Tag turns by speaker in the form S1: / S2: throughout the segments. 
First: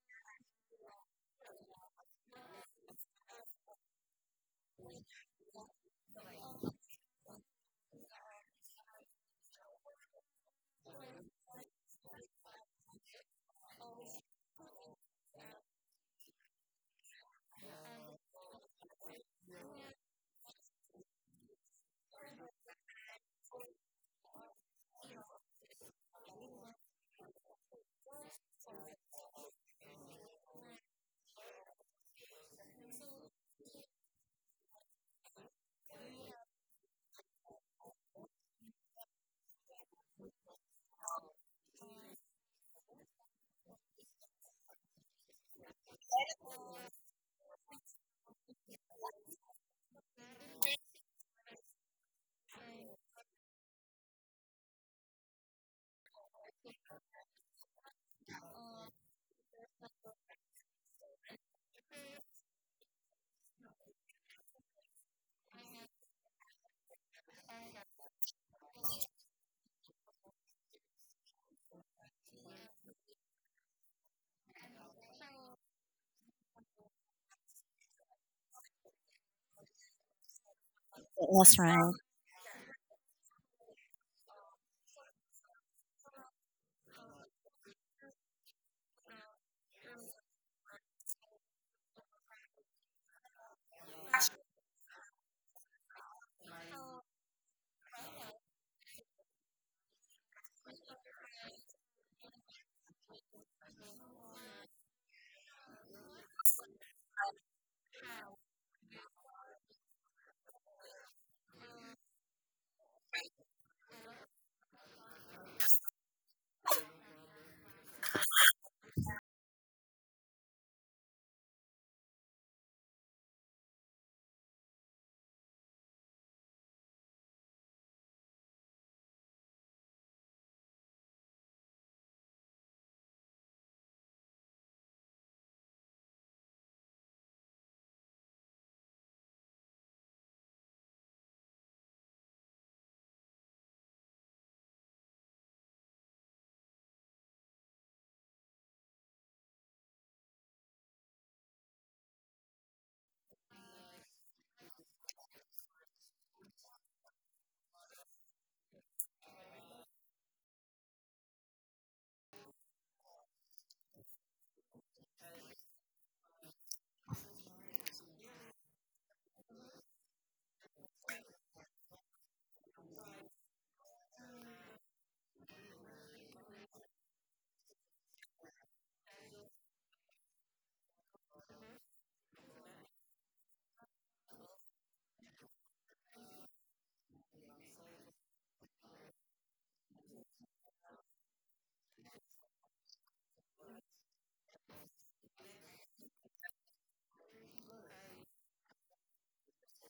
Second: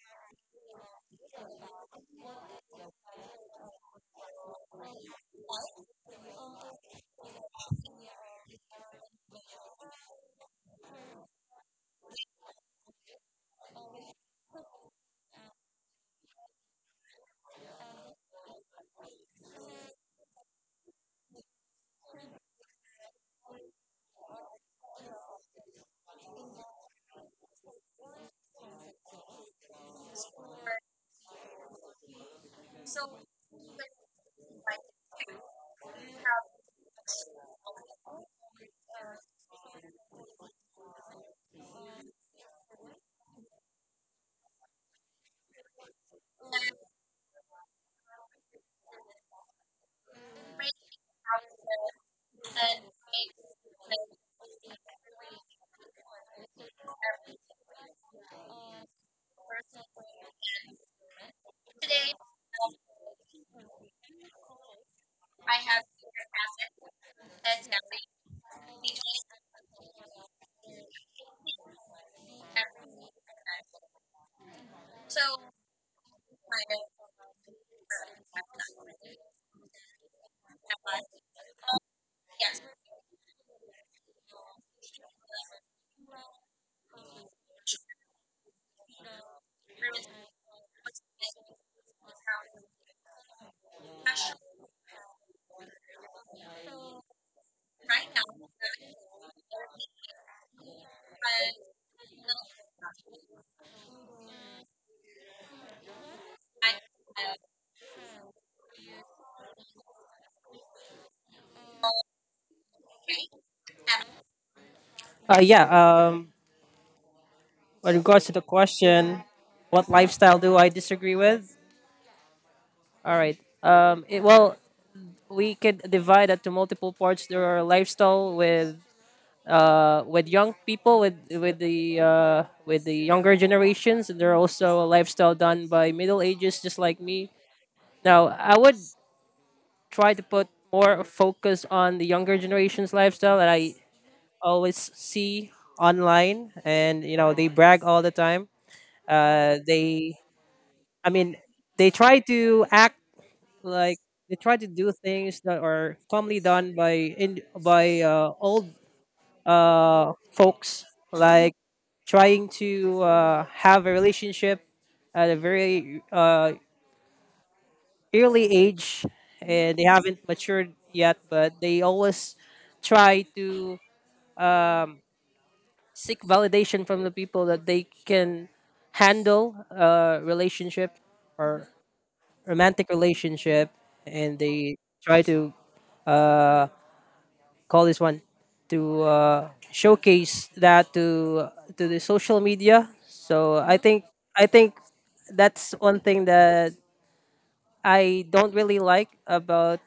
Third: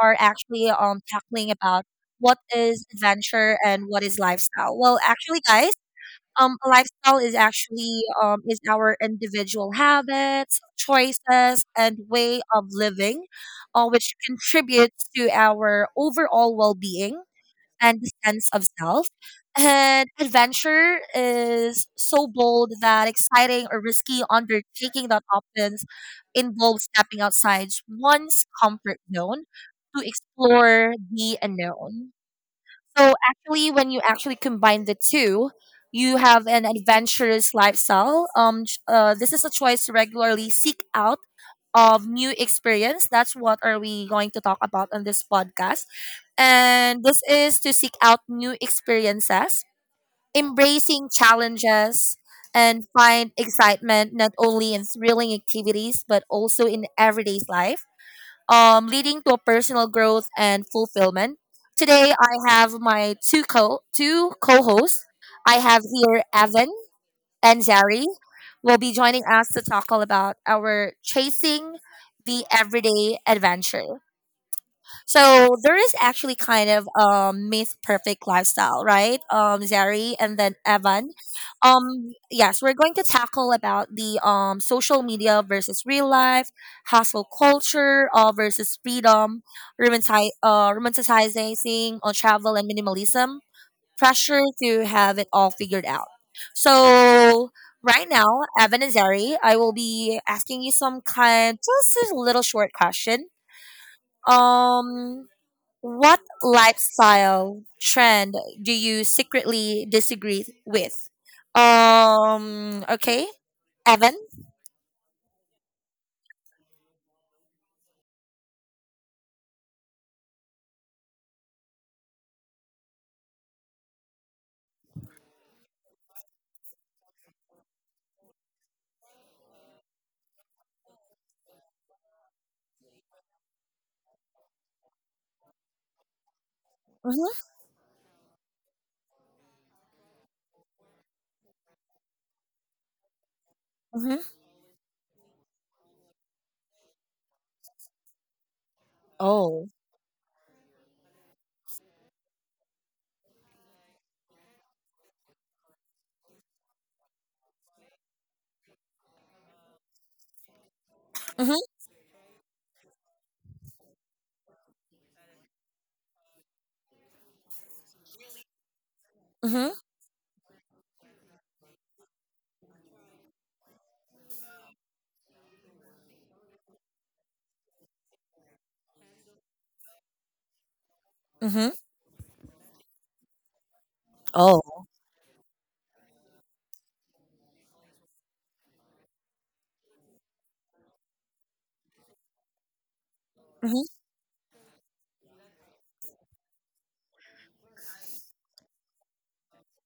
S1: are actually tackling about what is adventure and what is lifestyle. Well, actually, guys, a lifestyle is actually is our individual habits, choices, and way of living, which contributes to our overall well being and the sense of self. And adventure is so bold that exciting or risky undertaking that often involves stepping outside one's comfort zone to explore the unknown. So actually, when you actually combine the two, you have an adventurous lifestyle. This is a choice to regularly seek out of new experience. That's what are we going to talk about on this podcast. And this is to seek out new experiences, embracing challenges, and find excitement not only in thrilling activities but also in everyday life, leading to personal growth and fulfillment. Today, I have my two co-hosts. I have here Evan and Zari will be joining us to talk all about our chasing the everyday adventure. So there is actually kind of myth perfect lifestyle, right? Zari and then Evan.
S2: Yes, right.
S1: Yes, we're going to tackle about the social media versus real life, hustle culture versus freedom, romanticizing on travel and minimalism, pressure to have it all figured out. So right now, Evan and Zari, I will be asking you some kind, just a little short question. Um, what lifestyle trend do you secretly disagree with? Okay, Evan.
S3: Uh, yeah. Um, with regards to the question, what lifestyle do I disagree with? All right. We could divide that to multiple parts. There are lifestyle with young people, with with the younger generations. And there are also a lifestyle done by middle ages, just like me.
S1: Mm-hmm.
S3: Now, I would try to put more focus on the younger generation's lifestyle that I
S1: Mm-hmm.
S3: always see online, and you know they brag all the time.
S1: Oh.
S3: They I mean, they try to act like they try to do things that are commonly done by in by old folks, like
S1: Mm-hmm.
S3: trying to have a relationship at a very early age,
S1: Mm-hmm.
S3: and they haven't matured yet, but they always try to um, seek validation from the people that they can handle a relationship
S1: Mm-hmm.
S3: or romantic relationship and they
S1: Oh.
S3: try to uh, call this one to showcase that to the social media. So i
S1: Mm-hmm.
S3: think i think that's one thing that I don't really like about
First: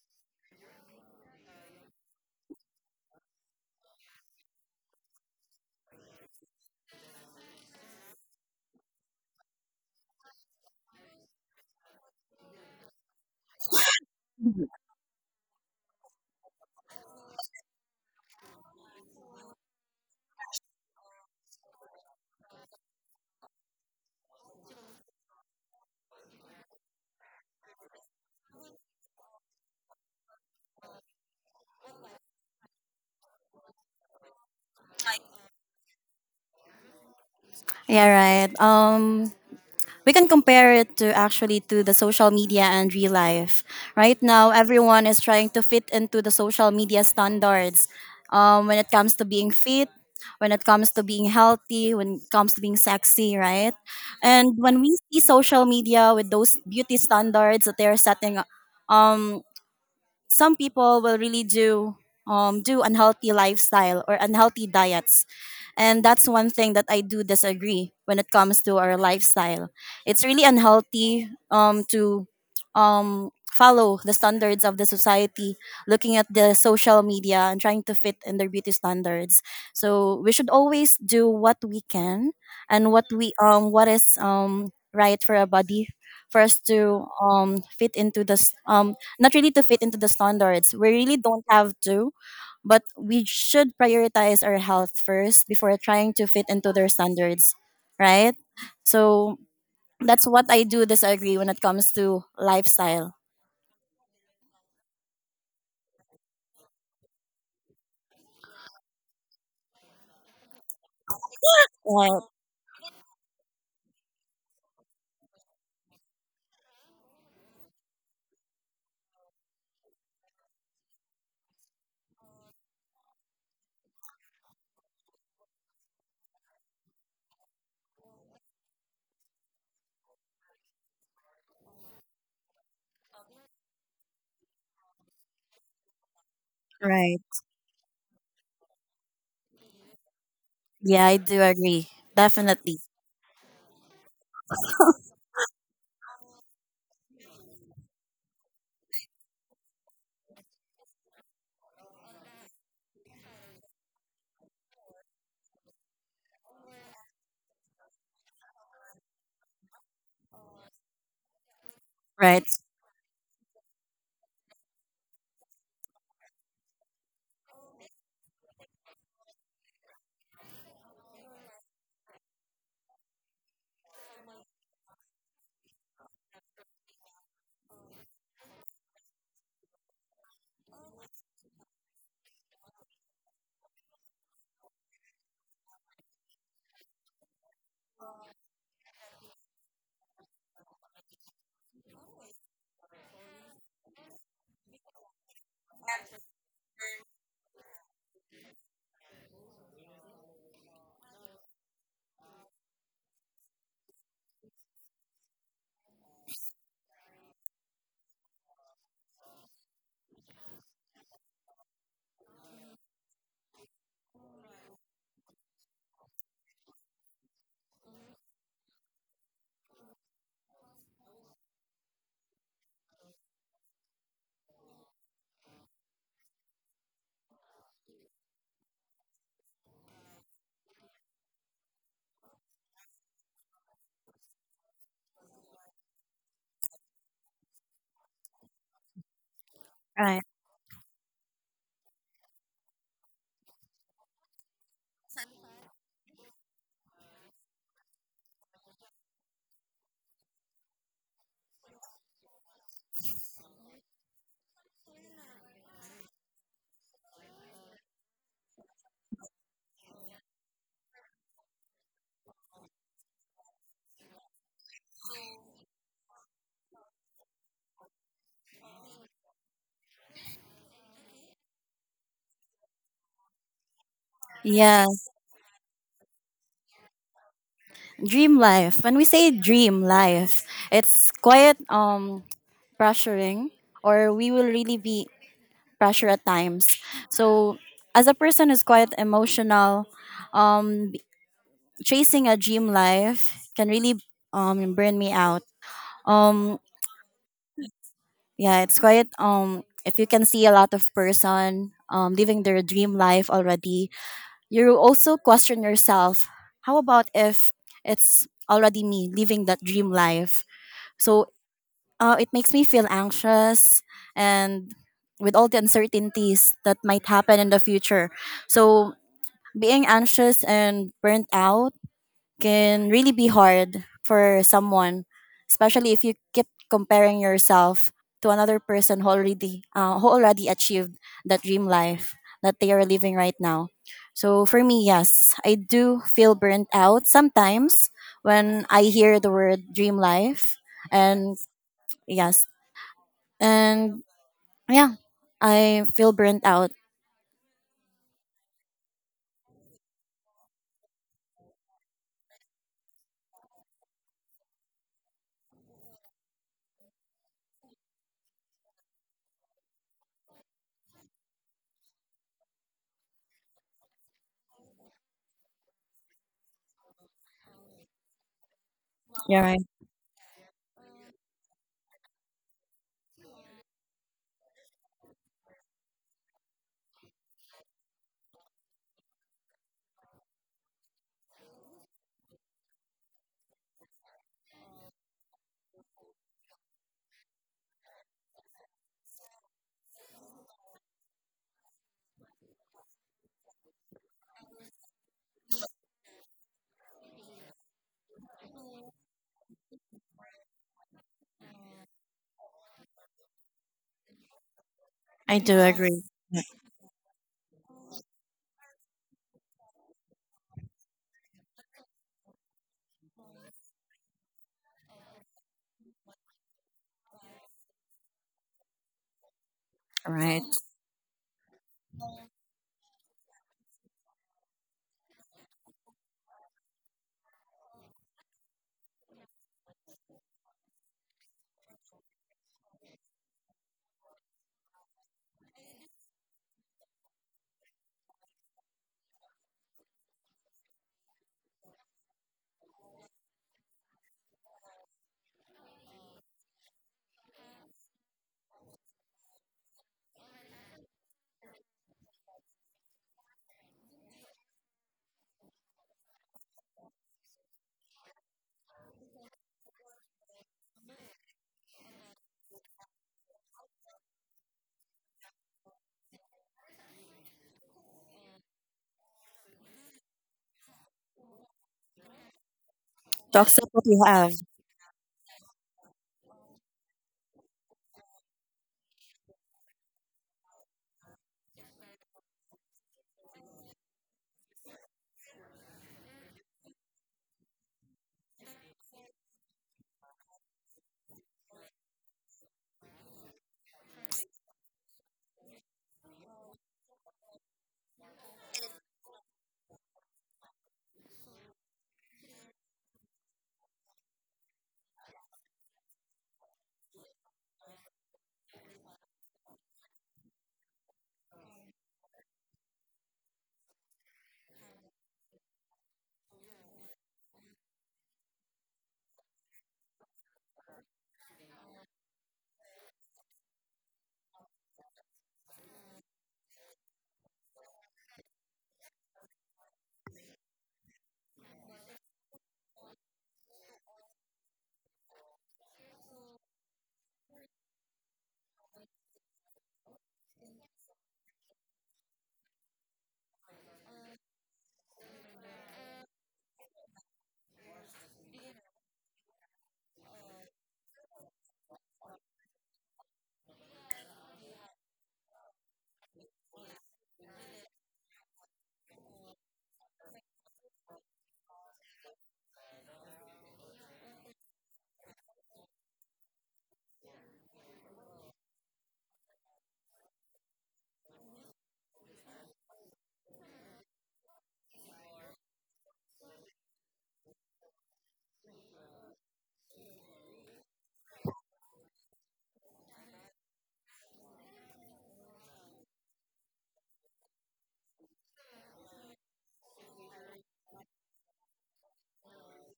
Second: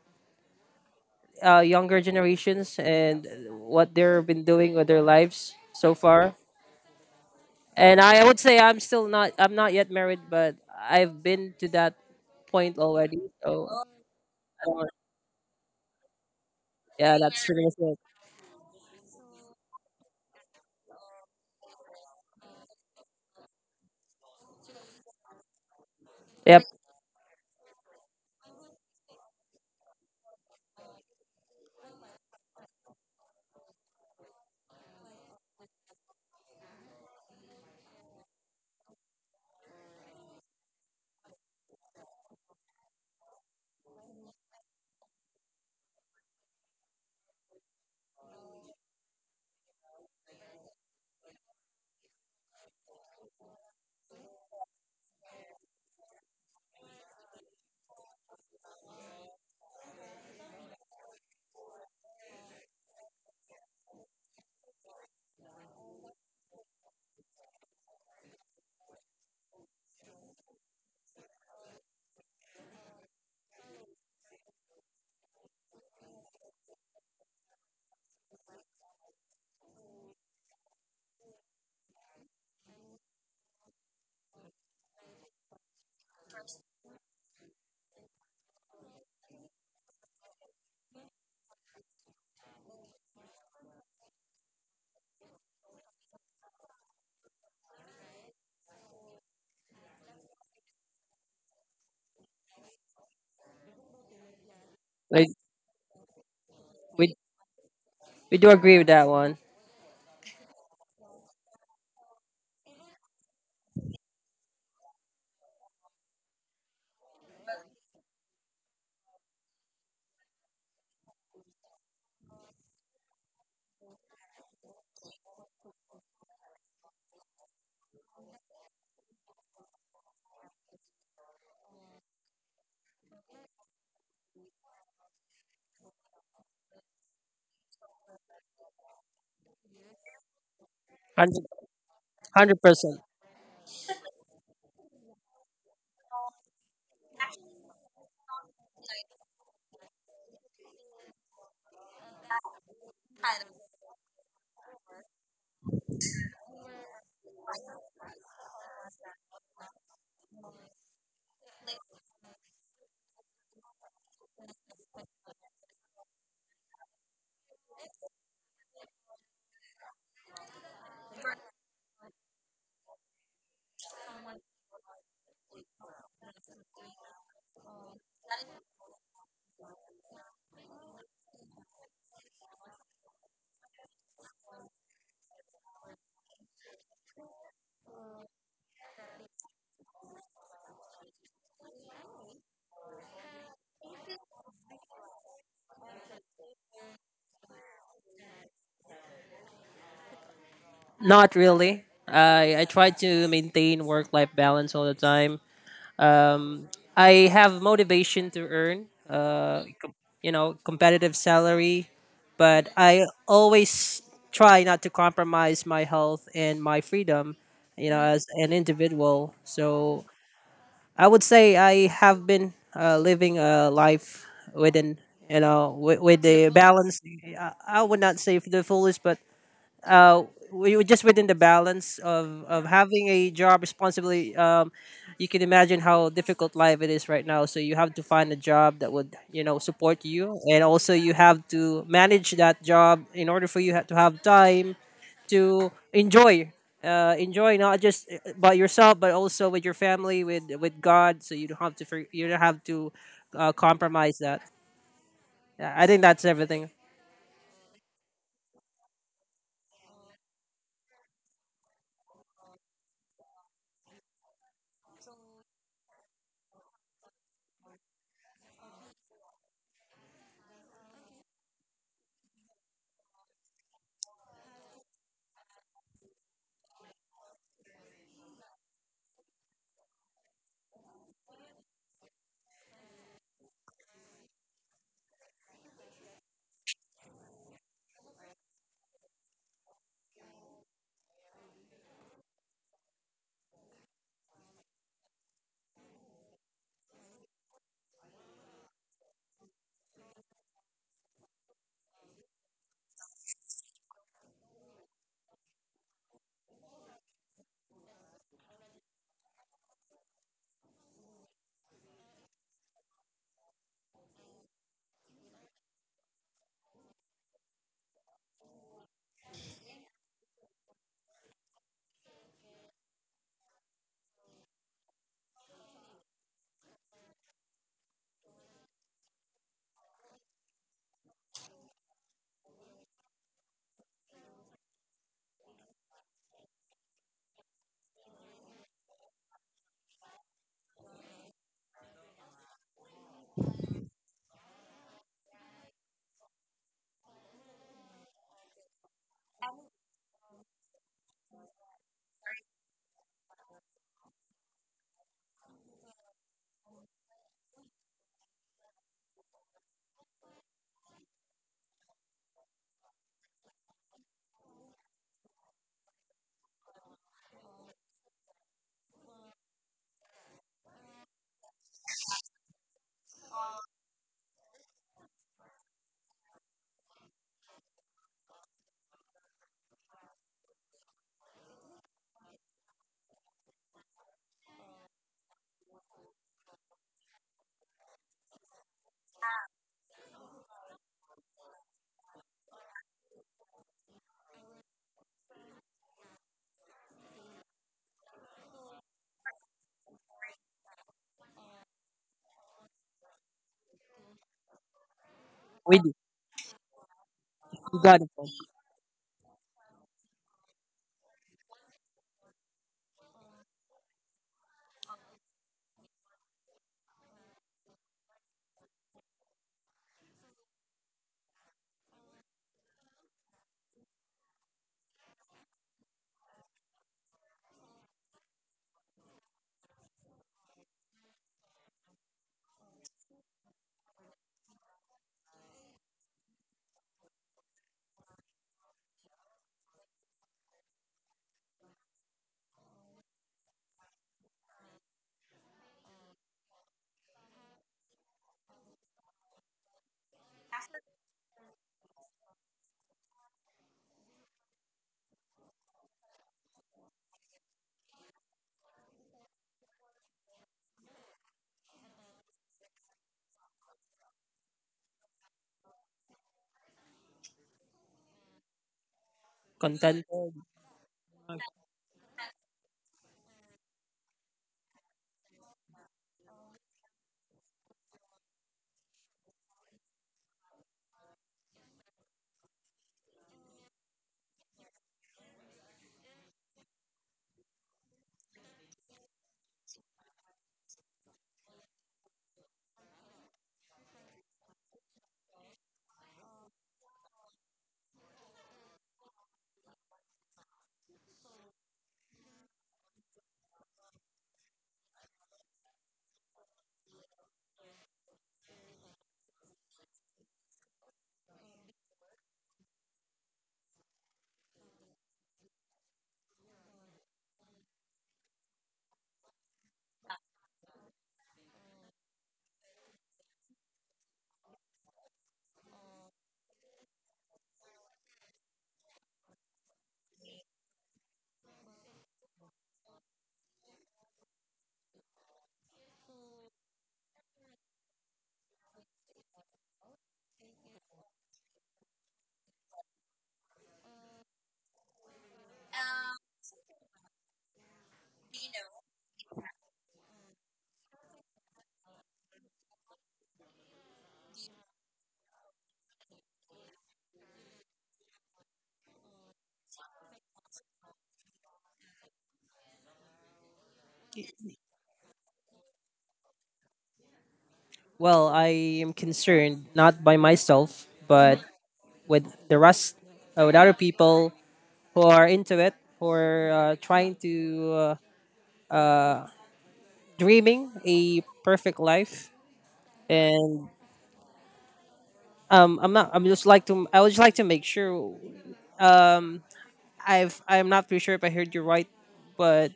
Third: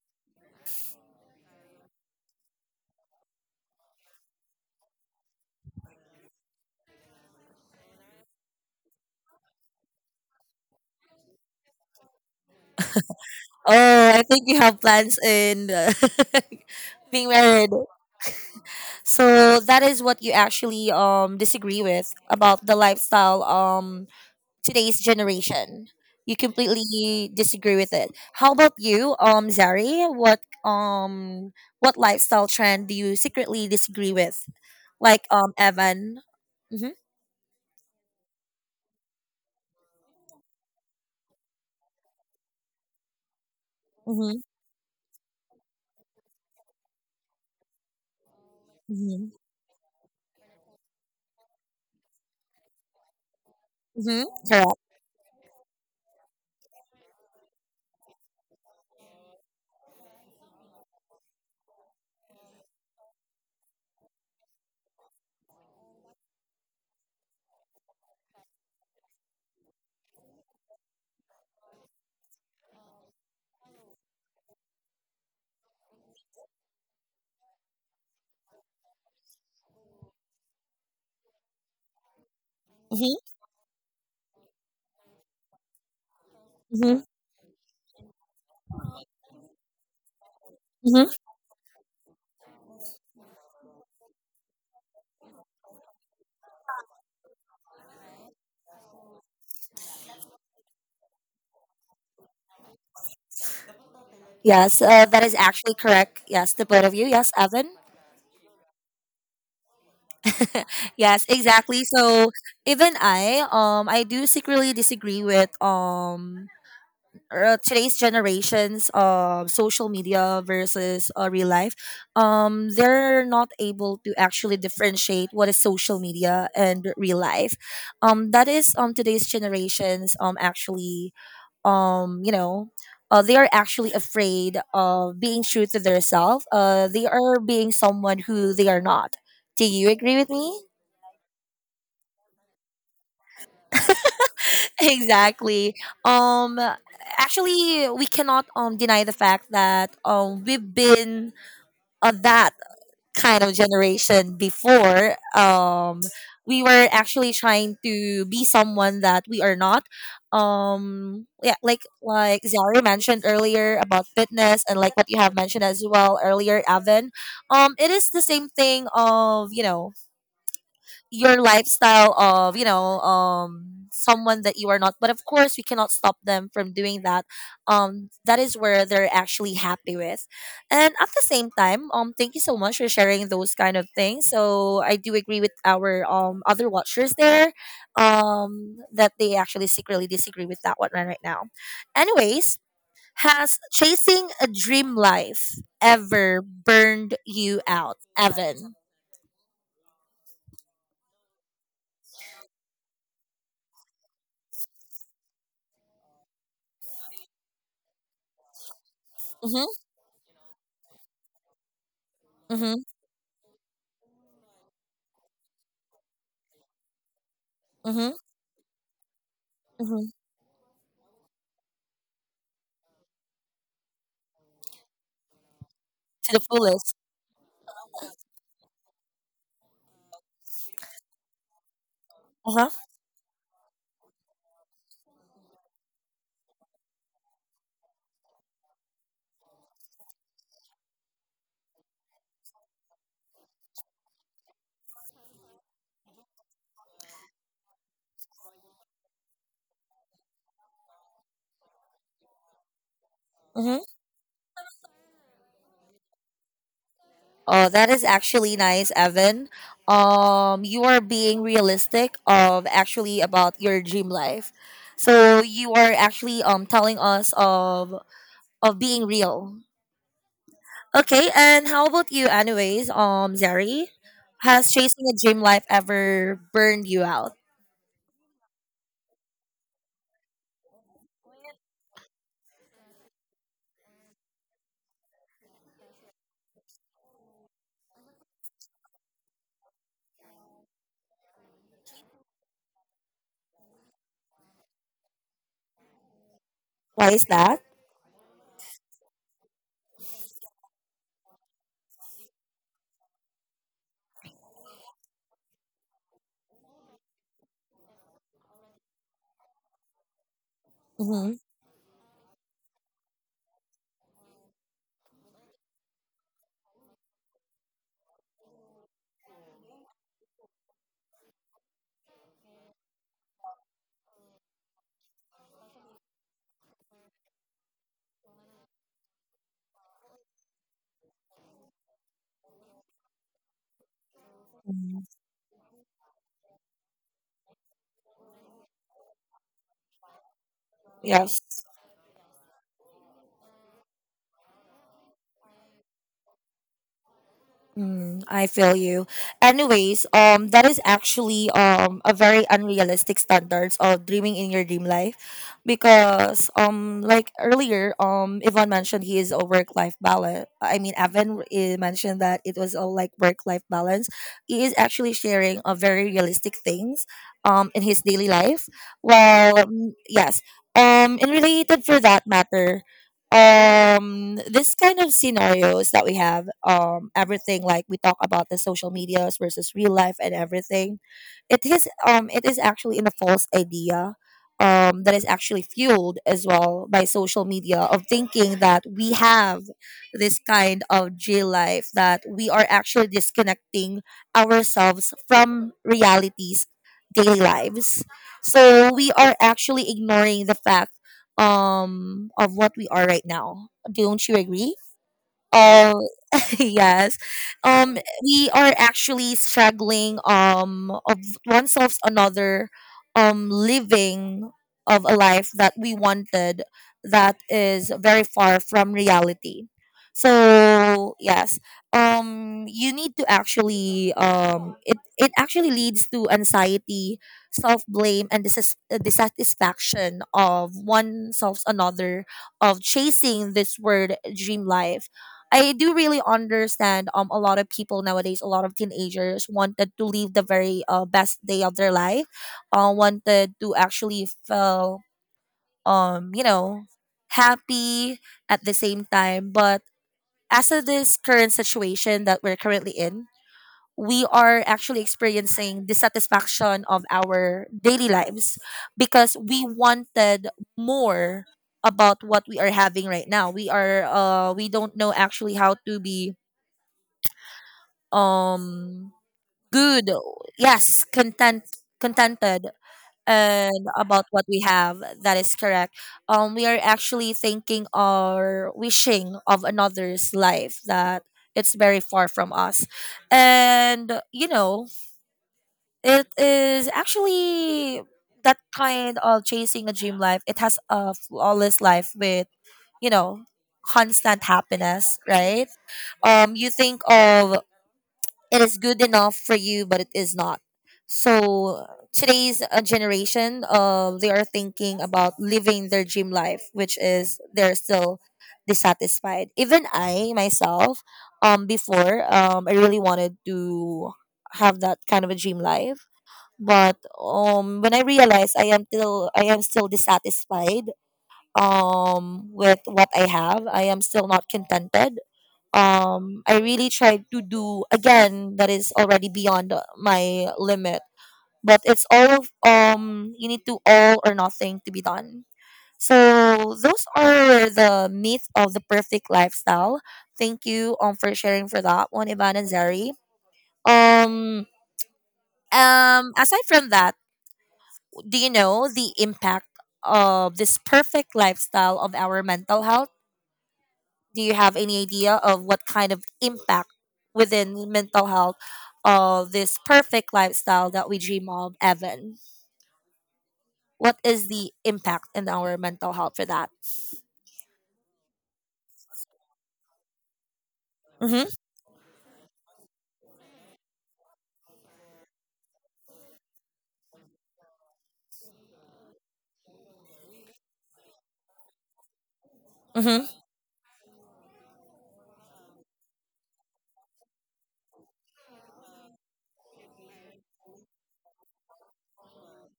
S3: younger generations and what they've been doing with their lives so far. And I would say I'm not yet married, but I've been to that point already. So I
S1: Oh, I think you have
S3: don't-
S1: plans in
S3: yeah,
S1: being
S3: that's pretty
S1: married.
S3: much it.
S1: So that is what you actually disagree with about the lifestyle today's generation. You
S3: Yeah.
S1: completely disagree with it. How about you, Zari? What lifestyle trend do you secretly disagree with? Like Evan. Mm-hmm.
S2: Yeah, right. We can compare it to actually to the social media and real life. Right
S1: Mm-hmm.
S2: now, everyone is trying to fit into the social media standards. When it comes to
S1: Mm-hmm.
S2: being fit, when it comes to being healthy, when it comes to being sexy, right?
S1: Mm-hmm.
S2: And
S1: Correct.
S2: when we see social media with those beauty standards that they are setting up, um, some people will really do unhealthy lifestyle or unhealthy diets. And that's one thing that I do disagree when it comes to our lifestyle. It's really unhealthy, to follow the standards of the society, looking at the social media and trying to fit in their beauty standards. So we should always do what we can and what
S1: Mm-hmm.
S2: we um what is um right for our body, for us
S1: Mm-hmm.
S2: to fit into the s- not really to fit into the standards. We
S1: Mm-hmm.
S2: really don't have to, but we should prioritize our health first before trying to fit into their standards, right? So that's what I do disagree when it comes to lifestyle.
S1: Yes, that
S3: We
S1: is actually correct. Yes, the both of you.
S3: we
S1: Yes, Evan.
S3: we do agree with that one.
S1: Yes, exactly.
S2: Right.
S1: So even I do secretly disagree with today's generations social media versus real life, they're not able to actually differentiate what is social media and real life, that is today's generations actually, um, you know they are actually afraid of being true to themselves. They
S2: Right.
S1: are being someone who they are not. Do you agree with me?
S2: Yeah, I
S3: one
S2: do agree.
S3: Hundred
S2: Definitely.
S3: percent.
S1: Exactly. um actually we cannot deny the fact that we've been of that kind of generation before. We were actually trying to be someone that we are not. Yeah, like
S2: Right.
S1: Zari mentioned earlier about fitness and like what you have mentioned as well earlier, Evan. It is the same thing of, you know, your lifestyle of, you know, someone that you are not, but of course we cannot stop them from doing that. That is where they're actually happy with, and at the same time, thank you so much for sharing those kind of things. So I do agree with our other watchers there, that they actually secretly disagree with that one. Right now, anyways, has chasing a dream life ever burned you out, Evan?
S3: Not really. I try to maintain work life balance all the time. Um, I have motivation to earn.
S1: Mm-hmm.
S3: You know, competitive salary, but
S1: Mm-hmm.
S3: I always try not to compromise my health and my freedom. You know,
S1: Mm-hmm.
S3: as an individual. So
S1: Mm-hmm.
S3: I would say I have been living a life within, you know, with,
S1: To the
S3: the
S1: fullest.
S3: balance. I would not say the fullest, but uh, we were just within the balance of,
S1: Uh huh.
S3: having a job responsibility. You can imagine how difficult life it is right now. So you have to find a job that would you know support
S2: Right.
S3: you, and also you have to manage that job in order for you to have time to enjoy. Enjoy not just by yourself, but also with your family, with God. So you don't have to you don't have to
S1: Mm-hmm.
S3: compromise that. Yeah, I think that's everything.
S1: Oh, that is actually nice, Evan. You are being realistic of actually about your dream life. So you are actually telling us of being real. Okay, and how about you, anyways? Zari, has
S2: Yeah.
S1: chasing a dream life ever burned you out?
S2: Dream life. When we say dream life, it's quite pressuring, or we will really be pressure at times. So as a person who's quite emotional, um, chasing a dream life can really burn me out. Um
S1: Why is that?
S2: yeah, it's quite if you can see a lot of person living their dream life already, you also question yourself, how about if it's already me living that dream life? So
S1: Mm-hmm.
S2: it makes me feel anxious, and with all the uncertainties that might happen in the future. So being anxious and burnt out can really be hard for someone, especially if you keep comparing yourself to another person who already achieved that dream life that they are living right now. So for me,
S1: Mm-hmm.
S2: yes, I do feel burnt out sometimes when I hear the word dream life, and
S1: Yes.
S2: yes, and yeah, I feel burnt out.
S1: Mm, I feel you. Anyways, that is actually a very unrealistic standards of dreaming in your dream life, because like earlier Yvonne mentioned he is a work life balance. I mean Evan mentioned that it was all like work life balance. He is actually sharing a very realistic things in his daily life.
S2: Yeah, right.
S1: Well, mm, yes. And related for that matter, this kind of scenarios that we have, everything like we talk about the social medias versus real life and everything, it is it is actually in a false idea, that is actually fueled as well by social media of thinking that we have this kind of jail life, that we are actually disconnecting ourselves from realities daily lives. So we are actually ignoring the fact, of what we are right now. Don't you agree?
S2: I do
S3: We do.
S2: agree.
S1: Oh, yes.
S3: We
S1: Um,
S3: got it.
S1: we are actually struggling of oneself another, living of a life that we wanted, that is very far from reality.
S2: Right.
S1: So yes, you need to actually it it actually leads to anxiety, self blame, and dissatisfaction of oneself another of chasing this word dream life. I do really understand a lot of people nowadays, a lot of teenagers wanted to live the very best day of their life, wanted to actually feel um you know happy at the same time. But as of this current situation that we're currently in, we are actually experiencing dissatisfaction of our daily lives because we wanted more about what we are having right now. We are we don't know actually how to be um
S3: Contented.
S1: good. Yes, content, contented,
S2: To accept what
S1: and
S2: you
S1: about
S2: have.
S1: what we have. That is correct. We are actually thinking or wishing of another's life, that it's very far from us, and you know it is actually that kind of chasing a dream life. It has a flawless life with, you know, constant happiness, right? You think of it is good enough for you, but it is not. So today's generation, they are thinking about living their dream life, which is they're still dissatisfied. Even I myself, before, I really wanted to have that kind of a dream life. But when I realized I am still dissatisfied with what I have, I am still not contented. I really tried to do again that is already beyond my limit, but it's all of, you need to all or nothing to be done. So those are the myths of the perfect lifestyle. Thank you for sharing for that one, Ivan and Zari. um aside from that, do you know the impact of this perfect lifestyle of our mental health? Do you have any idea of what kind of impact within mental health of this perfect lifestyle that we dream of, Evan? What is the impact in our mental health for that?
S3: Well, I am concerned not by myself, but mhm,
S1: Mm-hmm.
S3: with the rest, with other people who are into it, who are trying to uh, dreaming a perfect life,
S1: Mm-hmm.
S3: and I'm not. I would just like to make sure. Um, I'm not pretty sure if I heard you right, but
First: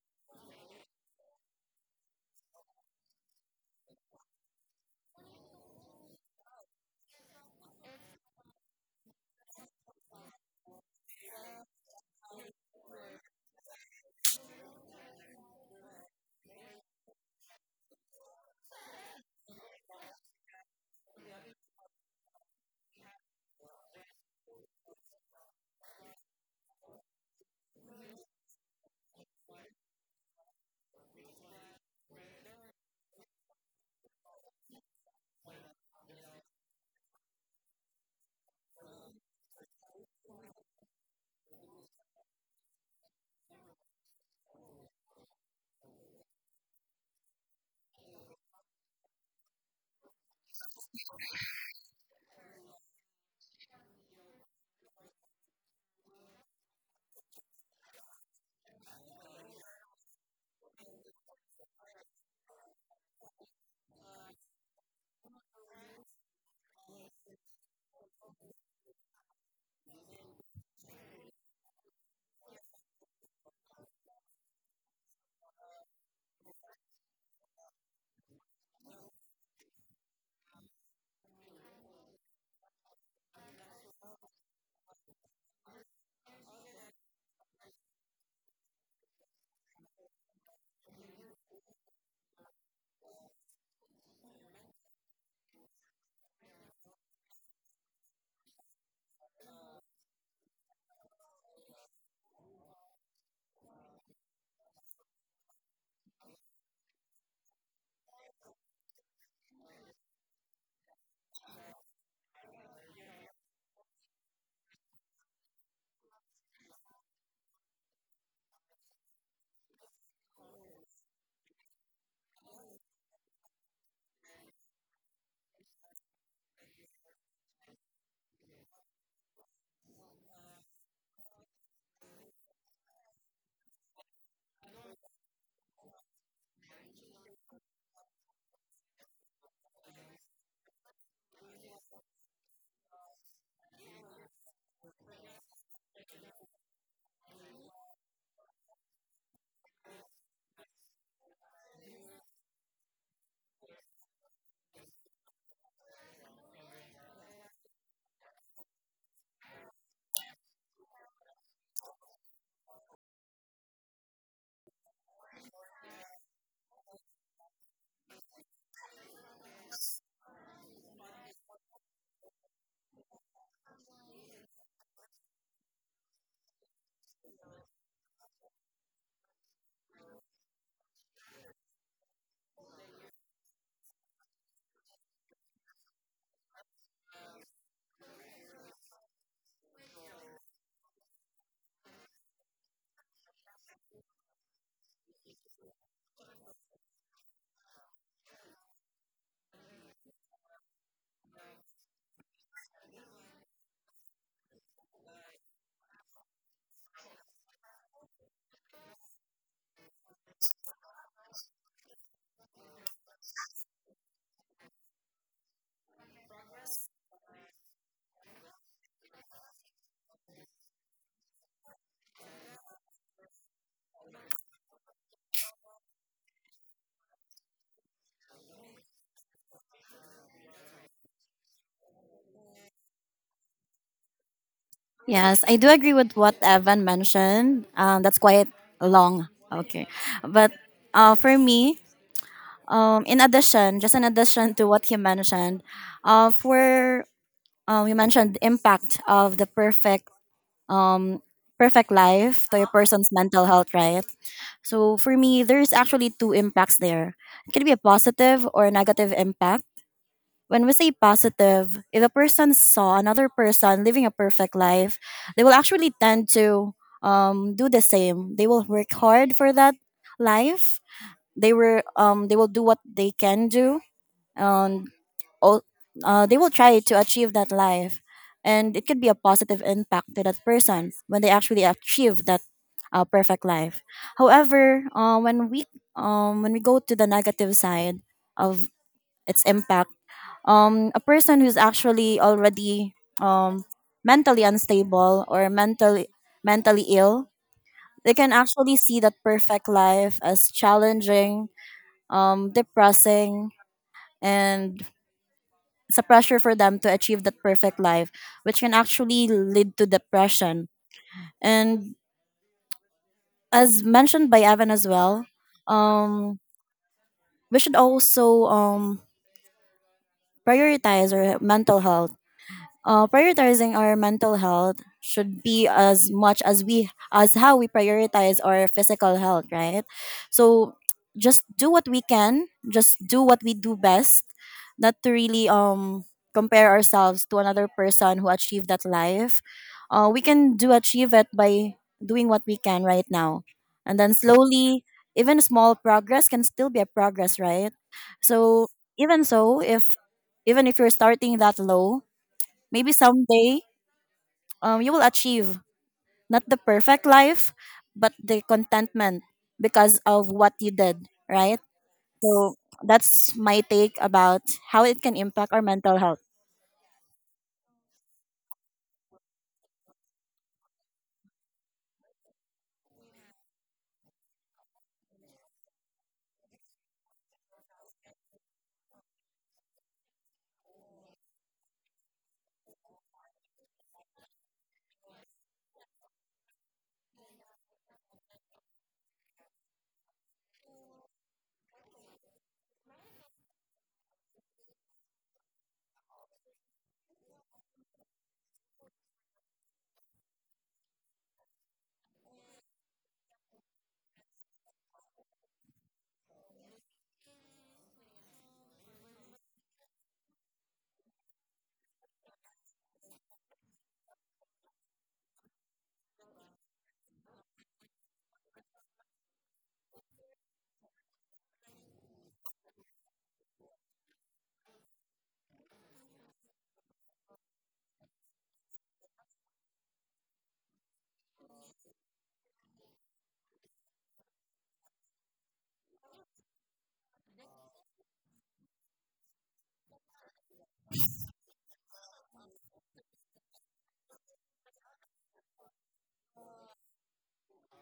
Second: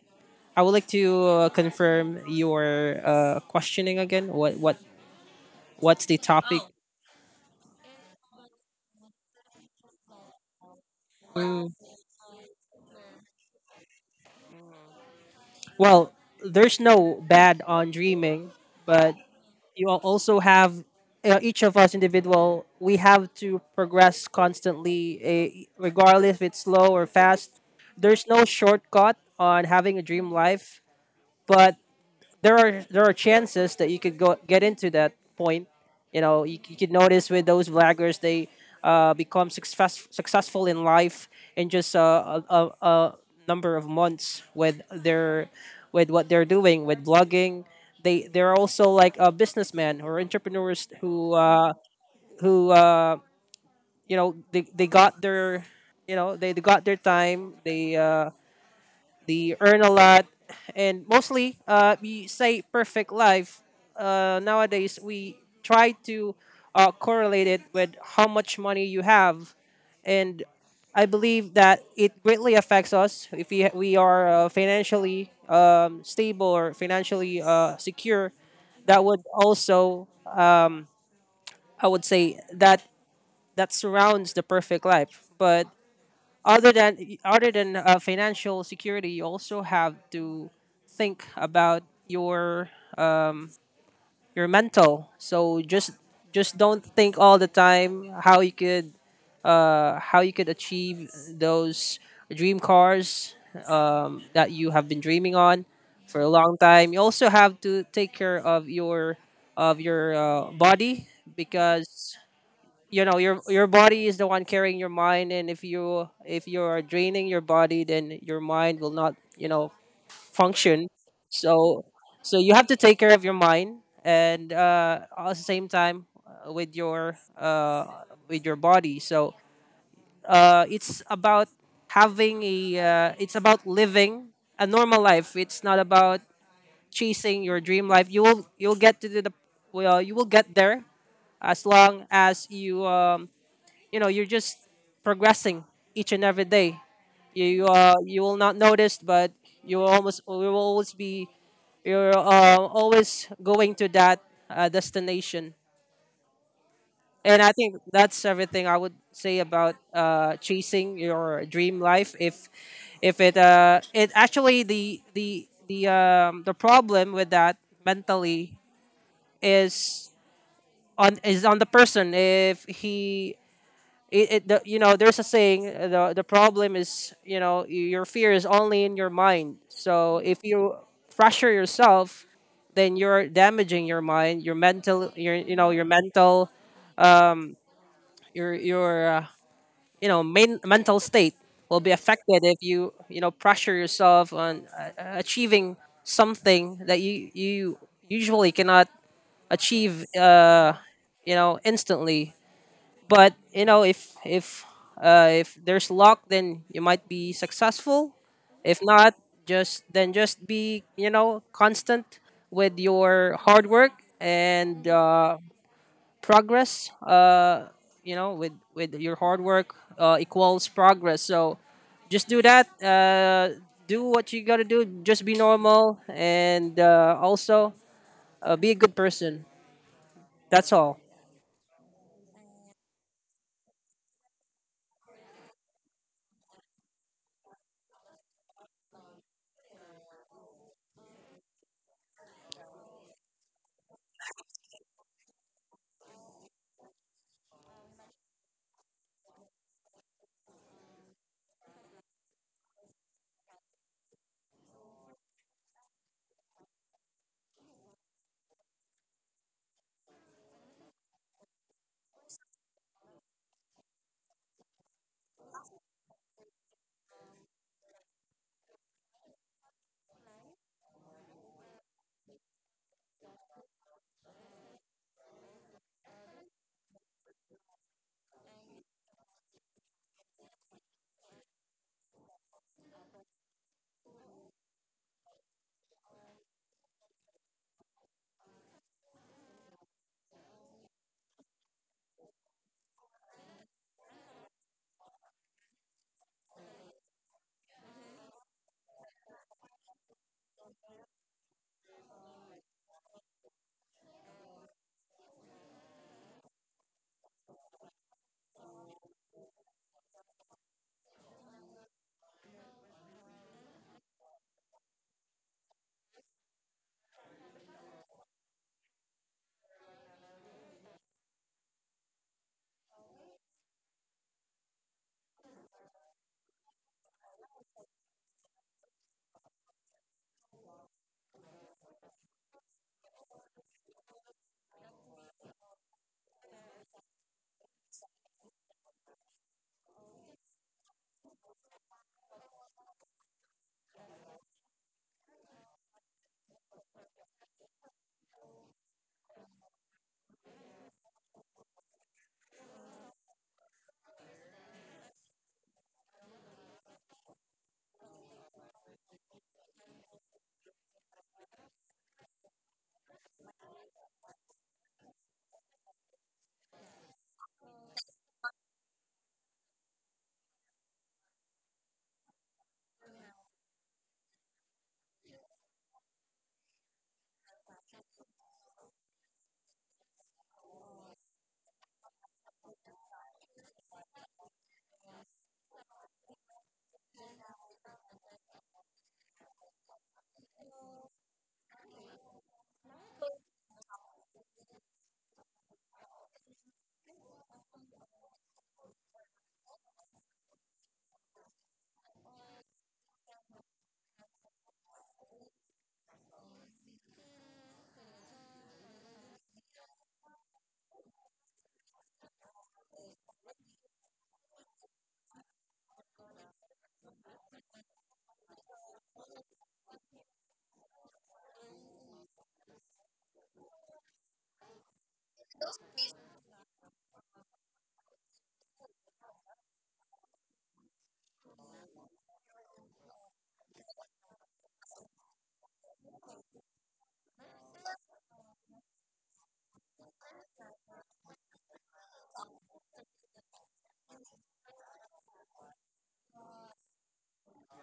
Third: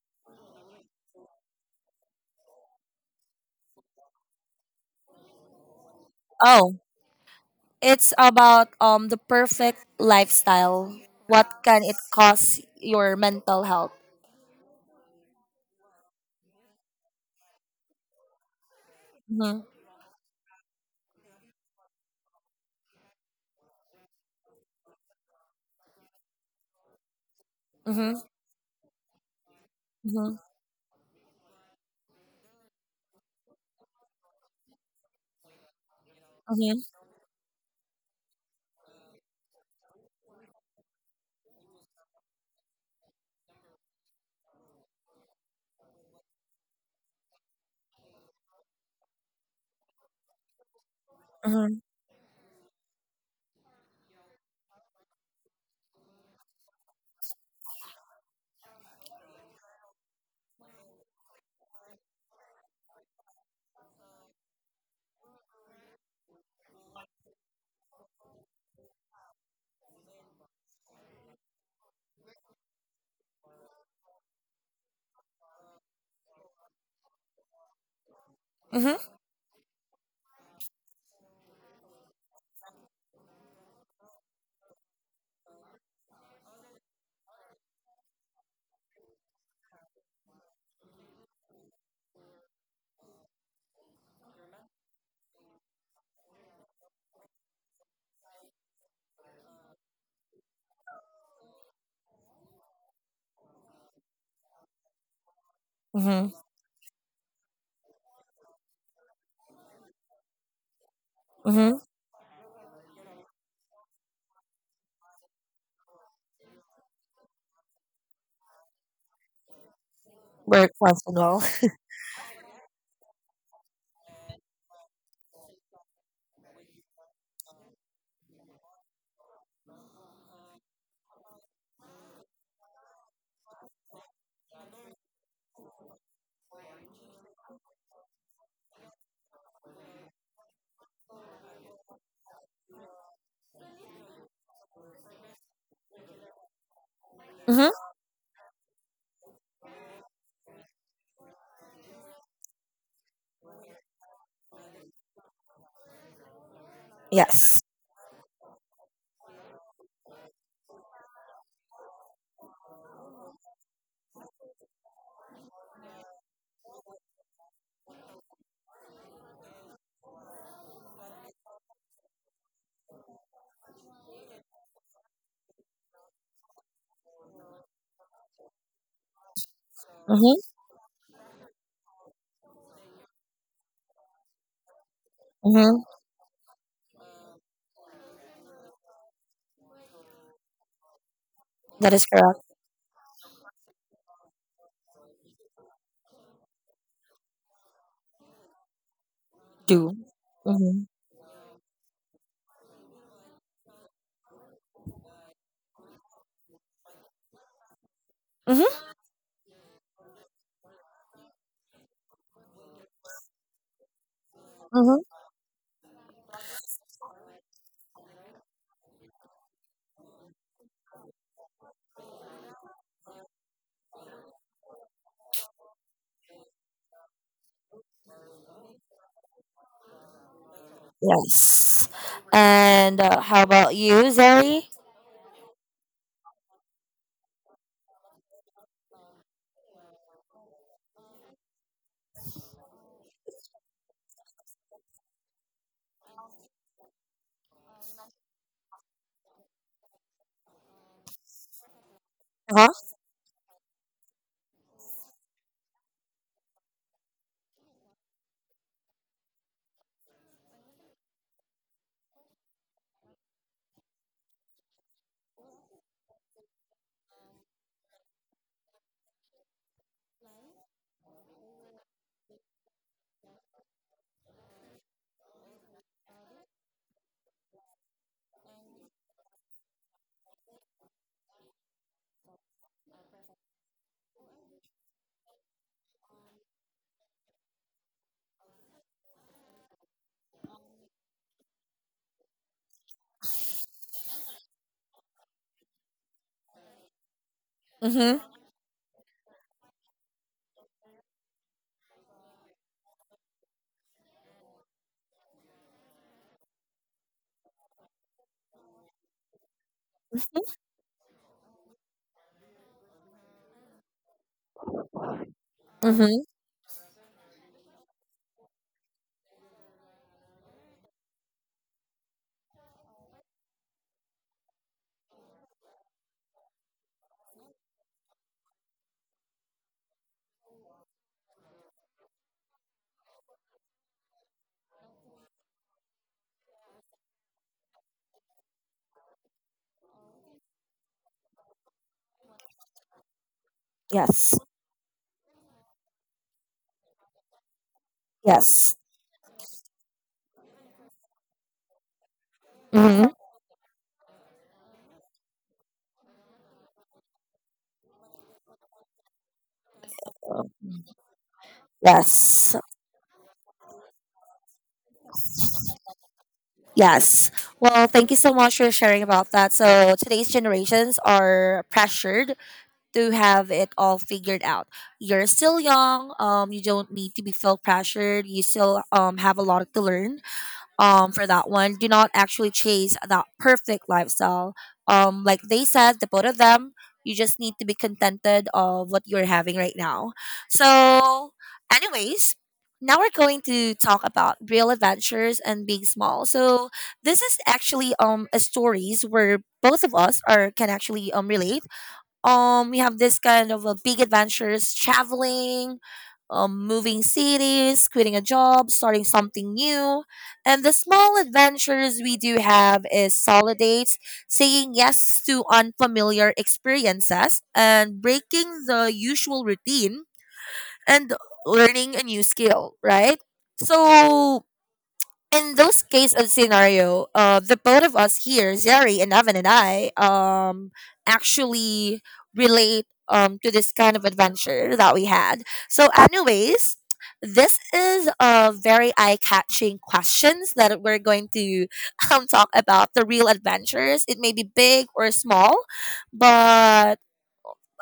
S3: I would like to confirm your questioning again. What what's the topic?
S1: Oh, it's about the perfect lifestyle. What
S3: Mm,
S1: can it cost your mental health?
S3: well, there's no bad on dreaming, but
S1: Mm-hmm.
S3: you all also have each of us individual we have to progress constantly eh, regardless if it's slow or fast.
S1: Mm-hmm.
S3: There's no shortcut on having a dream
S1: Mm-hmm.
S3: life, but there are chances that you could go get into that point. You know, you could notice with those vloggers, they become successful in life in just a number of months with their with what they're doing with blogging. They they're also like businessmen or entrepreneurs
S1: Mm-hmm. Mm-hmm.
S3: who you know they got their you know they got their time, they earn a lot, and mostly, we say perfect life. Nowadays, we try to correlate it with how much money you have, and I believe that it greatly affects us if we are financially stable or financially secure.
S1: Mm-hmm.
S3: That would also, I would say, that surrounds the perfect life, but other than financial security you also have to think about your mental. So just don't think all the time how you could achieve those dream cars that you have been dreaming on for
S1: Mm-hmm.
S3: a long time. You also have to take care of your body,
S1: Mm-hmm.
S3: because you know your body is the one carrying your mind, and if you are draining your body then your mind will not you know
S1: Work
S3: function.
S1: functional.
S3: So you have to take care of your mind and at the same time with your body. So it's about having a it's about living a normal life. It's not about chasing your dream life. You will you will get there as long as you you know you're just progressing each and every day. you you,
S1: Mm-hmm.
S3: uh, you will not notice, but you will always be you're always going to that destination. And I
S1: Yes.
S3: think that's everything I would say about chasing your dream life. If it It actually the problem with that mentally is is on the person. If he it, it the, You know, there's a saying the problem is, you know, your fear is only in your mind. So if
S1: Mm-hmm.
S3: you pressure yourself then you're damaging your mind, your mental, your you know
S1: Mm-hmm.
S3: your mental your you know mental state will be
S1: That is correct.
S3: affected if you you know pressure yourself on achieving something that you usually cannot
S1: Do.
S3: achieve
S1: Mm-hmm.
S3: you know instantly. But you know, if there's luck, then you might be successful. If
S1: Mm-hmm.
S3: not, just be you know constant with your hard work and
S1: Mm-hmm.
S3: progress. You know, with your hard work equals progress. So just do that. Do what you gotta do. Just be normal and also be a good person. That's all.
S1: Yes. And how about you, Zoe?
S2: Yes, I do agree with what Evan mentioned. That's quite long. Okay. But for me, in addition, just in addition to what he mentioned, for you mentioned the impact of the perfect um, perfect life to
S1: Huh?
S2: a person's mental health, right? So for me, there's actually two impacts there. It can be a positive or a negative impact. When we say positive, if a person saw another person living a perfect life, they will actually tend to do the same. They will work hard for that life. They will do what they can do, and al- they will try to achieve that life. And it could be a positive impact to that person when they actually achieve that perfect life. However, when we go to the negative side of its impact, a person who's actually already um, mentally unstable or mentally ill, they
S1: Mm-hmm.
S2: can actually see that perfect life as challenging, depressing, and it's a pressure for them to achieve that perfect life, which can actually lead to depression. And as mentioned by Evan as well,
S1: Mm-hmm.
S2: um, we should also prioritize our mental health. Prioritizing our mental health should be as much as we as how we prioritize our physical health, right? So just do what we can, just do what we do best, not to really compare ourselves to another person who achieved that life. We can do achieve it by doing what we can right now, and then
S1: Yes.
S2: slowly, even small progress can still be a progress, right? So
S1: Yes.
S2: even if you're starting that low, maybe
S1: Mm-hmm.
S2: someday, you will achieve not the perfect life, but the contentment because of what you did, right?
S1: Yes.
S2: So that's my take about how it can impact our mental health.
S1: Yes. Well, thank you so much for sharing about that. So, today's generations are pressured to have it all figured out. You're still young. You don't need to be feel pressured. You still have a lot to learn. For that one, do not actually chase that perfect lifestyle. Like they said, the both of them, you just need to be contented of what you're having right now. So anyways, now we're going to talk about real adventures and being small. So this is actually a stories where both of us are can actually relate. We have this kind of a big adventures traveling, moving cities, quitting a job, starting something new, and the small adventures we do have is solid dates, saying yes to unfamiliar experiences and breaking the usual routine, and learning a new skill, right? So in those case of scenario, the both of us here, Zeri and Evan and I, actually relate to this kind of adventure that we had. So, anyways, this is a very eye-catching questions that we're going to talk about the real adventures. It may be big or small, but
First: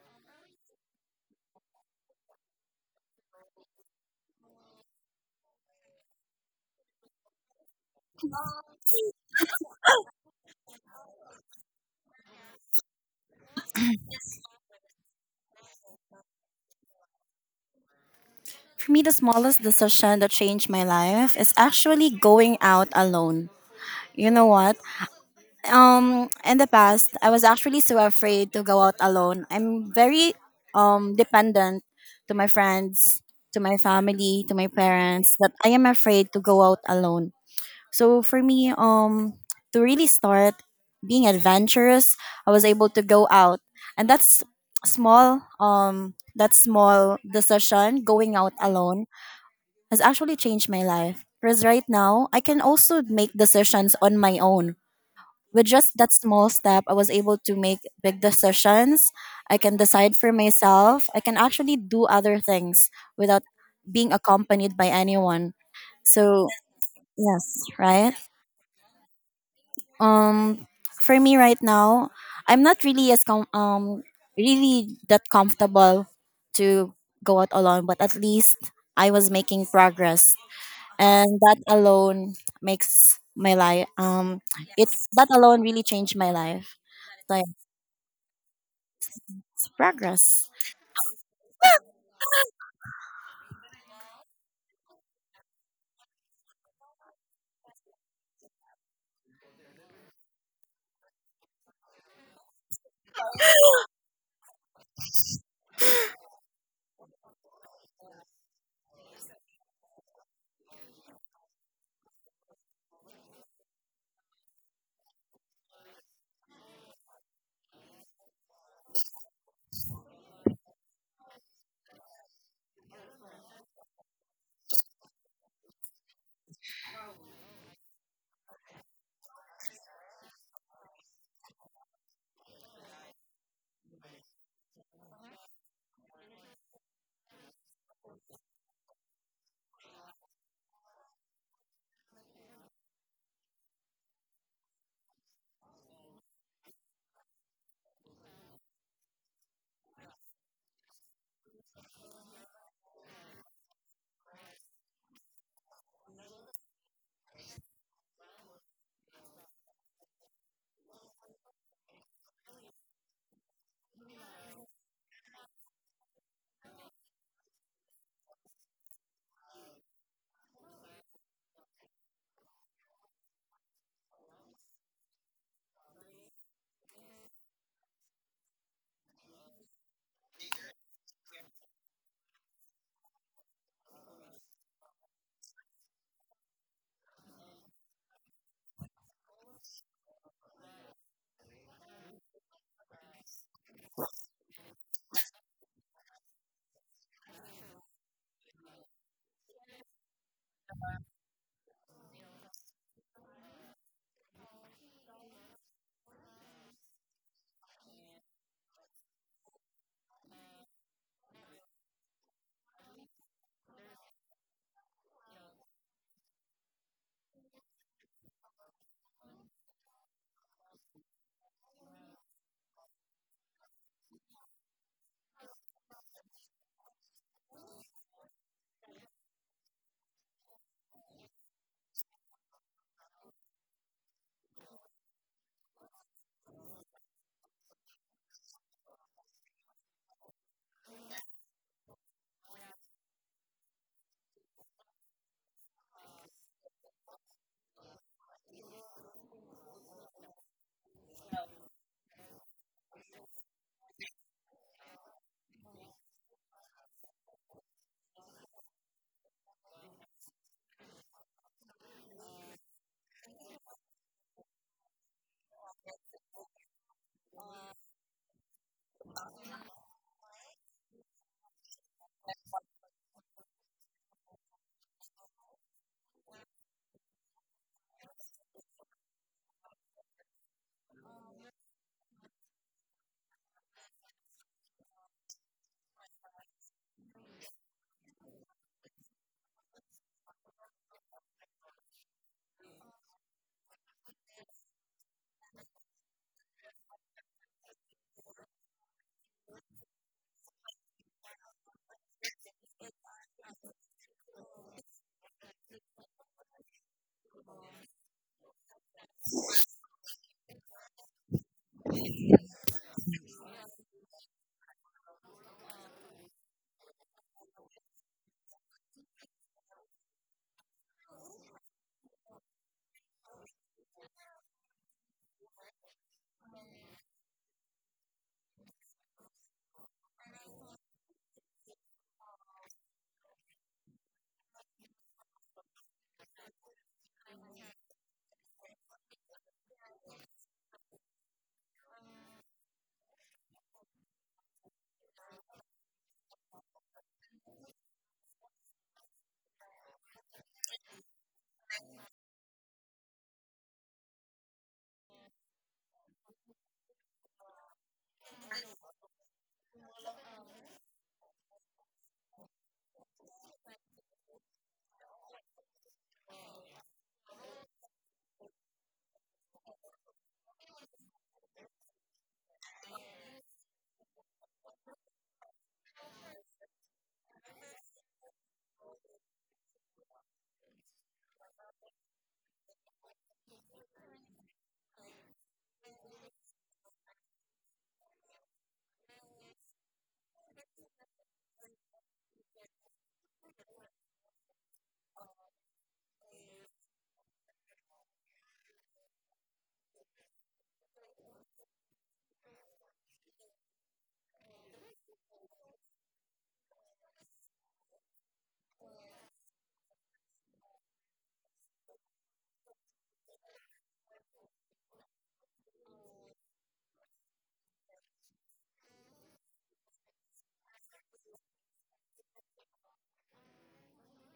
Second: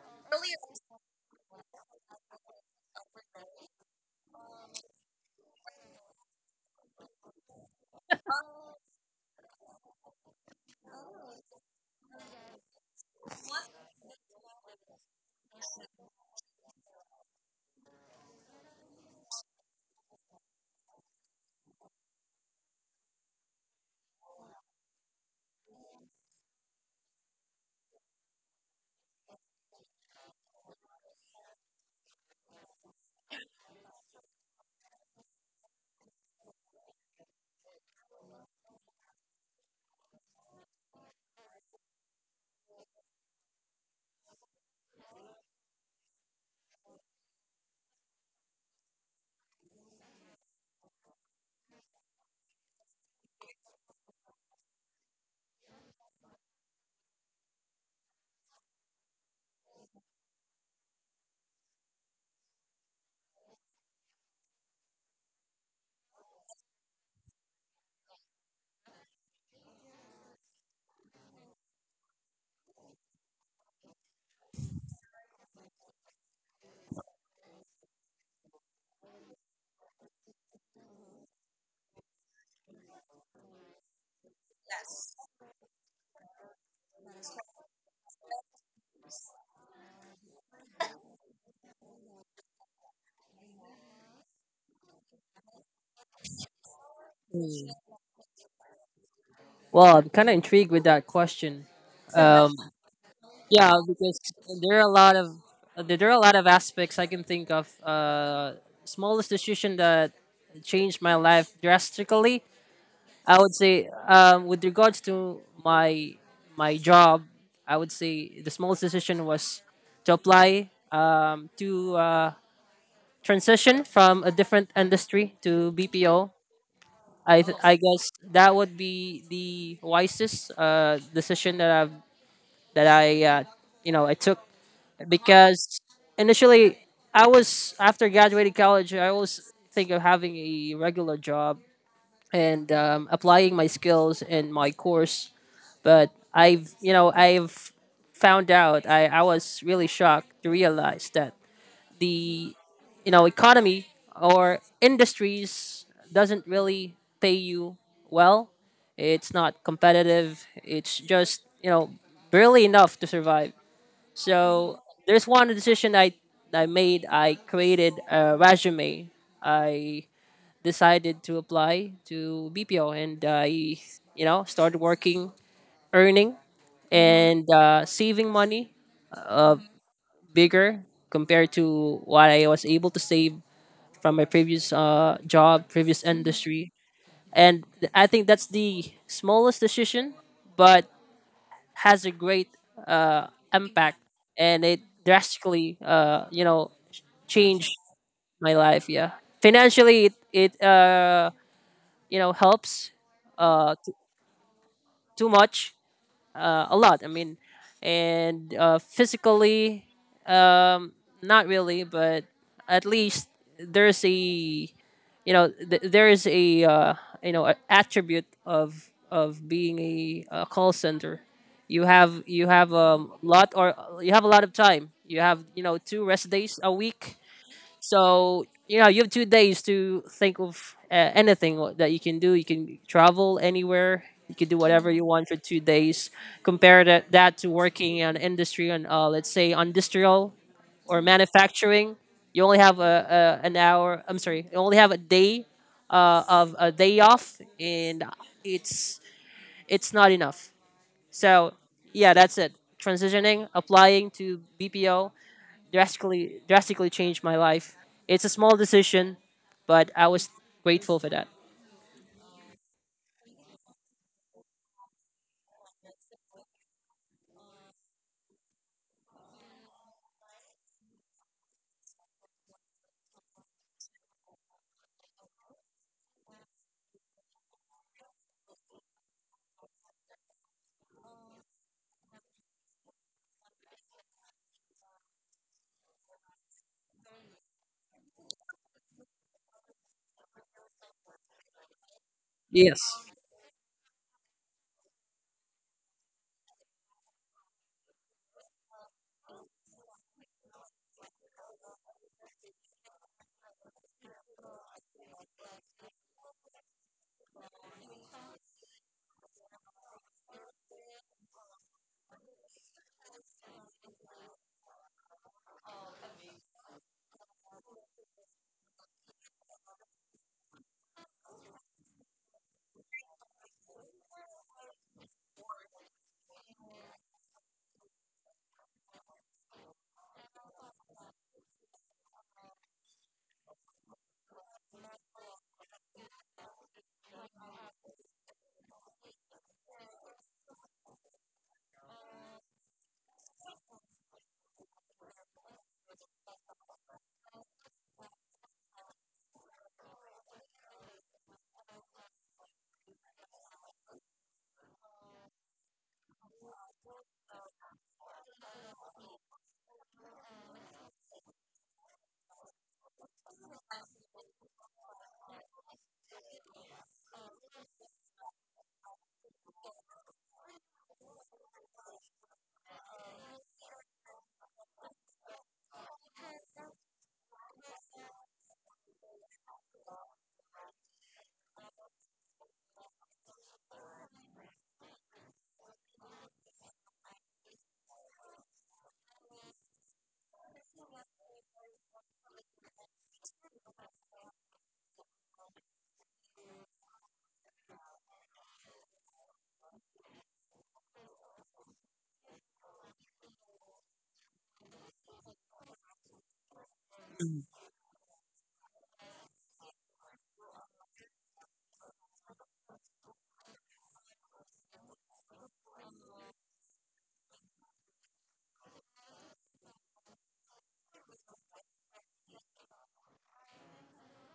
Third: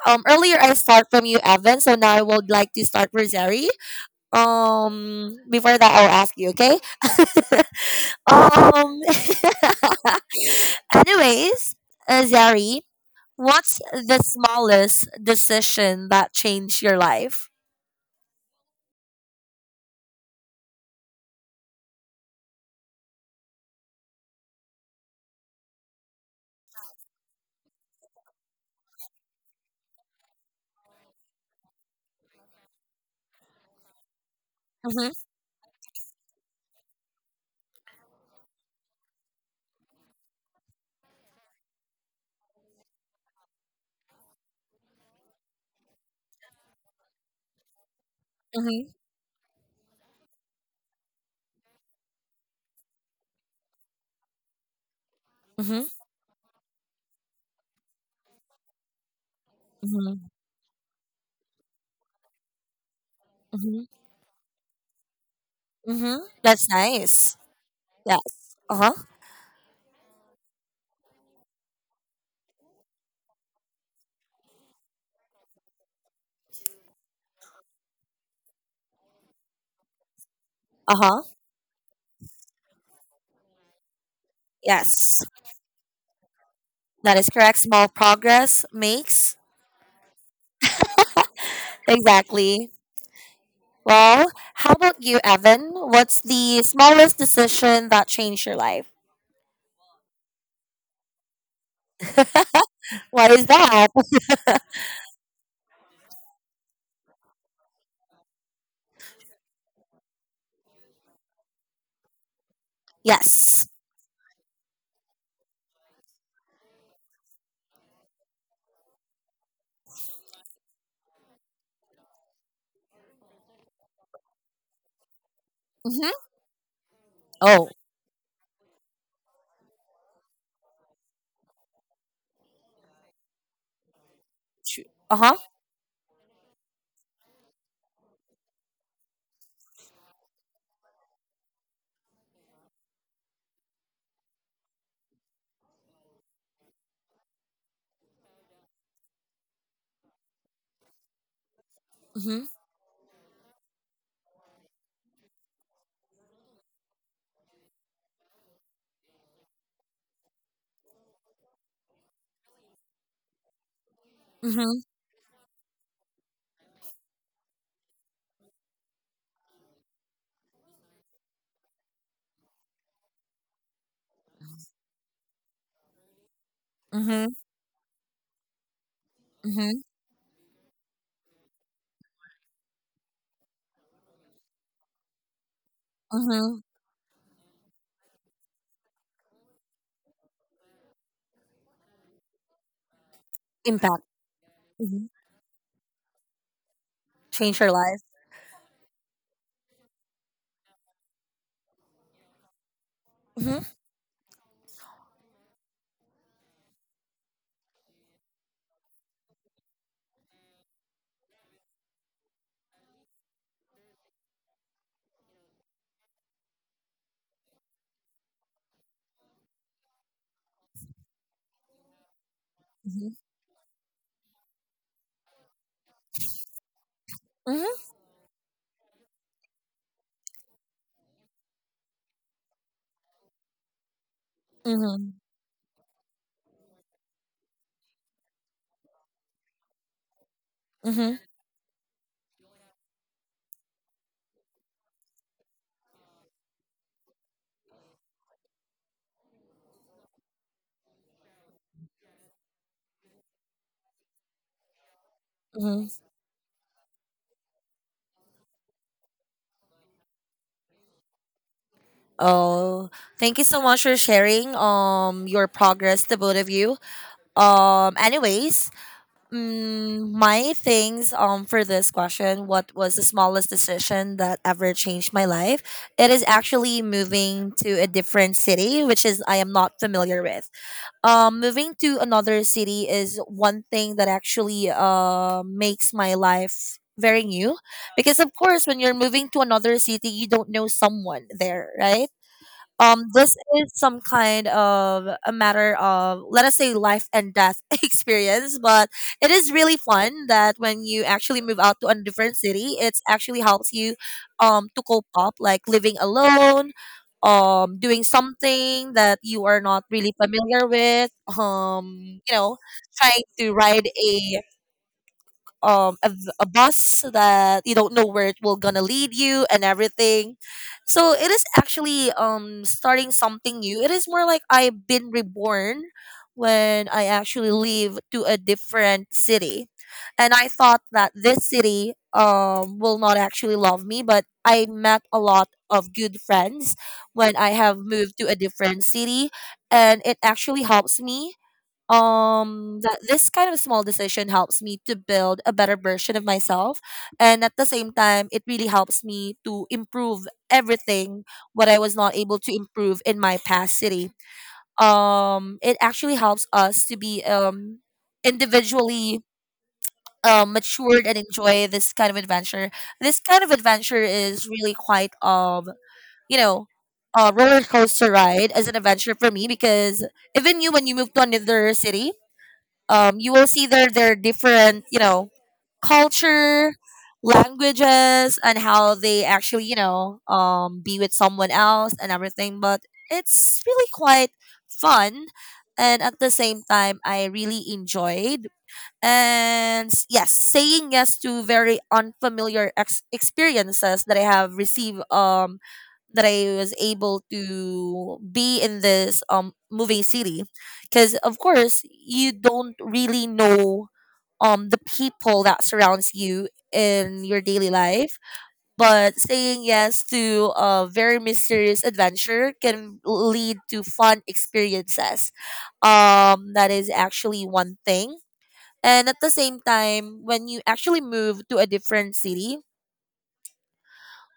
S1: earlier I start from you, Evan. So now I would like to start with Zeri. Before that, I'll ask you. Okay. Um. anyways, Zari, what's the smallest decision that changed your life?
S2: For me, the smallest decision that changed my life is actually going out alone. You know what? In the past, I was actually so afraid to go out alone. I'm very dependent to my friends, to my family, to my
S1: Mm-hmm.
S2: parents, that I am afraid to go out alone. So for me, to really start being adventurous, I was able to go out, and that's small. That small decision, going out
S1: Mm-hmm.
S2: alone, has actually changed my life. Because right now, I can also make decisions on my own. With
S1: Mm-hmm.
S2: just that small step, I was able to make big decisions. I can
S1: Mm-hmm.
S2: decide for myself. I can actually do other things without
S1: Mm-hmm.
S2: being accompanied by anyone.
S1: Mm-hmm.
S2: So,
S1: That's nice.
S2: yes, right?
S1: Yes. Uh huh.
S2: um for me right now, I'm not really really that comfortable to go out alone, but at least I was making progress,
S1: Uh huh.
S2: and that alone makes my life it
S1: Yes.
S2: that alone really changed my life,
S1: That is
S2: like
S1: correct. Small progress makes.
S2: progress.
S1: Exactly. Well, how about you, Evan? What's the smallest decision that changed your life?
S3: Well, I'm kind of intrigued with that question. Um,
S1: What is
S3: yeah,
S1: that?
S3: because there are a lot of there are a lot of aspects I can think of. Smallest decision that changed my life drastically, I would
S1: Yes.
S3: say, with regards to my my job, I would say the smallest decision was to apply to transition from a different industry to
S1: Mm-hmm.
S3: BPO.
S1: Oh.
S3: I guess that would be the wisest decision that I've that I you know I took.
S1: Uh
S3: Because initially I was after graduating college I always think of having a regular job and applying my skills in my course, but I've you know I've found out I was really shocked to realize that
S1: huh.
S3: the you know economy or industries doesn't really pay you well. It's not competitive. It's just you know barely enough to survive. So
S1: Mhm.
S3: there's one decision I made. I created a resume. I decided to apply to BPO, and I you know started working, earning,
S1: Mhm.
S3: and saving money uh,
S1: Mhm.
S3: bigger compared to what I was able to save from my previous job, previous
S1: Mhm.
S3: industry. And I think that's the smallest decision, but has a great uh, impact,
S1: Impact.
S3: and it
S1: Mhm.
S3: drastically, you know,
S1: Change your
S3: changed
S1: life.
S3: my life. Yeah, financially, it you know helps
S1: Mhm.
S3: uh, t- too much a lot. I mean, and physically, um, not really, but at least there's a there is a you know a attribute of being a, call center. You have a
S1: Mhm.
S3: lot or you have a lot of time. You have you know two rest days a week,
S1: Mhm.
S3: so you know you have 2 days to think of anything that you can do. You can travel anywhere. You can do whatever you
S1: Mhm.
S3: want for 2 days. Compare that to working in industry and let's say industrial or
S1: Mhm.
S3: manufacturing. You only have a an hour. I'm sorry. You only have a day of a day off, and it's it's not enough. So yeah, that's it. Transitioning, applying to BPO,
S1: Mhm.
S3: drastically changed my life. It's a small decision, but I was grateful for that.
S1: Oh, thank you so much for sharing your progress, the both of you. Anyways, mm, my things for this question, what was the smallest decision that ever changed my life? It is actually moving to a different city, which is I am not familiar with. Moving to another city is one thing that actually makes my life very new, because of course when you're moving to another city you don't know someone there, right?
S3: Yes.
S1: This is some kind of a matter of, let us say, life and death experience, but it is really fun that when you actually move out to a different city, it's actually helps you to cope up, like living alone, doing something that you are not really familiar with, um you know trying to ride a a bus that you don't know where it will gonna lead you, and everything. So it is actually, starting something new, it is more like I've been reborn when I actually leave to a different city. And I thought that this city will not actually love me, but I met a lot of good friends when I have moved to a different city. And it actually helps me, that this kind of small decision helps me to build a better version of myself. And at the same time, it really helps me to improve everything what I was not able to improve in my past city. It actually helps us to be individually matured and enjoy this kind of adventure. This kind of adventure is really quite, you know a roller coaster ride as an adventure for me, because even you, when you move to another city, you will see their different, you know, culture, languages, and how they actually, you know, be with someone else and everything. But it's really quite fun. And at the same time, I really enjoyed, yes, saying yes to very unfamiliar experiences that I have received, that I was able to be in this moving city. Because of course you don't really know the people that surrounds you in your daily life. But saying yes to a very mysterious adventure can lead to fun experiences. That is actually one thing. And at the same time, when you actually move to a different city,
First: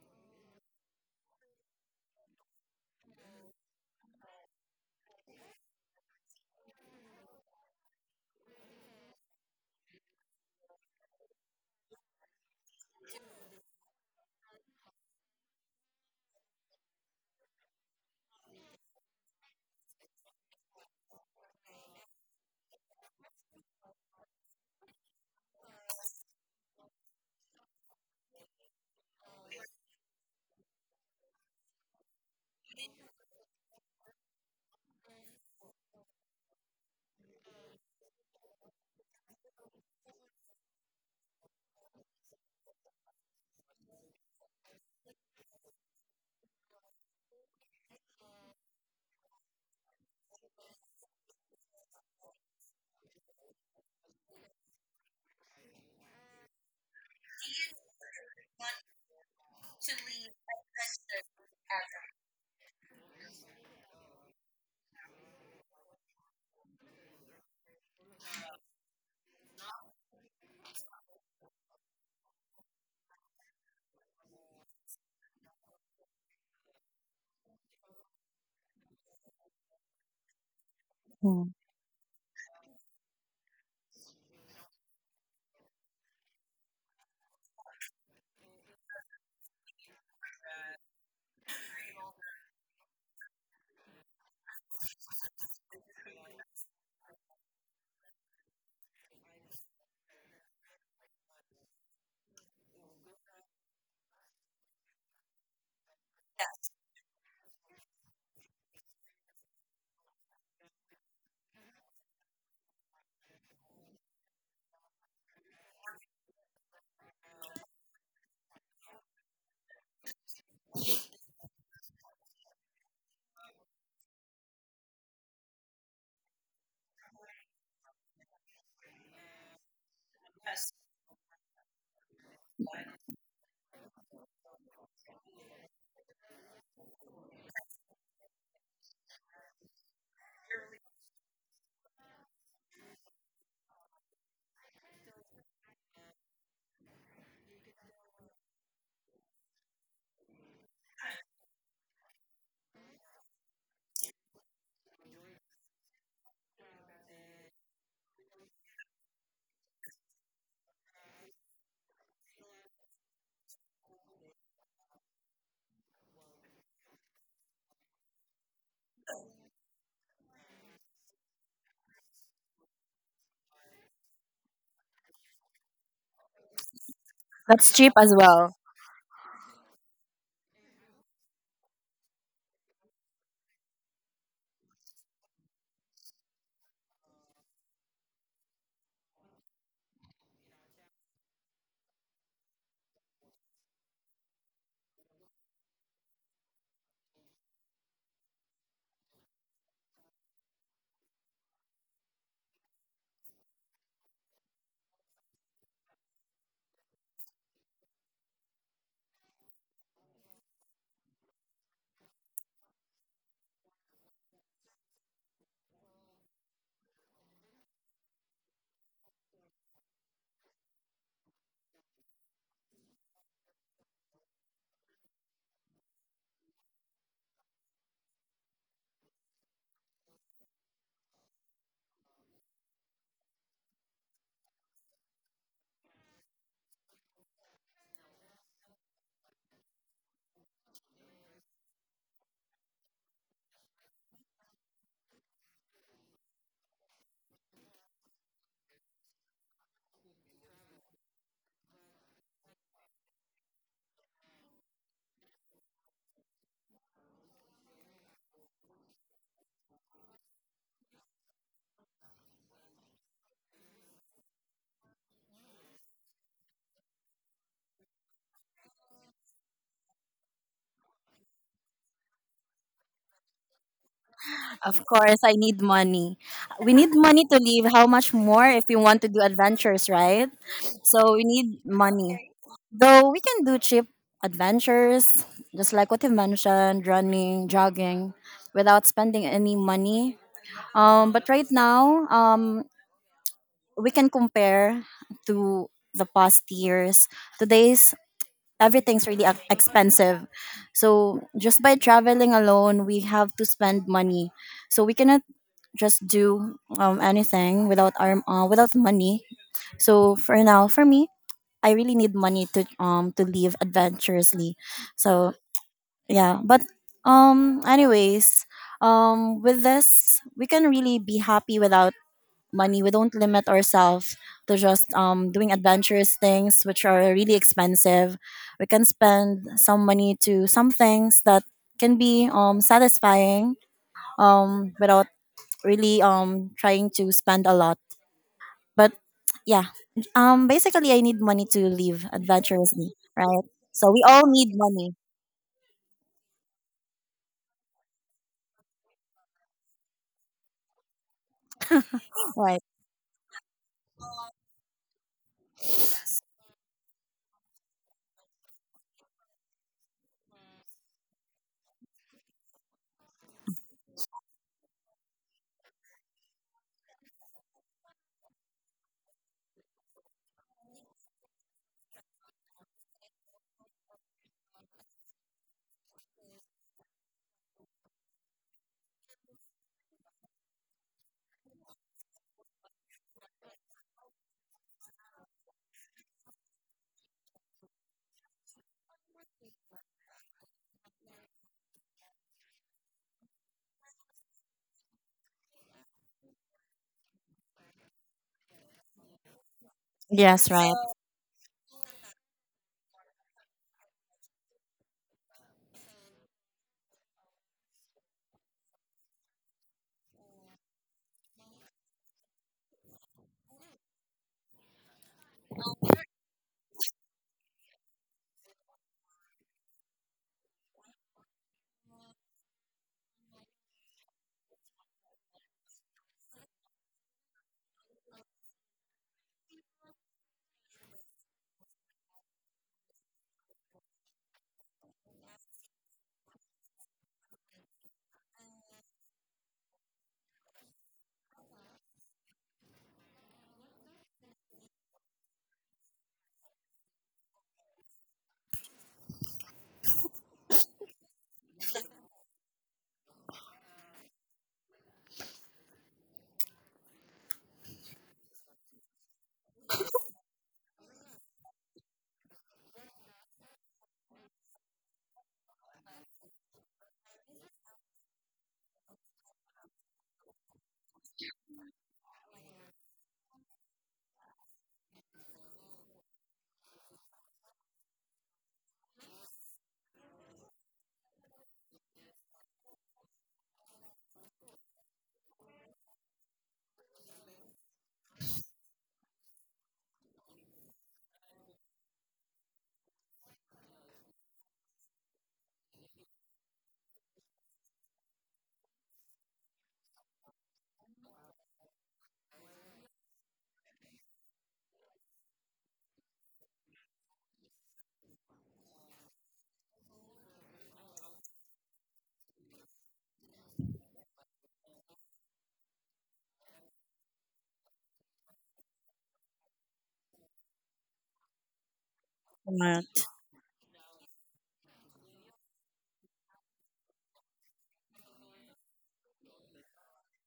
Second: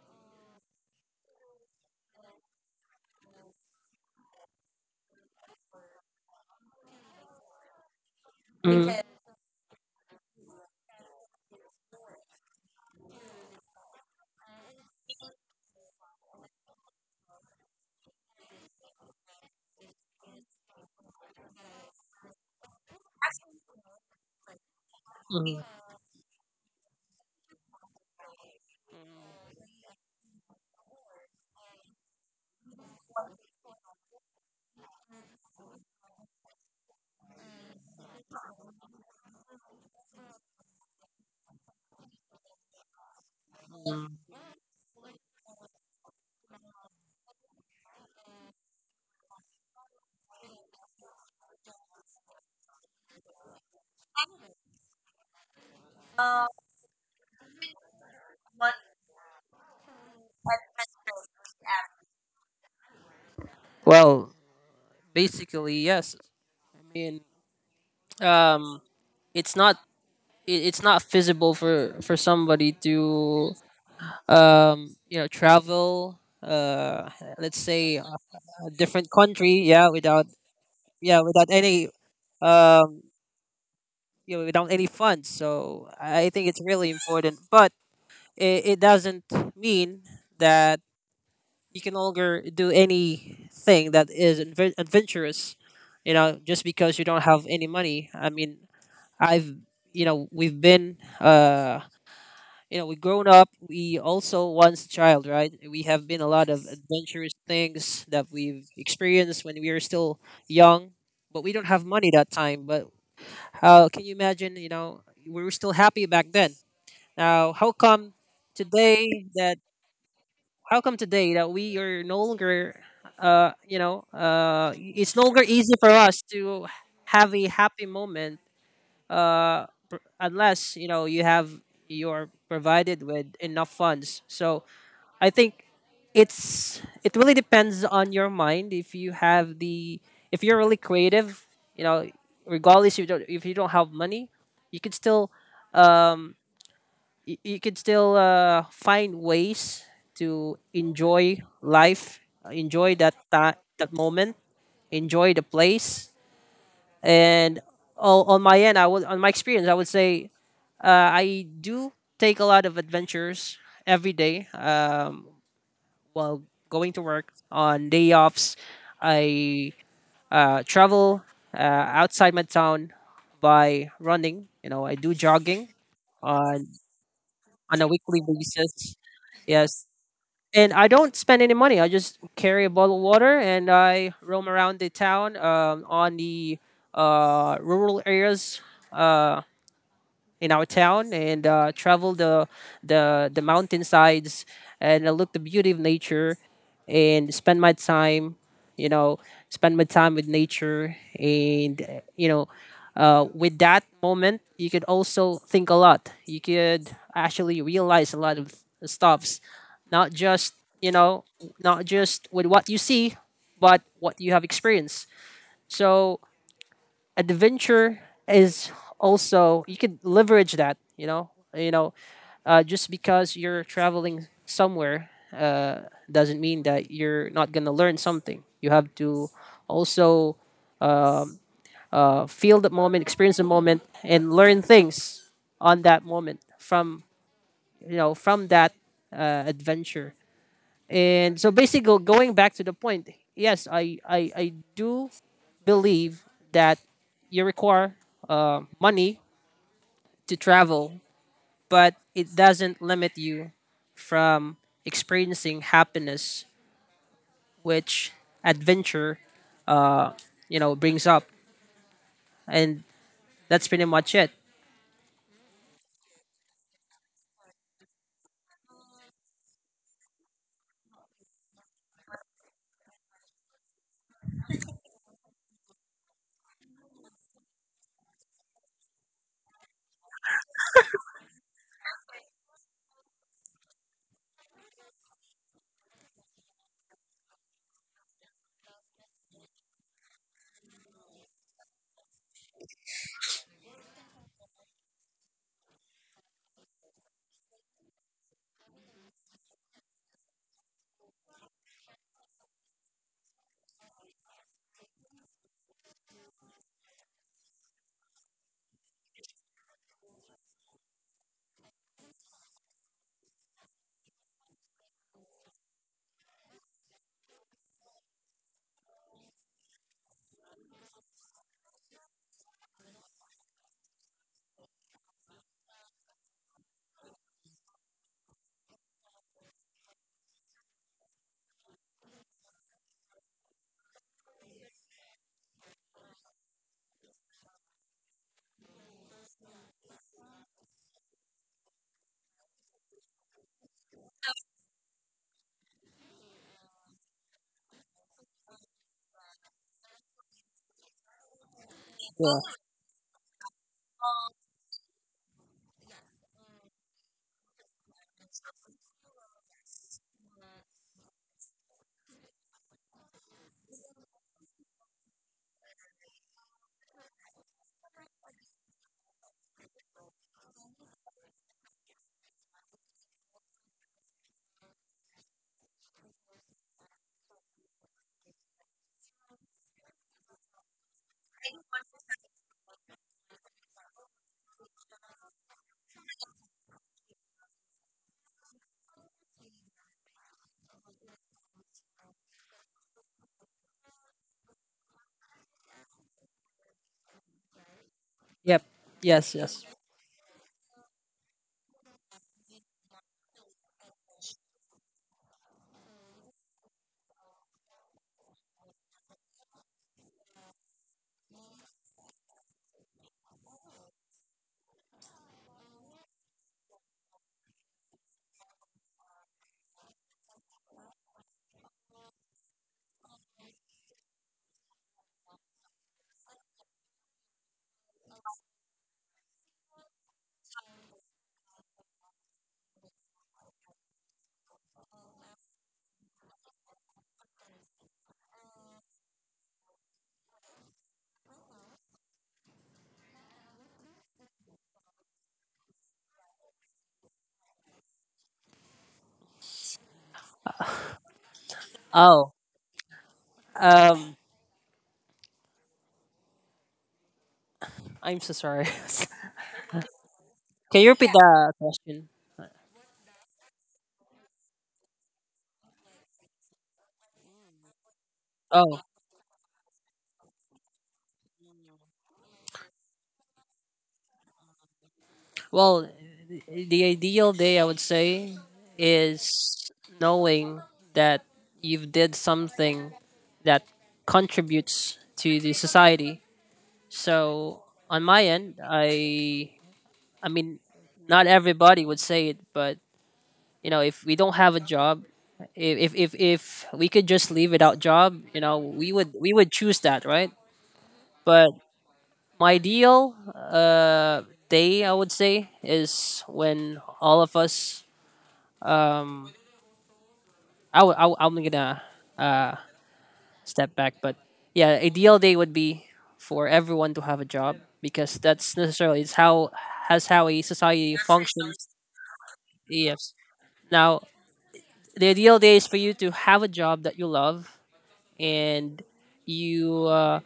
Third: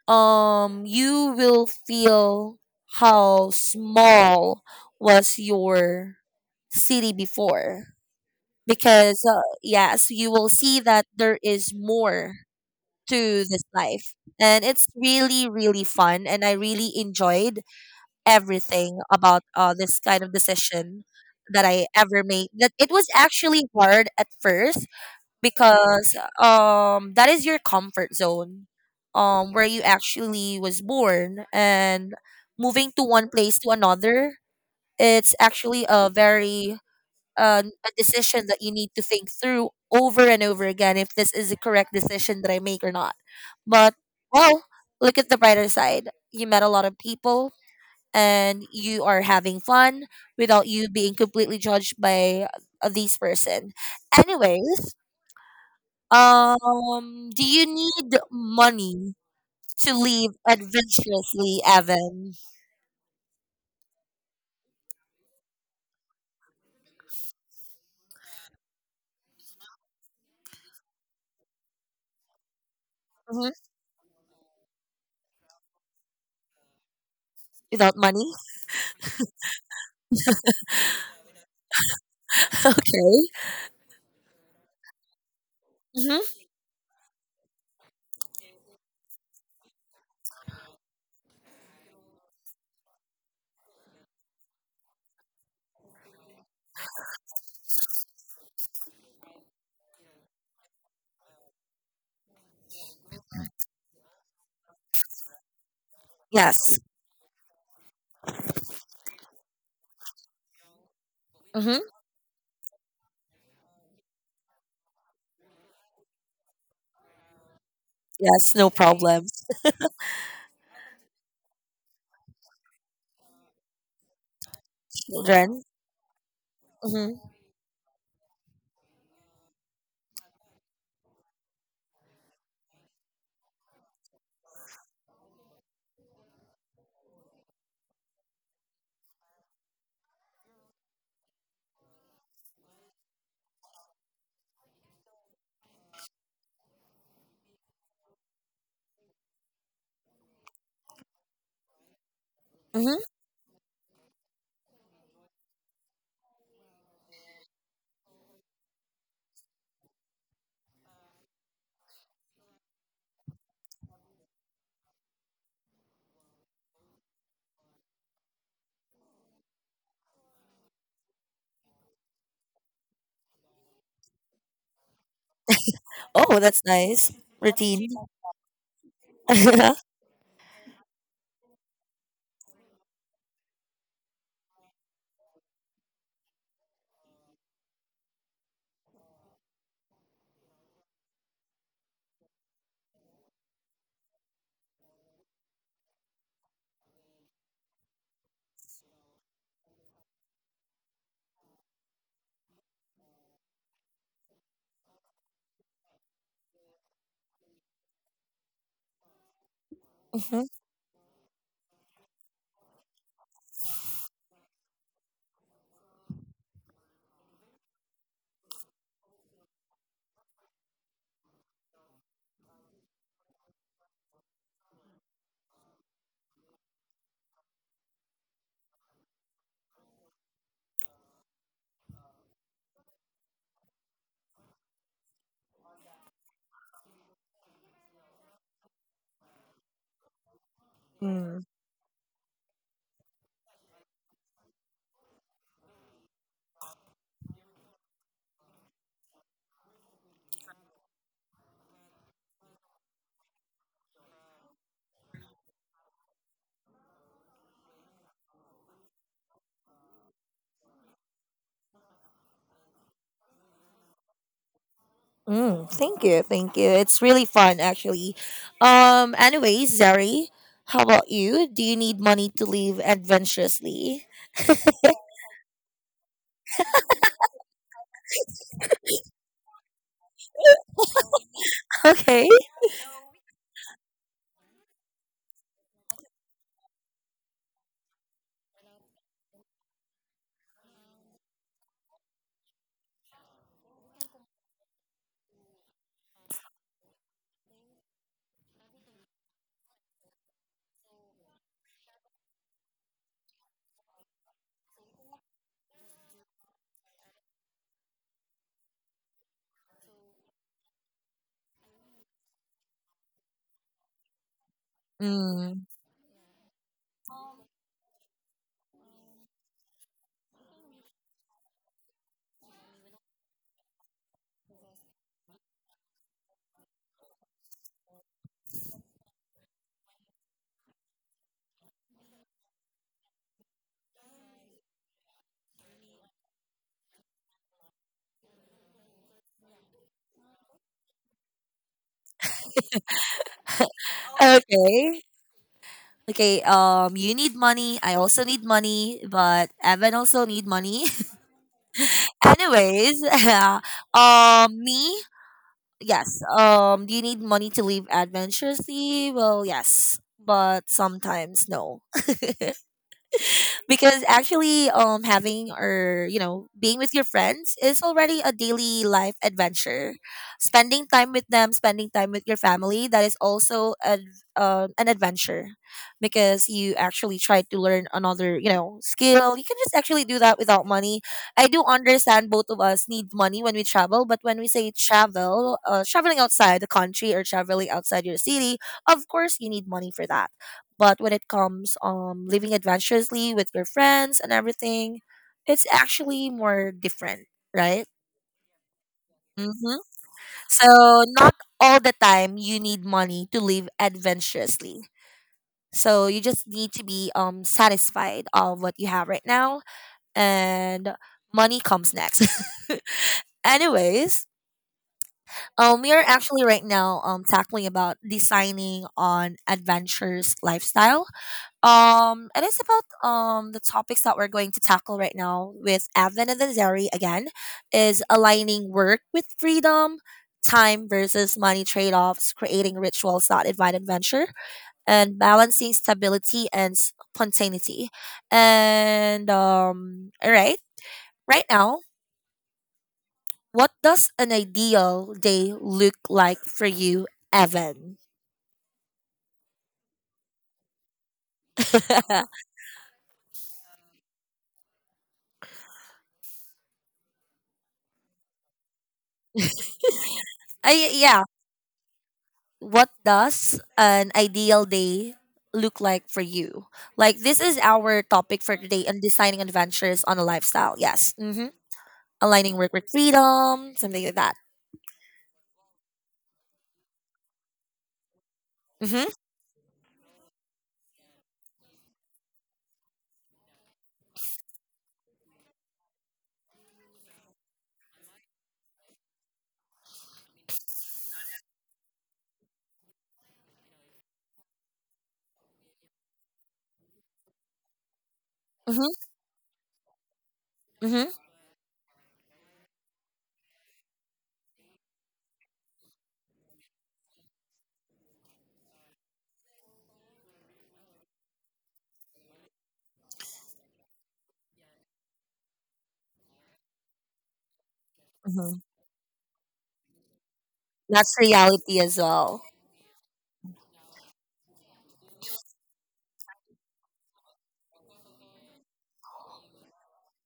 S1: you will feel how small was your city before.
S3: Mm.
S1: Because, yes, you will see that there is more to this life. And it's really, really fun. And I really enjoyed everything about this kind of decision that I ever made. That it was actually hard at first,
S3: Mm.
S1: because that is your comfort zone, where you actually was born. And moving to one place to another, it's actually a very a decision that you need to think through over and over again if this is the correct decision that I make or not. But, well, look at the brighter side, you met a lot of people, and you are having fun without you being completely judged by these person. Anyways, do you need money to live adventurously, Evan?
S3: Well, basically, yes. I mean, um, it's not it's not feasible for somebody
S1: Hmm.
S3: to travel let's say
S1: Without money?
S3: a different country, yeah, without yeah without
S2: Mm.
S3: any um
S1: Okay.
S3: without any funds. So I
S1: Hmm.
S3: think it's really important, but it doesn't mean that you can no longer do anything that is adventurous, you know, just because you don't have any money. I mean, I've we've been you know, we've grown up. We also once a child, right? We have been a lot of
S1: Yes.
S3: adventurous things that we've experienced when we were still young, but we don't
S1: Hmm.
S3: have money that time. But how can you imagine, you know, we were still happy back then? Now how come
S1: Yes, no
S3: today
S1: problem.
S3: that how come today that we are no longer it's no longer
S1: Children.
S3: easy for us to
S1: Hmm.
S3: have a happy moment, unless, you know, you have you're provided with enough funds. So I think it's it really depends on your mind. If you have the if you're really creative, you know, regardless, if you don't have money, you can still um you could still find ways to enjoy life,
S1: Hmm.
S3: enjoy that moment, enjoy the place. And on my end, I would on my experience, I would say I do take a lot of adventures every day, while going to work on day offs. I travel outside my town by running. You know, I do jogging
S1: Oh, that's
S3: on
S1: nice.
S2: That's
S3: on a
S1: Routine.
S2: cheap as
S3: weekly
S2: well.
S3: basis.
S1: Hmm.
S3: Yes, and I don't spend any money. I just carry a bottle of water and I roam around the town, on the rural areas. Uh, in our town, and travel the the mountainsides, and look the beauty of nature, and spend my time, you know, spend my time with nature. And you know, with that moment, you could also think a lot. You could actually realize a lot of stuffs, not just, you know, not just with what you see, but what you have experienced. So adventure is also you could leverage that, you know, just because you're traveling somewhere, doesn't mean that you're not going to learn something. You have to also feel the moment, experience the moment, and learn things on that moment from, you know, from that adventure. And so basically going back to the point, yes, I do believe that you require money to travel, but it doesn't limit you from experiencing happiness, which adventure, uh, you know, brings up. And that's pretty much it.
S1: Mm, thank you. Thank you. It's really fun, actually. Anyways, Zari, how about you? Do you need money to live adventurously?
S2: Of course I need money. We need money to live, how much more if we want to do adventures, right? So we need
S1: Okay.
S2: money. Though we can do cheap adventures, just like what you mentioned, running, jogging, without spending any money. But right now, we can compare to the past years. Today's everything's really expensive. So just by traveling alone, we have to spend money. So we cannot just do anything without our without money. So for now, for me, I really need money to live adventurously. So
S1: Mm.
S2: yeah, but anyways, with this, we can really be happy without money. We don't limit ourselves to just doing adventurous things which are really expensive. We can spend some money to some things that can be satisfying, without really trying to spend a lot. But yeah. Basically, I need money to live adventurously, right? So we all need money.
S1: Okay. Okay, you need money. I also need money, but Evan also need money.
S3: Yeah.
S2: Right.
S1: Anyways, me, yes. Do you need money to live adventurously? Well, yes, but sometimes no. Because actually, having, or you know, being with your friends is already a daily life adventure. Spending time with them, spending time with your family, that is also a, an adventure, because you actually try to learn another, you know, skill. You can just actually do that without money. I do understand both of us need money when we travel, but when we say travel, traveling outside the country or traveling outside your city, of course you need money for that. But when it comes living adventurously with your friends and everything, it's actually more different, right?
S3: Yep. Yes. Yes.
S1: Mm-hmm.
S2: Yes, right.
S1: So not all the time you need money to live adventurously. So you just need to be satisfied of what you have right now, and money comes next. Anyways, we are actually right now tackling about designing on adventurous lifestyle. And it's about the topics that we're going to tackle right now with Avin and Zeri again is aligning work with freedom, time versus money trade-offs, creating rituals that invite adventure, and balancing stability and spontaneity. And all right, right now, what does an ideal day look like for you, Evan?
S3: Oh. Um. I'm so sorry.
S1: I
S3: Can you repeat
S1: yeah,
S3: the question?
S1: what does an ideal day look like for you? Like this is our topic for
S3: Oh.
S1: today on designing adventures on a lifestyle. Yes. Mm-hmm. Aligning work with freedom, something like that.
S3: Well, the ideal day, I would say,
S1: Mm-hmm.
S3: is knowing that you've did something that contributes to the society. So on my end, I mean, not everybody would say it, but you know, if we don't have a job, if we could just leave without job, you know,
S1: Mm-hmm.
S3: we would choose that, right?
S1: Mm-hmm.
S3: But my ideal day, I would say, is when all of us um, I'm gonna uh, step back. But yeah, ideal day would be for everyone to have a job, because that's
S1: Mm-hmm.
S3: necessarily it's how has how a society
S1: That's
S3: functions.
S1: reality as well.
S2: Correct.
S3: Yes. Now, the ideal day is for you to have a job that you love, and you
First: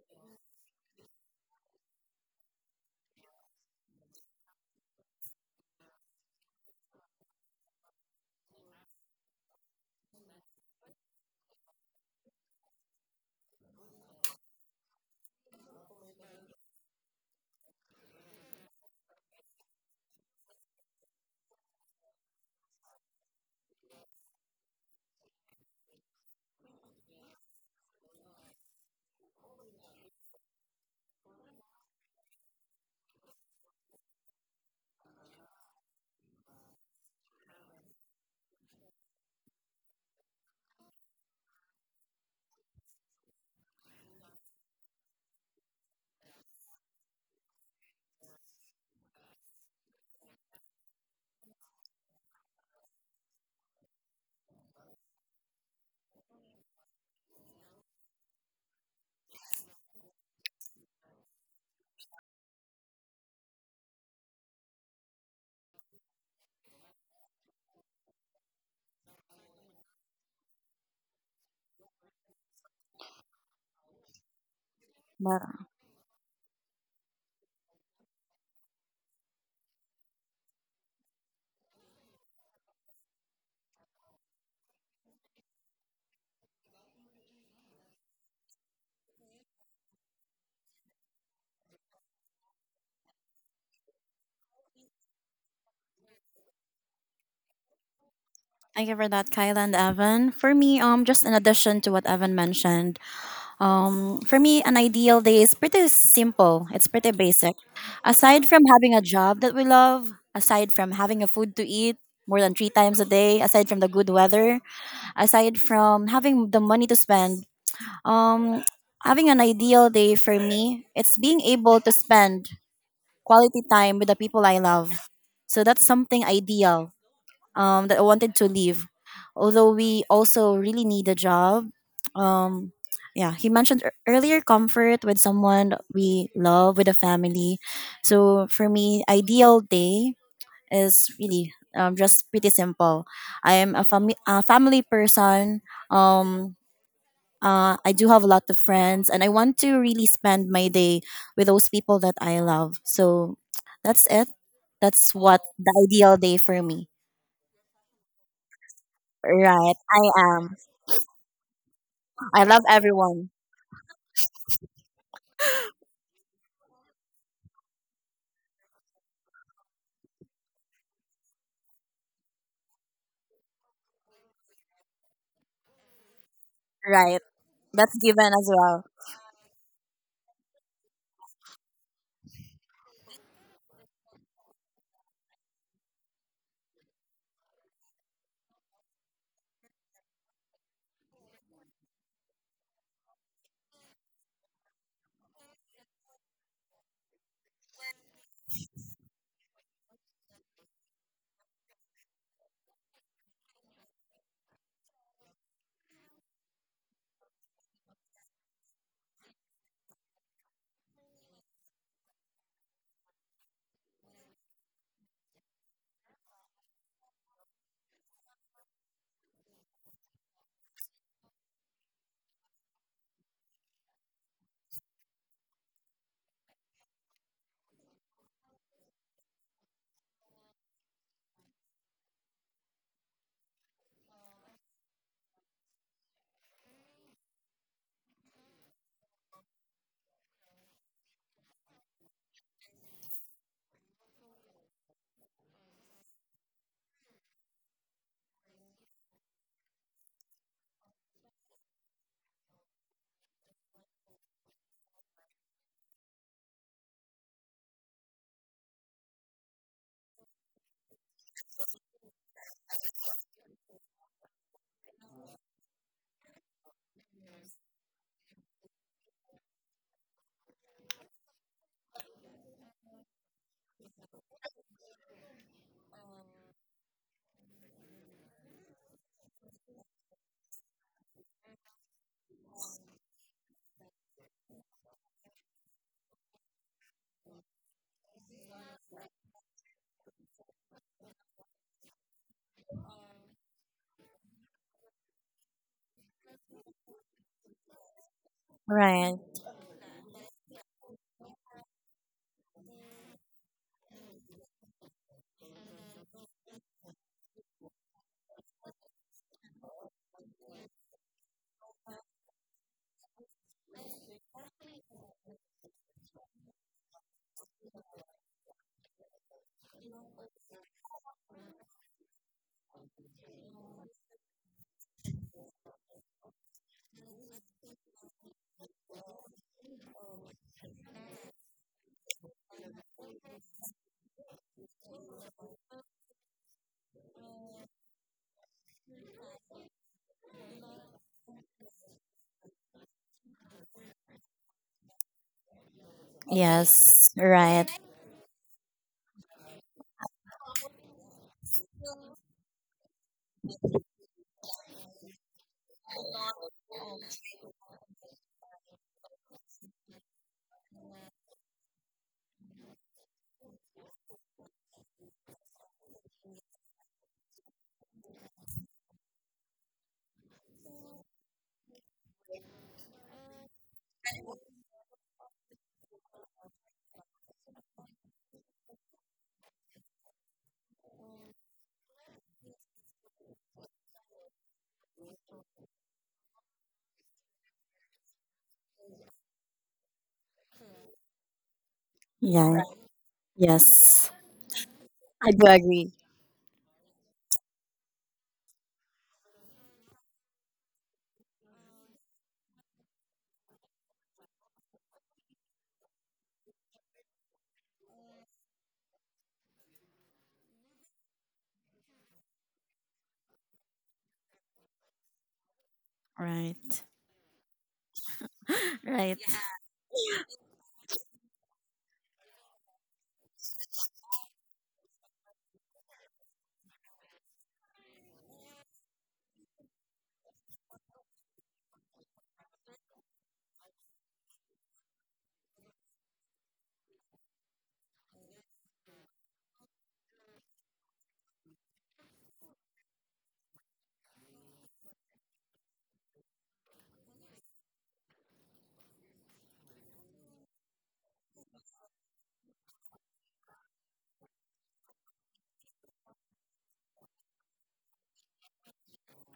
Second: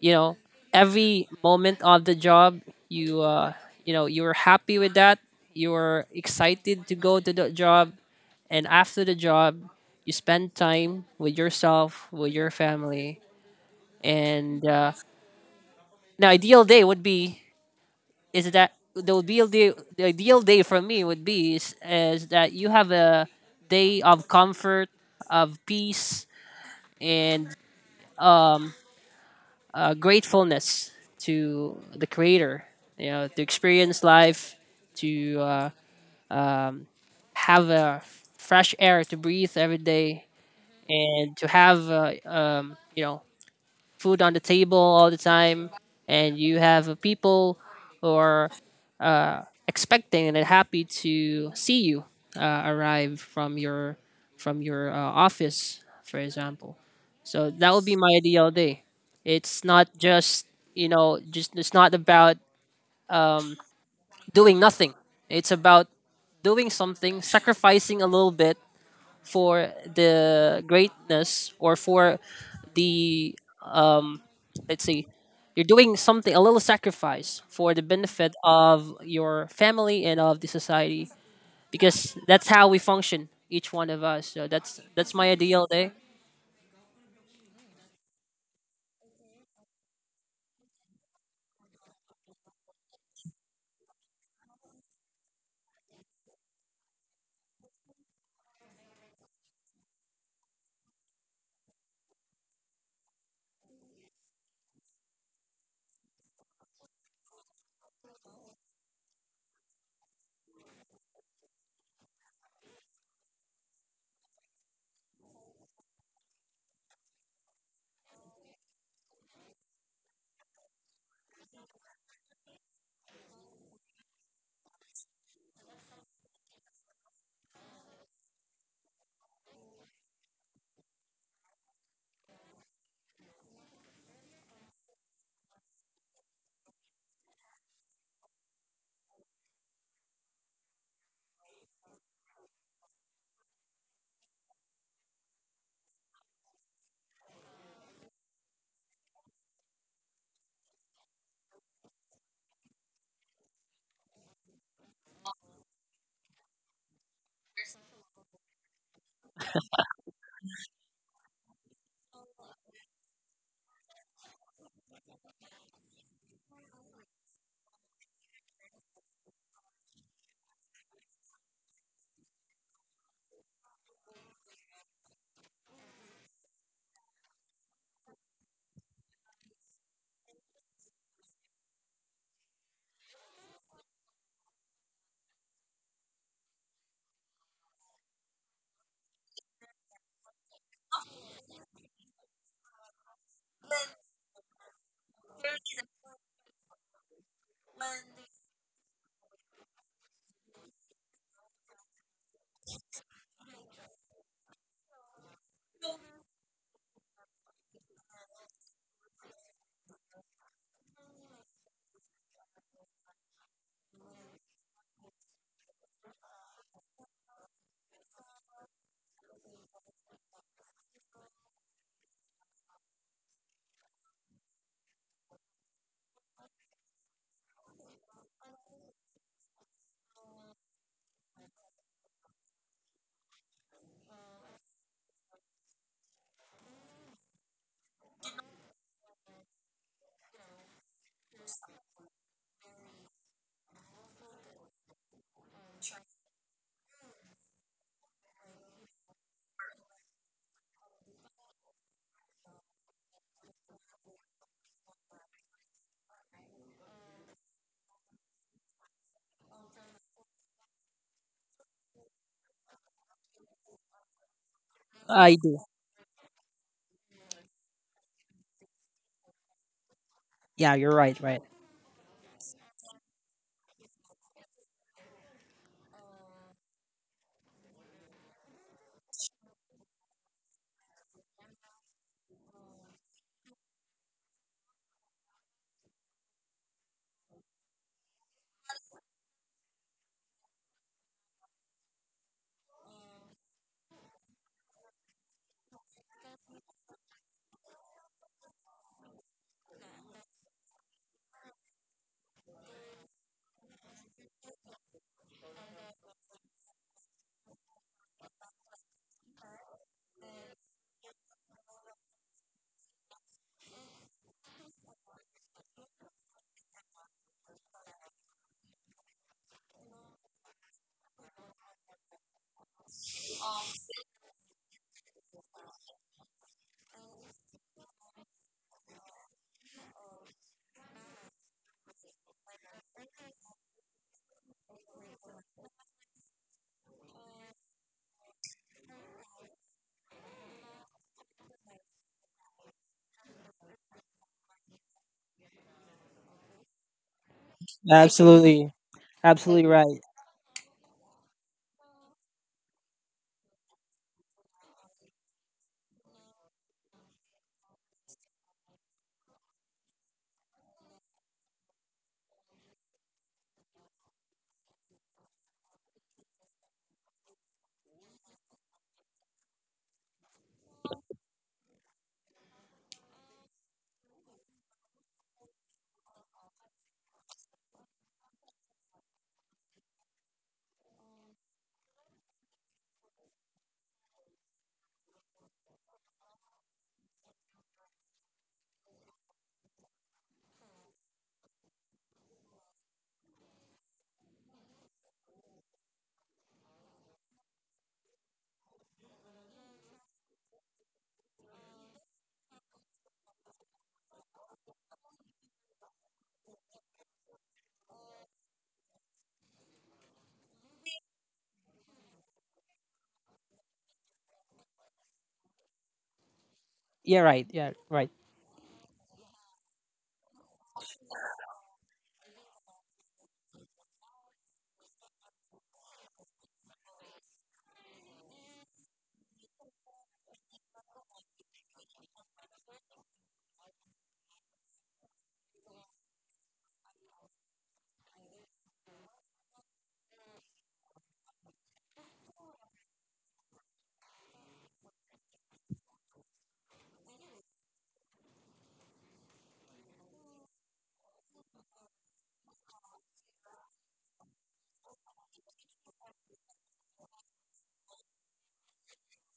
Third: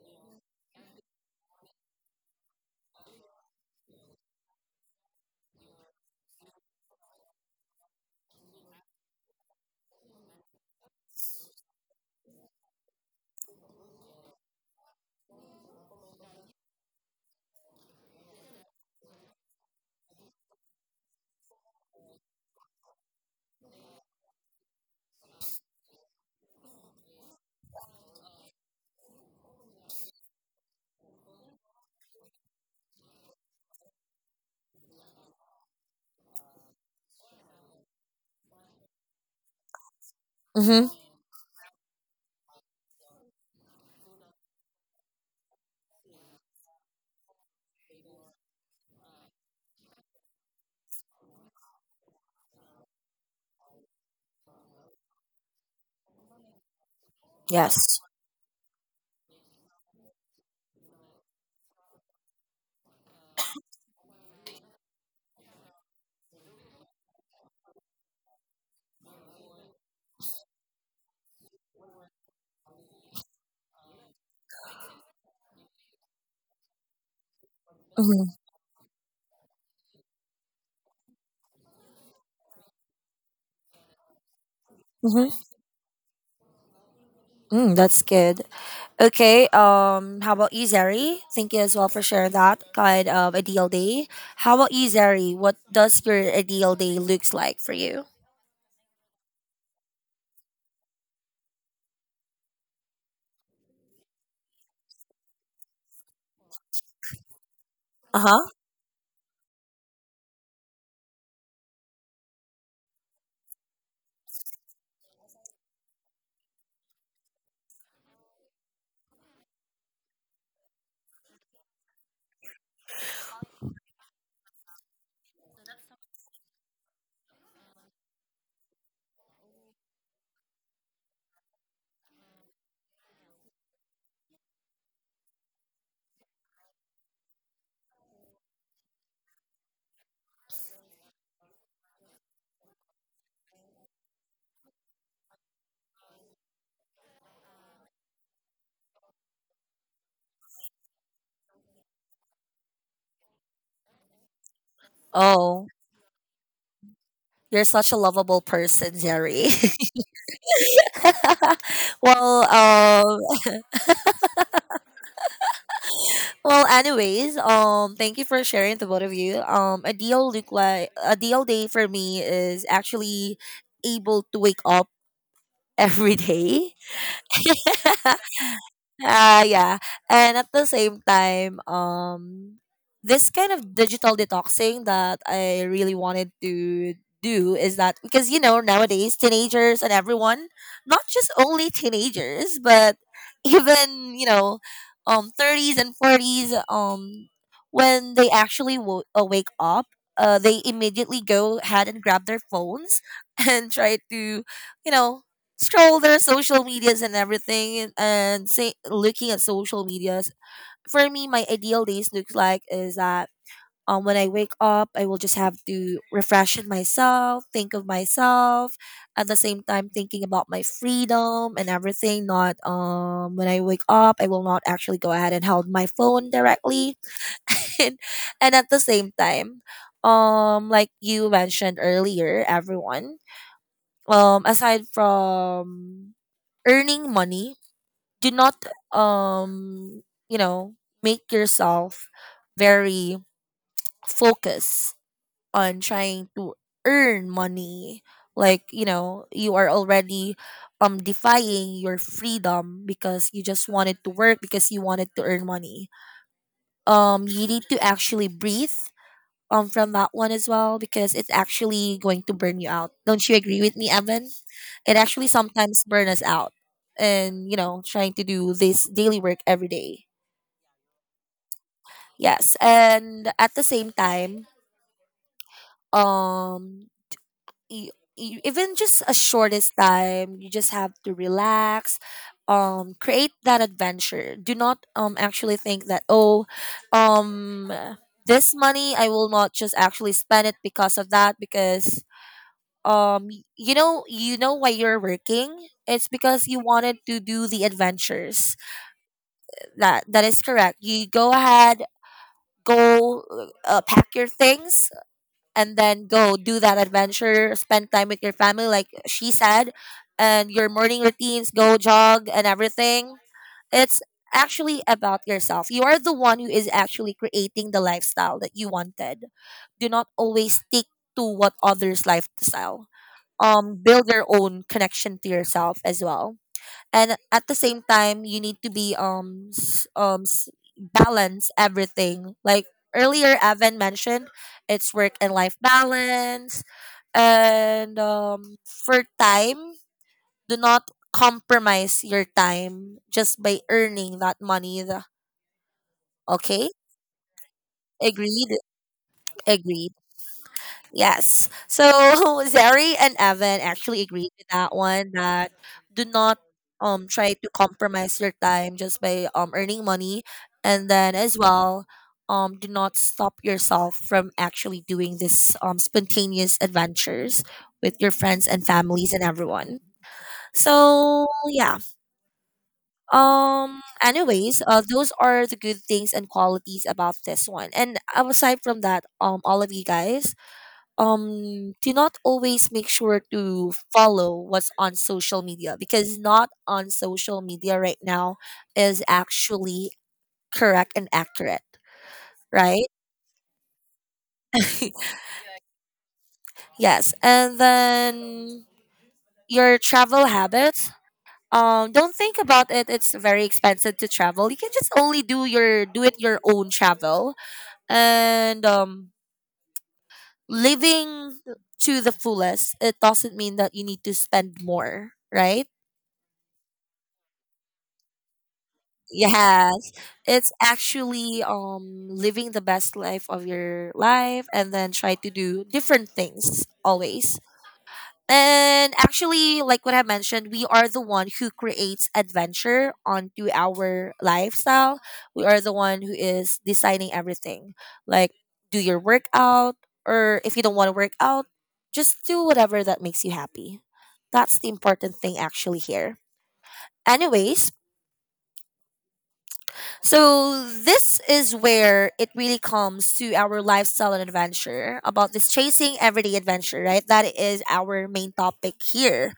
S3: you know, every moment of the job, you you know, you're happy with that, you're excited to go to the job, and after the job, you spend time with yourself, with your family, and now, ideal day would be is that the ideal day. The ideal day for me would be is that you have a day of comfort, of peace, and um, gratefulness to the Creator. You know, to experience life, to um, have a fresh air to breathe every day,
S1: Mm-hmm.
S3: and to have you know, food on the table all the time, and you have people or expecting and happy to see you arrive from your office, for example. So that would be
S1: Yes.
S3: my ideal day. It's not just, you know, just it's not about um, doing nothing. It's about doing something, sacrificing a little bit for the greatness or for the um let's see,
S2: But
S3: you're doing something a little sacrifice for the
S1: Mm-hmm.
S3: benefit of your family and of the society, because that's how we function, each one of us. So that's my
S1: Mm-hmm.
S3: ideal day.
S1: Mm, that's good. Okay. How about you, Zeri? Thank you as well for sharing that kind of ideal day. How about you, Zeri? What does your ideal day looks like for you?
S2: thank you for that, Kyla and Evan. For me, just in addition to what Evan mentioned, for me, an ideal day is pretty simple. It's pretty basic.
S1: Uh huh.
S2: Aside from having a job that we love, aside from having a food to eat more than three times a day, aside from the good weather, aside from having the money to spend, Um, having an ideal day for me, it's being able to spend quality time with the people I love. So that's something ideal, that I wanted to leave. Although we also really need a job. Um, yeah, he mentioned earlier comfort with someone we love, with a family. So for me, ideal day is really, just pretty simple. I am a a family person. Um, I do have a lot of friends, and I want to really spend my day with those people that I love. So that's it. That's what
S1: Oh.
S2: the ideal day for me.
S1: You're such a lovable person, Jerry.
S2: Right. I am. I
S1: Well,
S2: love everyone.
S1: well, anyways, thank you for sharing, the both of you. A deal look like a deal day for me is actually able to wake up every day.
S2: Right. That's given as well.
S1: Yeah. And at the same time, this kind of digital detoxing that I really wanted to do is that because you know nowadays teenagers and everyone, not just only teenagers, but even you know, thirties and forties, when they actually wake up, they immediately go ahead and grab their phones and try to, you know, scroll their social medias and everything, and say looking at social medias. For me, my ideal days looks like is that, when I wake up, I will just have to refresh in myself, think of myself, at the same time thinking about my freedom and everything. Not when I wake up I will not actually go ahead and hold my phone directly. and, and at the same time, like you mentioned earlier, everyone, aside from earning money, do not um you know make yourself very focused on trying to earn money. Like, you know, you are already defying your freedom because you just wanted to work because you wanted to earn money. You need to actually breathe from that one as well, because it's actually going to burn you out. Don't you agree with me, Evan? It actually
S3: I do.
S1: sometimes burn us out, and you know, trying to do this daily work every day.
S3: Yeah, you're right, right.
S1: Yes, and at the same time, um you, you, even just a shortest time, you just have to relax, create that adventure. Do not actually think that, oh, um this money I will not just actually spend it because of that. Because you know, you know why you're working? It's because you wanted to do the adventures.
S2: Right.
S1: That that is correct. You go ahead, go pack your things and then go do that adventure, spend time with your family like she said, and your morning routines, go jog and everything. It's actually about yourself. You are the one who is actually creating the lifestyle that you wanted. Do not always stick to what others lifestyle. Build your own connection to yourself as well. And at the same time, you need to be balance everything. Like earlier Evan mentioned, it's work and life balance. And for time, do not compromise your time just by earning that money. Okay.
S2: Yes. Right.
S1: Agreed.
S3: Absolutely. Absolutely
S1: Agreed.
S3: right.
S1: Yes. So Zeri and Evan actually agreed with that one, that do not try to compromise your time just by earning money. And then as well, do not stop yourself from actually doing this spontaneous adventures with your friends and families and everyone. So yeah. Um, anyways, those are the good things and qualities about this one. And aside from that, all of you guys, do not always make sure to follow what's on social media, because not on social media right now is actually correct and accurate,
S2: Yeah.
S1: right?
S2: Yes. I do agree.
S1: Yes. And then your travel habits, don't think about it, it's very expensive to travel. You can just only do your do it your own travel. And living to the fullest, it doesn't mean that you need to spend more, right?
S2: Right.
S3: Yeah, right. Yeah, right.
S2: Right.
S1: Yes, it's actually living the best life of your life, and then try to do different things always. And actually, like what I mentioned, we are the one who creates adventure onto our lifestyle. We are the one who is deciding everything. Like, do your workout, or if you don't want to work out, just do whatever that makes you happy. That's the important thing actually here. Anyways, So this is where it really comes to our lifestyle and adventure about this chasing everyday adventure, right? That is our main topic here.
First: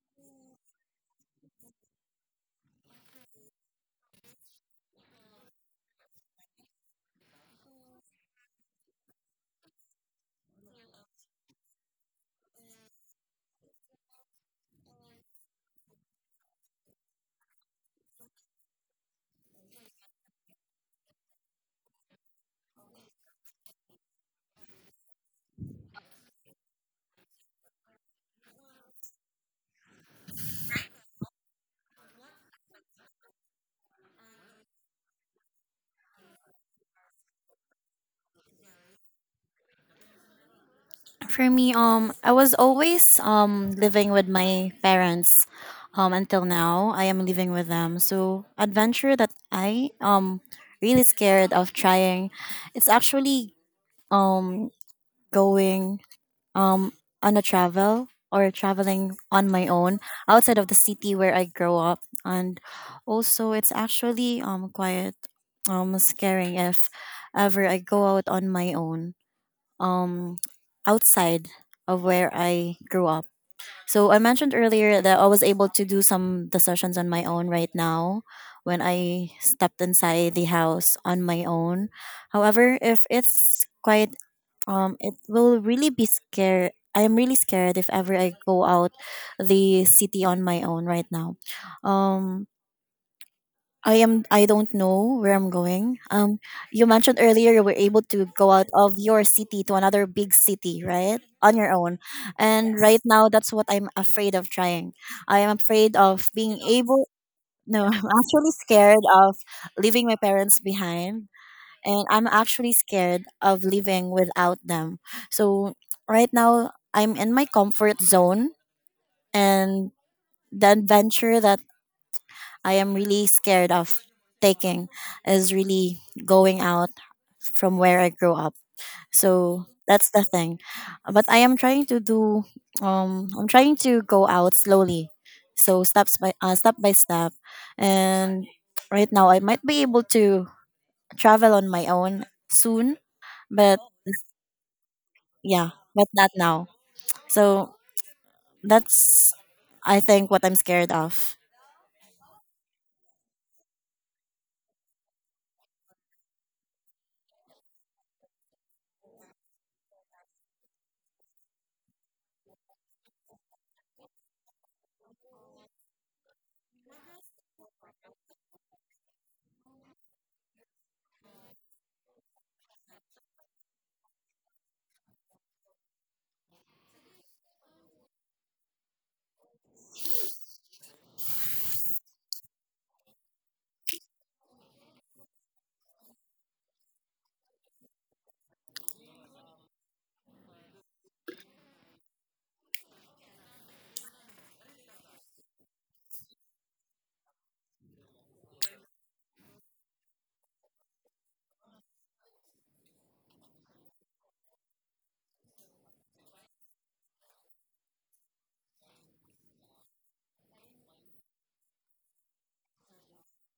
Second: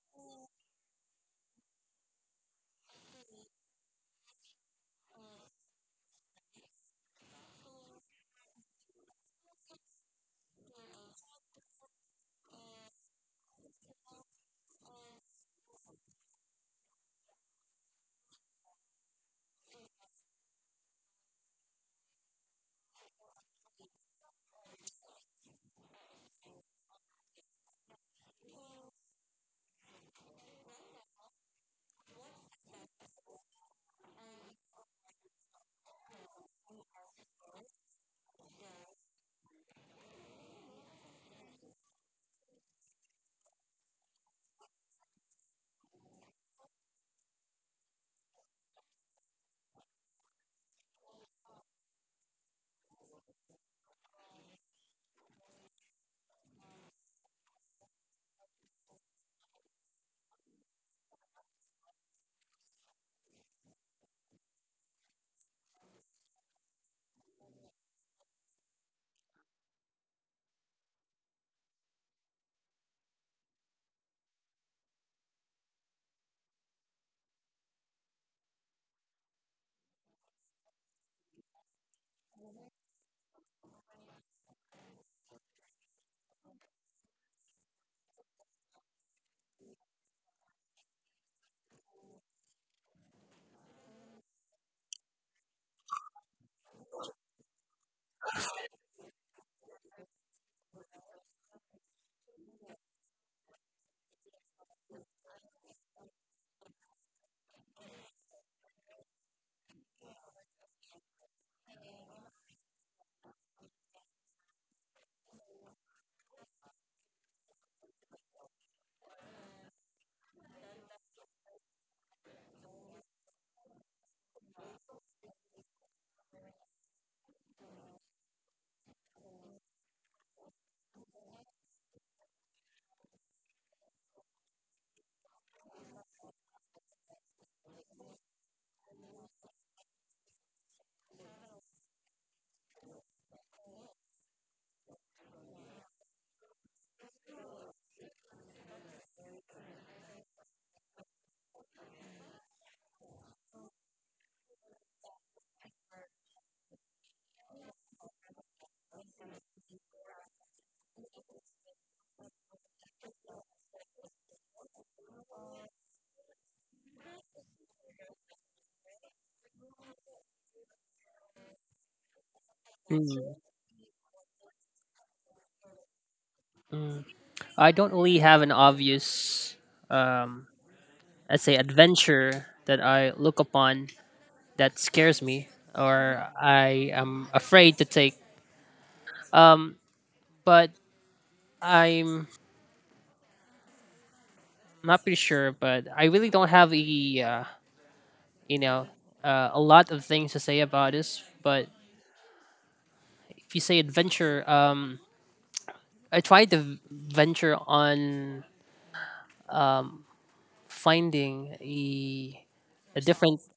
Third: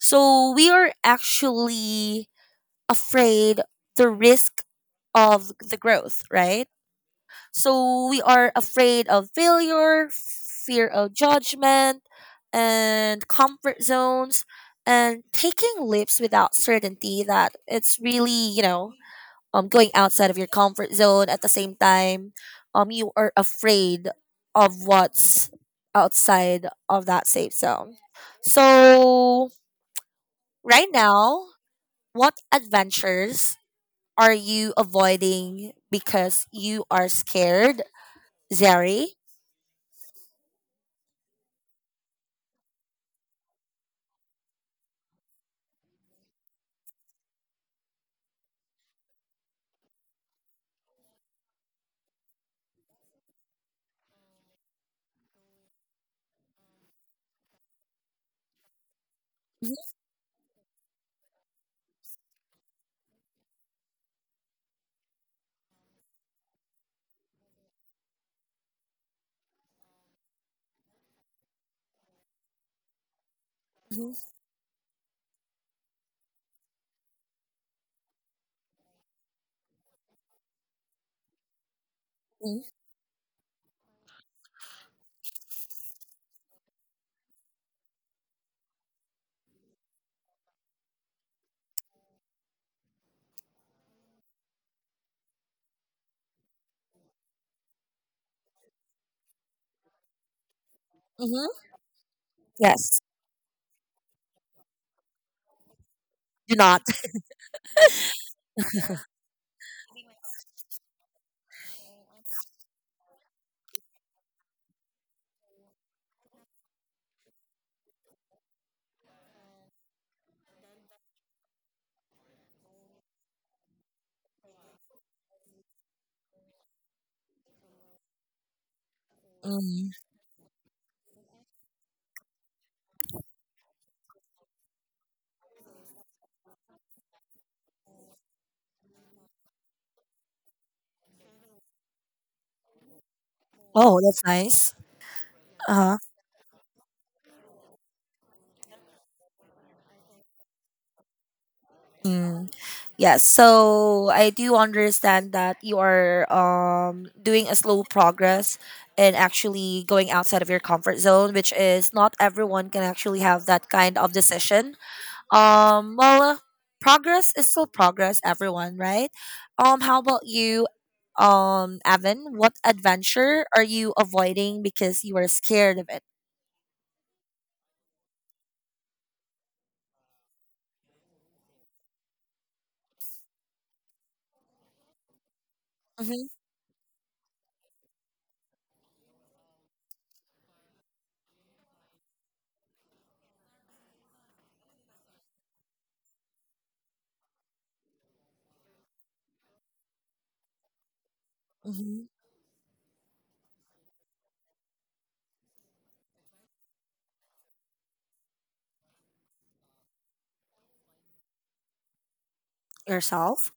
S1: So we are actually afraid the risk of the growth, right? So we are afraid of failure, fear of judgment, and comfort zones and taking leaps without certainty that it's really, going outside of your comfort zone at the same time you are afraid of what's outside of that safe zone, so right now, what adventures are you avoiding because you are scared, Zari?
S2: For me, I was always living with my parents. Until now, I am living with them. So adventure that I really scared of trying, it's actually um going um on a travel, or traveling on my own outside of the city where I grow up, and also it's actually quite scaring if ever I go out on my own, um, outside of where I grew up. So I
S1: Mm-hmm,
S2: mentioned earlier that I was able to do some decisions on my own right now when I stepped inside the house on my own. However, if it's quite it will really be scared. I am really scared if ever I go out the city on my own right now. Um I am, I don't know where I'm going. You mentioned earlier you were able to go out of your city to another big city, right? On
S1: mm-hmm.
S2: your own. And yes, right
S1: Yes,
S2: now that's what I'm afraid of trying. I am afraid of being
S1: do not.
S2: able, no, I'm actually scared of leaving my parents behind, and I'm actually scared of living without them. So right now I'm in my comfort zone, and the adventure that I am really scared of taking is really going out from where I grew up. So
S1: Mm.
S2: that's the thing. But I am trying to do I'm trying to go out slowly. So step by step, and right now I might be able to travel on my own soon, but
S1: Oh, that's nice.
S2: yeah, but not now. So that's I think what I'm scared of.
S1: Uh-huh. Yes, so I do understand that you are doing a slow progress and actually going outside of your comfort zone, which is not everyone can actually have that kind of decision. Well, progress is still progress, everyone, right? How about you, Evan? What
S3: Mm,
S1: adventure are you avoiding because you are scared of it?
S3: mm. I don't really have an obvious um let's say adventure that I look upon that scares me or
S1: Mm-hmm,
S3: I am afraid to take. Um, but I'm not pretty sure, but I really don't have a you know, a lot of things to say about this. But
S1: mm-hmm.
S3: if you say adventure, I tried to venture on um, finding a different,
S1: Yourself?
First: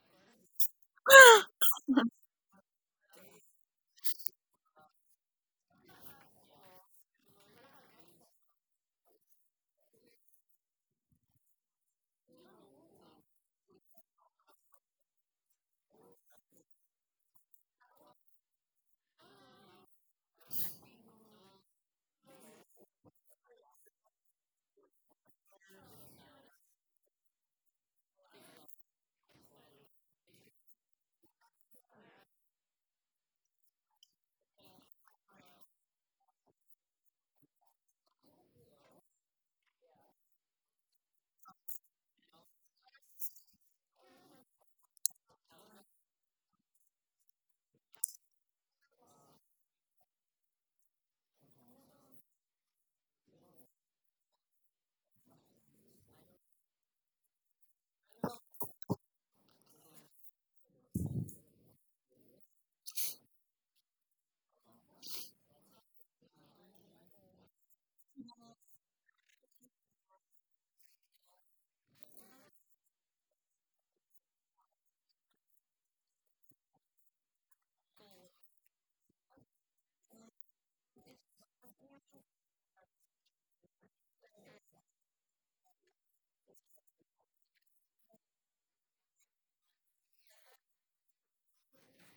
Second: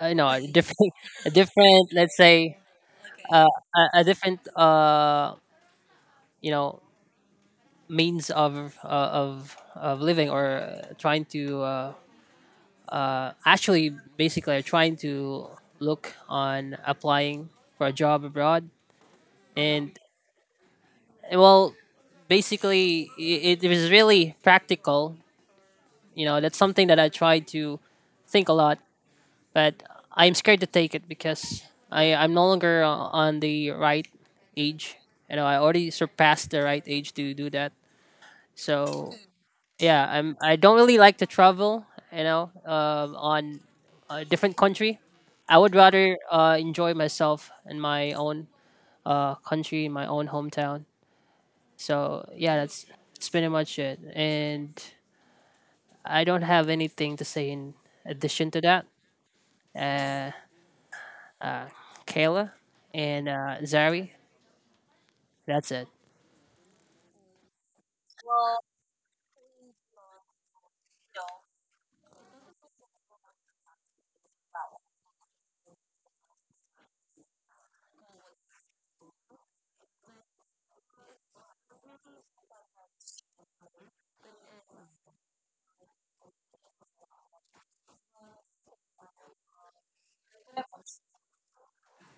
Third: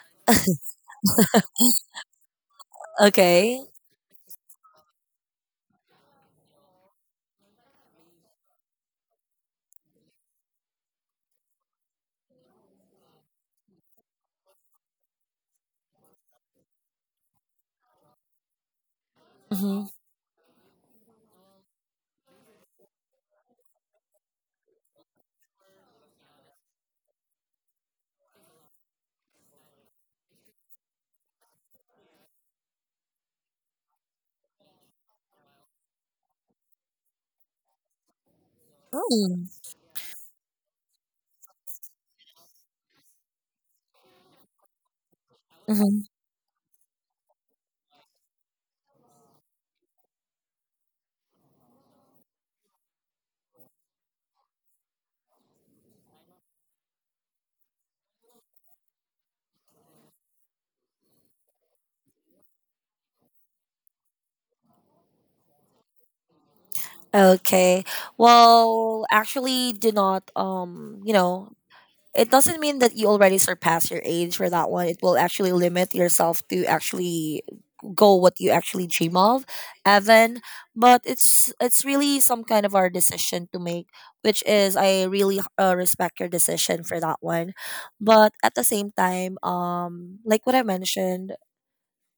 S3: I know, a different a different, let's say, uh,
S1: Okay.
S3: a different you know, means of living, or trying to actually basically are trying to look on applying for a job abroad. And well, basically, it was really practical. You know, that's something that I try to think a lot, but I'm scared to take it, because I'm no longer on the right age. You know, I already surpassed the right age to do that. So
S1: Mm-hmm.
S3: yeah, I'm. I don't really like to travel, you know, on a different country. I would rather enjoy myself in my own country, in my own hometown. So yeah, that's pretty much it. And I don't have anything to say in addition to that. Uh, uh, Kayla and Zari. That's it.
S1: Okay. Well, actually, do not. You know, it doesn't mean that you already surpass your age for that one. It will actually limit yourself to actually go what you actually dream of, Evan. But it's really some kind of our decision to make, which is I really respect your decision for that one. But at the same time, like what I mentioned,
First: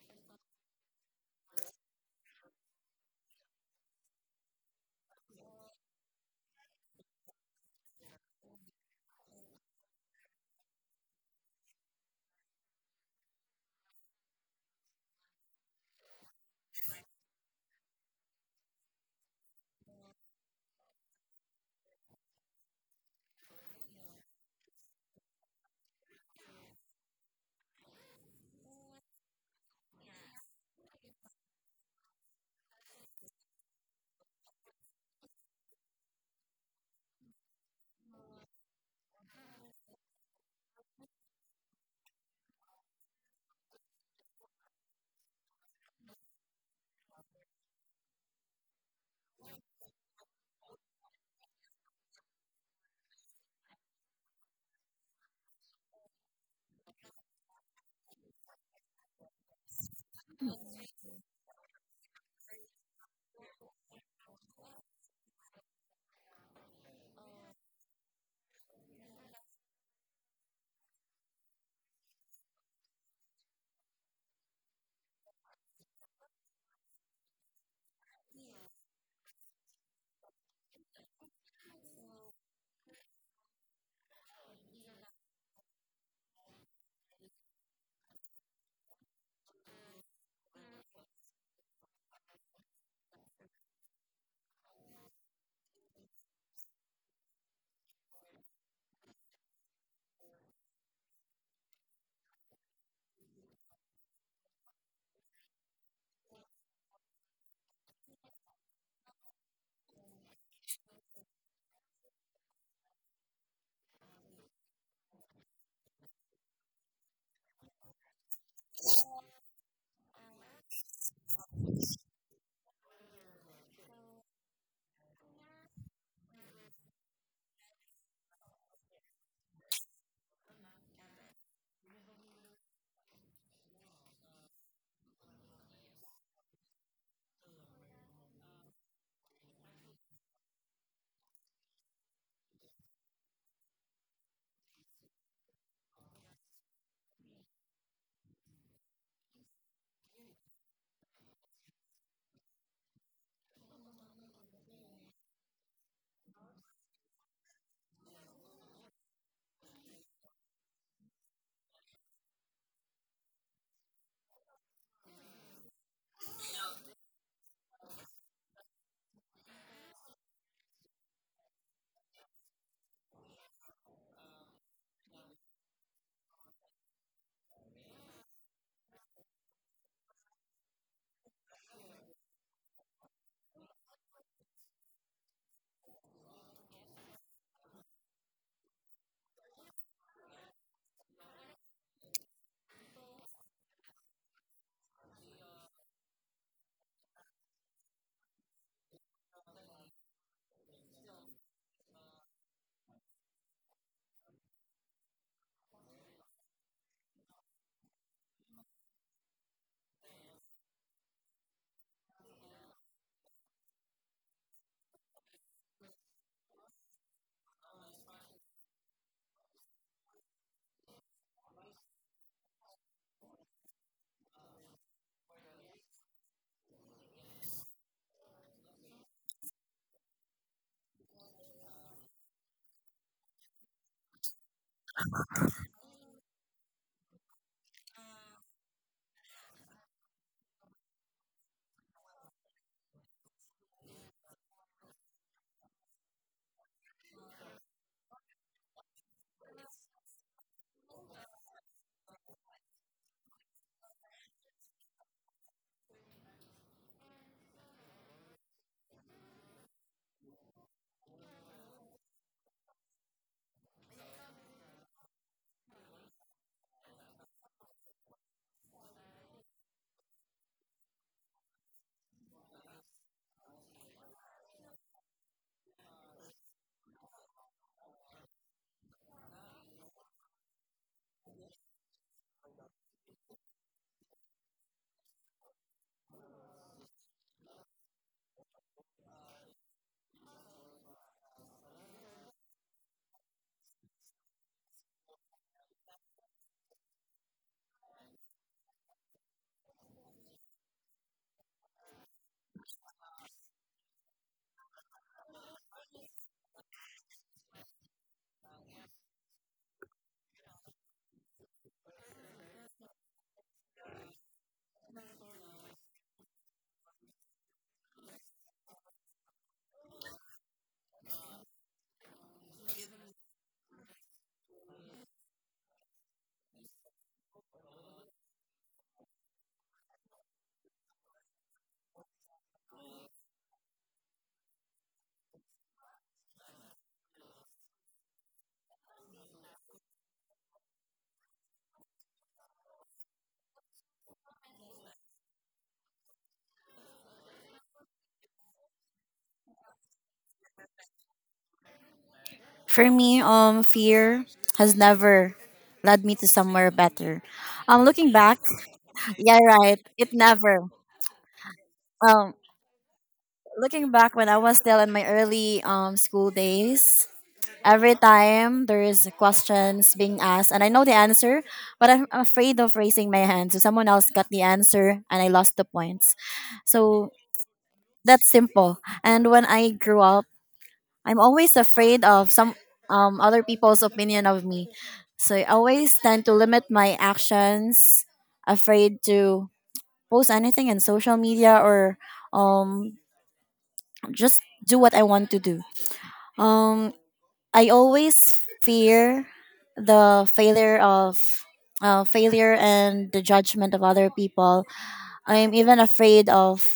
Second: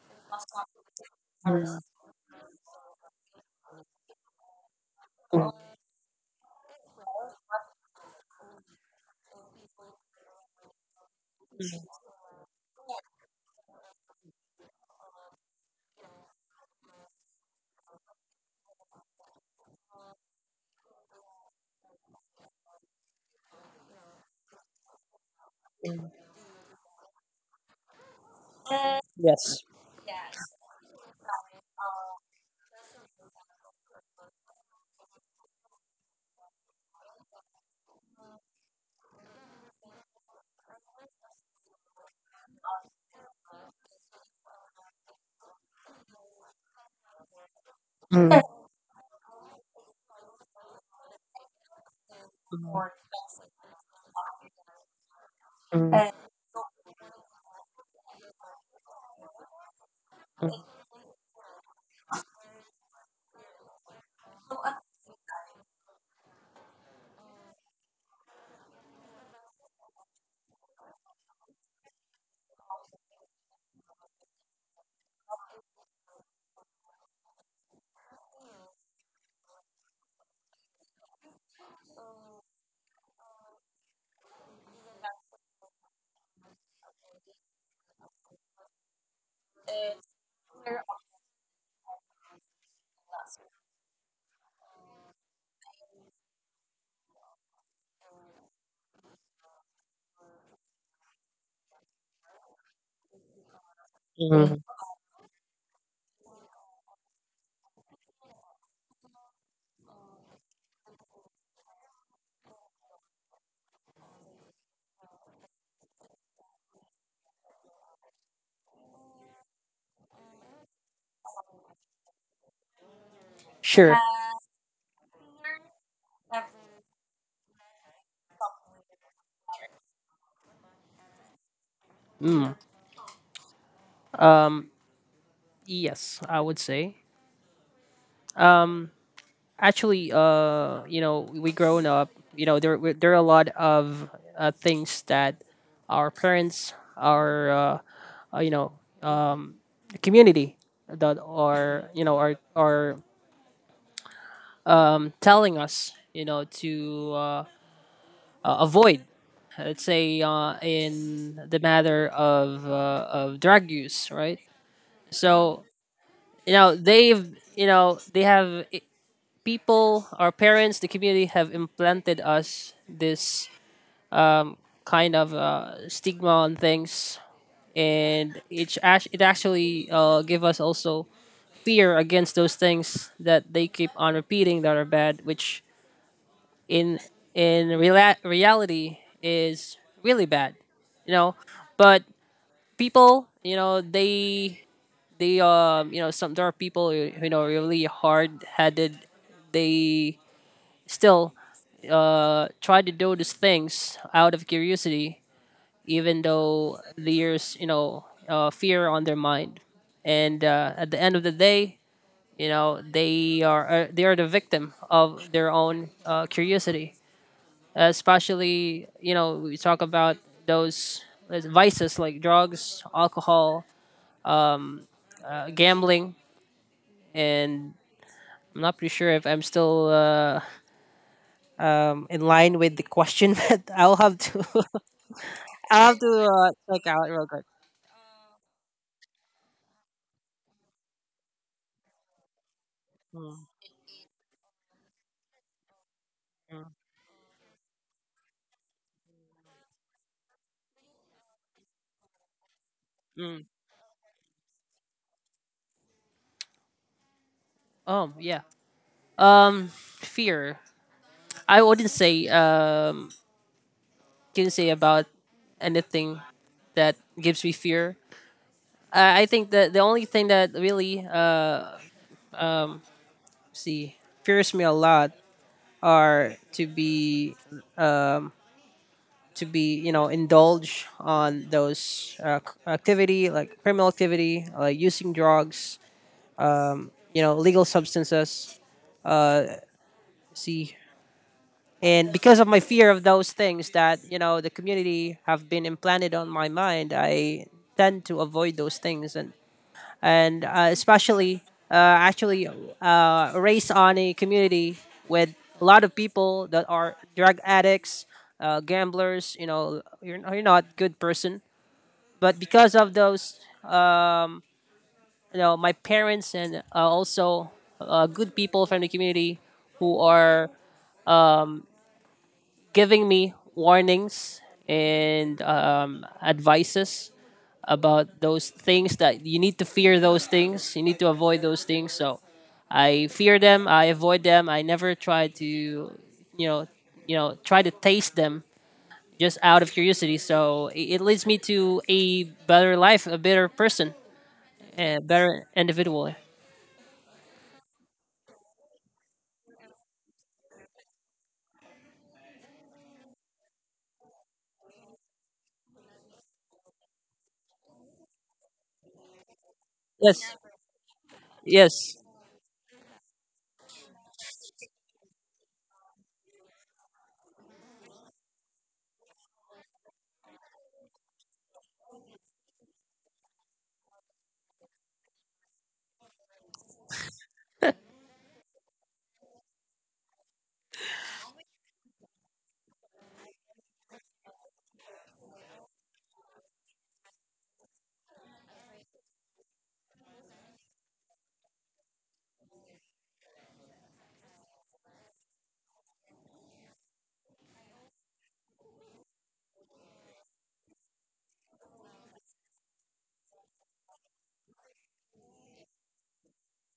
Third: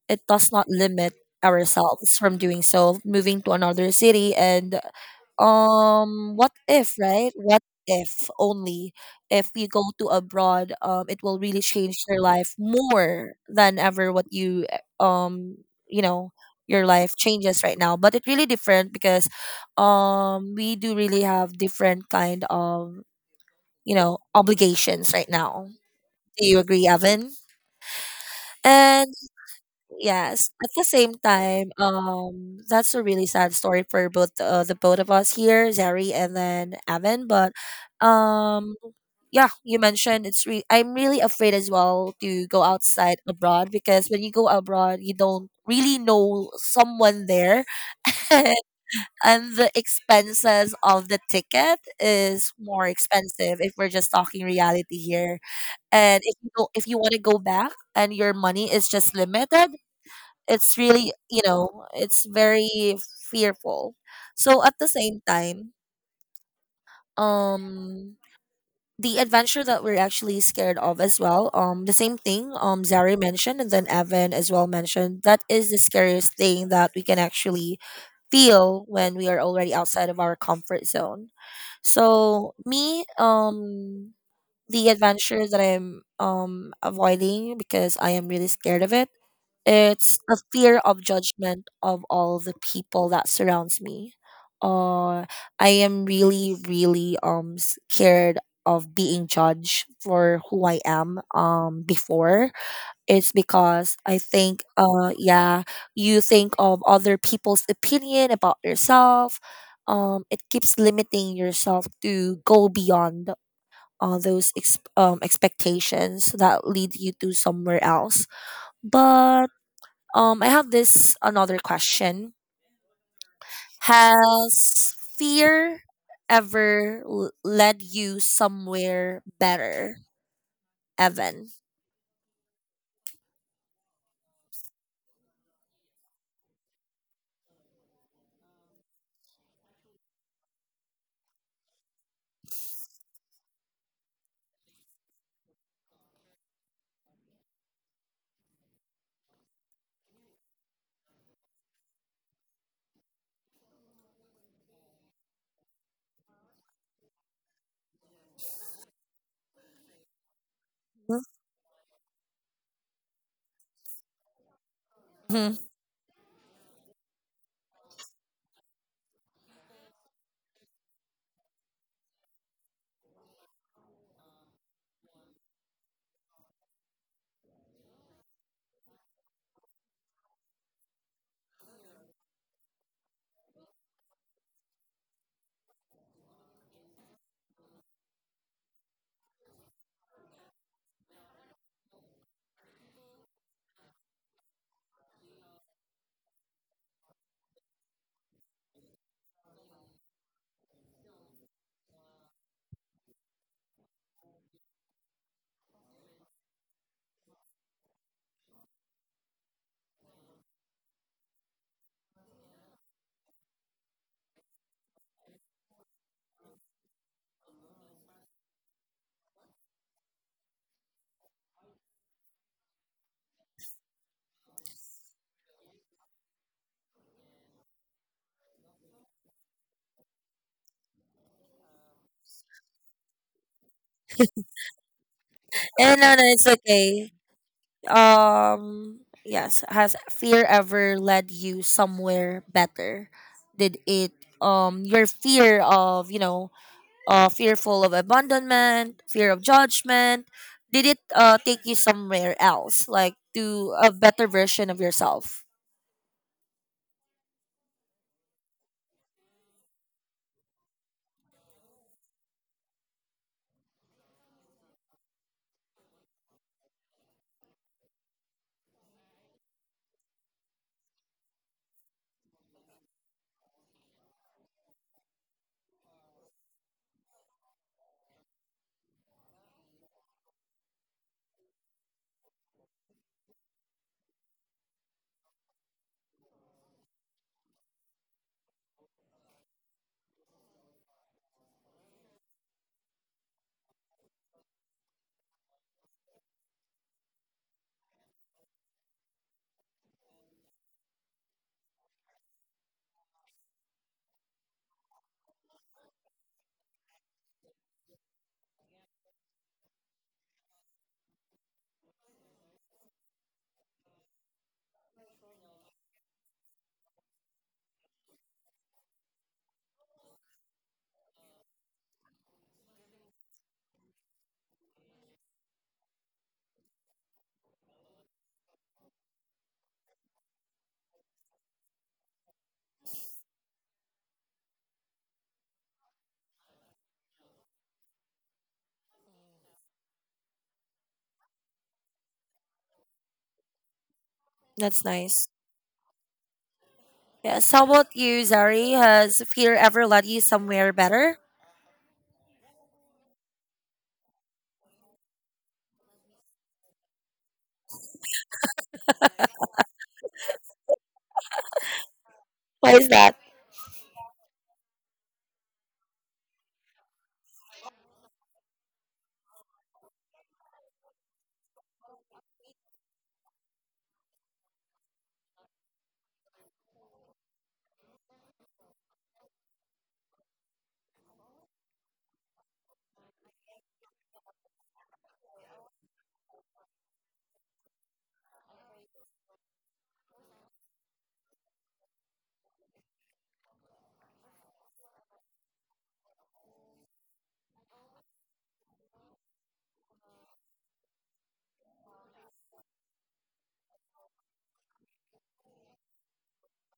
S1: it does not limit ourselves from doing so, moving to another city. And what if, right, what if only if you go to abroad, it will really change your life more than ever. What you eh, you know your life changes right now, but it really different because we do really have different kind of, you know, obligations right now. Do you agree, Evan? And
S3: Yes.
S1: yes. At the same time, that's a really sad story for both the both of us here, Zari and then Evan. But um, yeah, you mentioned I'm really afraid as well to go outside abroad because when you go abroad, you don't really know someone there,
S3: Mm,
S1: and the expenses of the ticket is more
S3: mm,
S1: expensive if we're just talking reality here.
S3: mm,
S1: And if you don't, if you want to go back and your money is just limited, it's really, you know, it's very fearful. So at the same time, um the adventure that we're actually scared of as well, the same thing Zari mentioned and then Evan as well mentioned, that is the scariest thing that we can actually feel when we are already outside of our comfort zone. So me, the adventure that I'm avoiding because I am really scared of it. It's a fear of judgment of all the people that surrounds me. Uh, I am really, really scared of being judged for who I am before. It's because I
S3: mm.
S1: think yeah, you think of other people's opinion about yourself. It keeps limiting yourself to go beyond all those expectations that lead you to somewhere else. But I have this another question.
S3: Sure.
S1: Has fear ever led you somewhere better, Evan?
S3: Mm. Um. Yes, I would say. Actually, you know, we grown up, you know, there there are a lot of things that our parents, our you know, community, that are, you know, are telling us, you know, to avoid, let's say, in the matter of drug use, right?
S1: Mm-hmm.
S3: So you know they've, you know, they have people, our parents, the community have implanted us this kind of stigma on things, and it it actually give us also fear against those things that they keep on repeating that are bad, which in reality is really bad, you know. But people, you know, they you know, some there are people who, you know, really hard headed, they still try to do these things out of curiosity, even though there's, you know, fear on their mind. And at the end of the day, you know, they are the victim of their own curiosity. Especially, you know, we talk about those vices like drugs, alcohol, gambling, and I'm not pretty sure if I'm still in line with the question, but I'll have to I'll have
S1: And no, no,
S3: to
S1: it's
S3: check out
S1: okay.
S3: real quick.
S1: Um, yes. Has fear ever led you somewhere better?
S3: Mm,
S1: Did it your fear of, you know,
S3: mm,
S1: fearful of abandonment, fear of judgment? Did it take you somewhere else, like
S3: mm.
S1: to a better version of yourself?
S3: Oh yeah. Um, fear. I wouldn't say can say about anything that gives me fear. I think that the only thing that really see fears me a lot are to be to be, you know, indulge on those activity, like criminal activity, like using drugs, you know, legal substances, see. And because of my fear of those things that, you know, the community have been implanted on my mind, I tend to avoid those things. And especially uh, actually raised on a community with a lot of people that are drug addicts, gamblers, you know, you're not a good person. But because of those, you know, my parents and also good people from the community who are giving me warnings and advices about those things, that you need to fear those things, you need to avoid those things. So I fear them, I avoid them, I never try to know you know, try to taste them just out of curiosity. So it leads me to a better life, a better person,
S1: That's
S3: a
S1: nice.
S3: better individual.
S1: Yes. How about you, Zari? Has fear ever led you somewhere better?
S2: For me, fear has never led me to somewhere better. Looking back, yeah, right, it
S3: Yes.
S2: never.
S3: Yes.
S2: Um,
S1: What is that?
S2: Looking back when I was still in my early school days, every time there is questions being asked, and I know the answer, but I'm afraid of raising my hand, so someone else got the answer, and I lost the points. So that's simple. And when I grew up, I'm always afraid of some, other people's opinion of me. So I always tend to limit my actions, afraid to post anything in social media or um, just do what I want to do. Um, I always fear the failure of failure and the judgment of other people. I'm even afraid of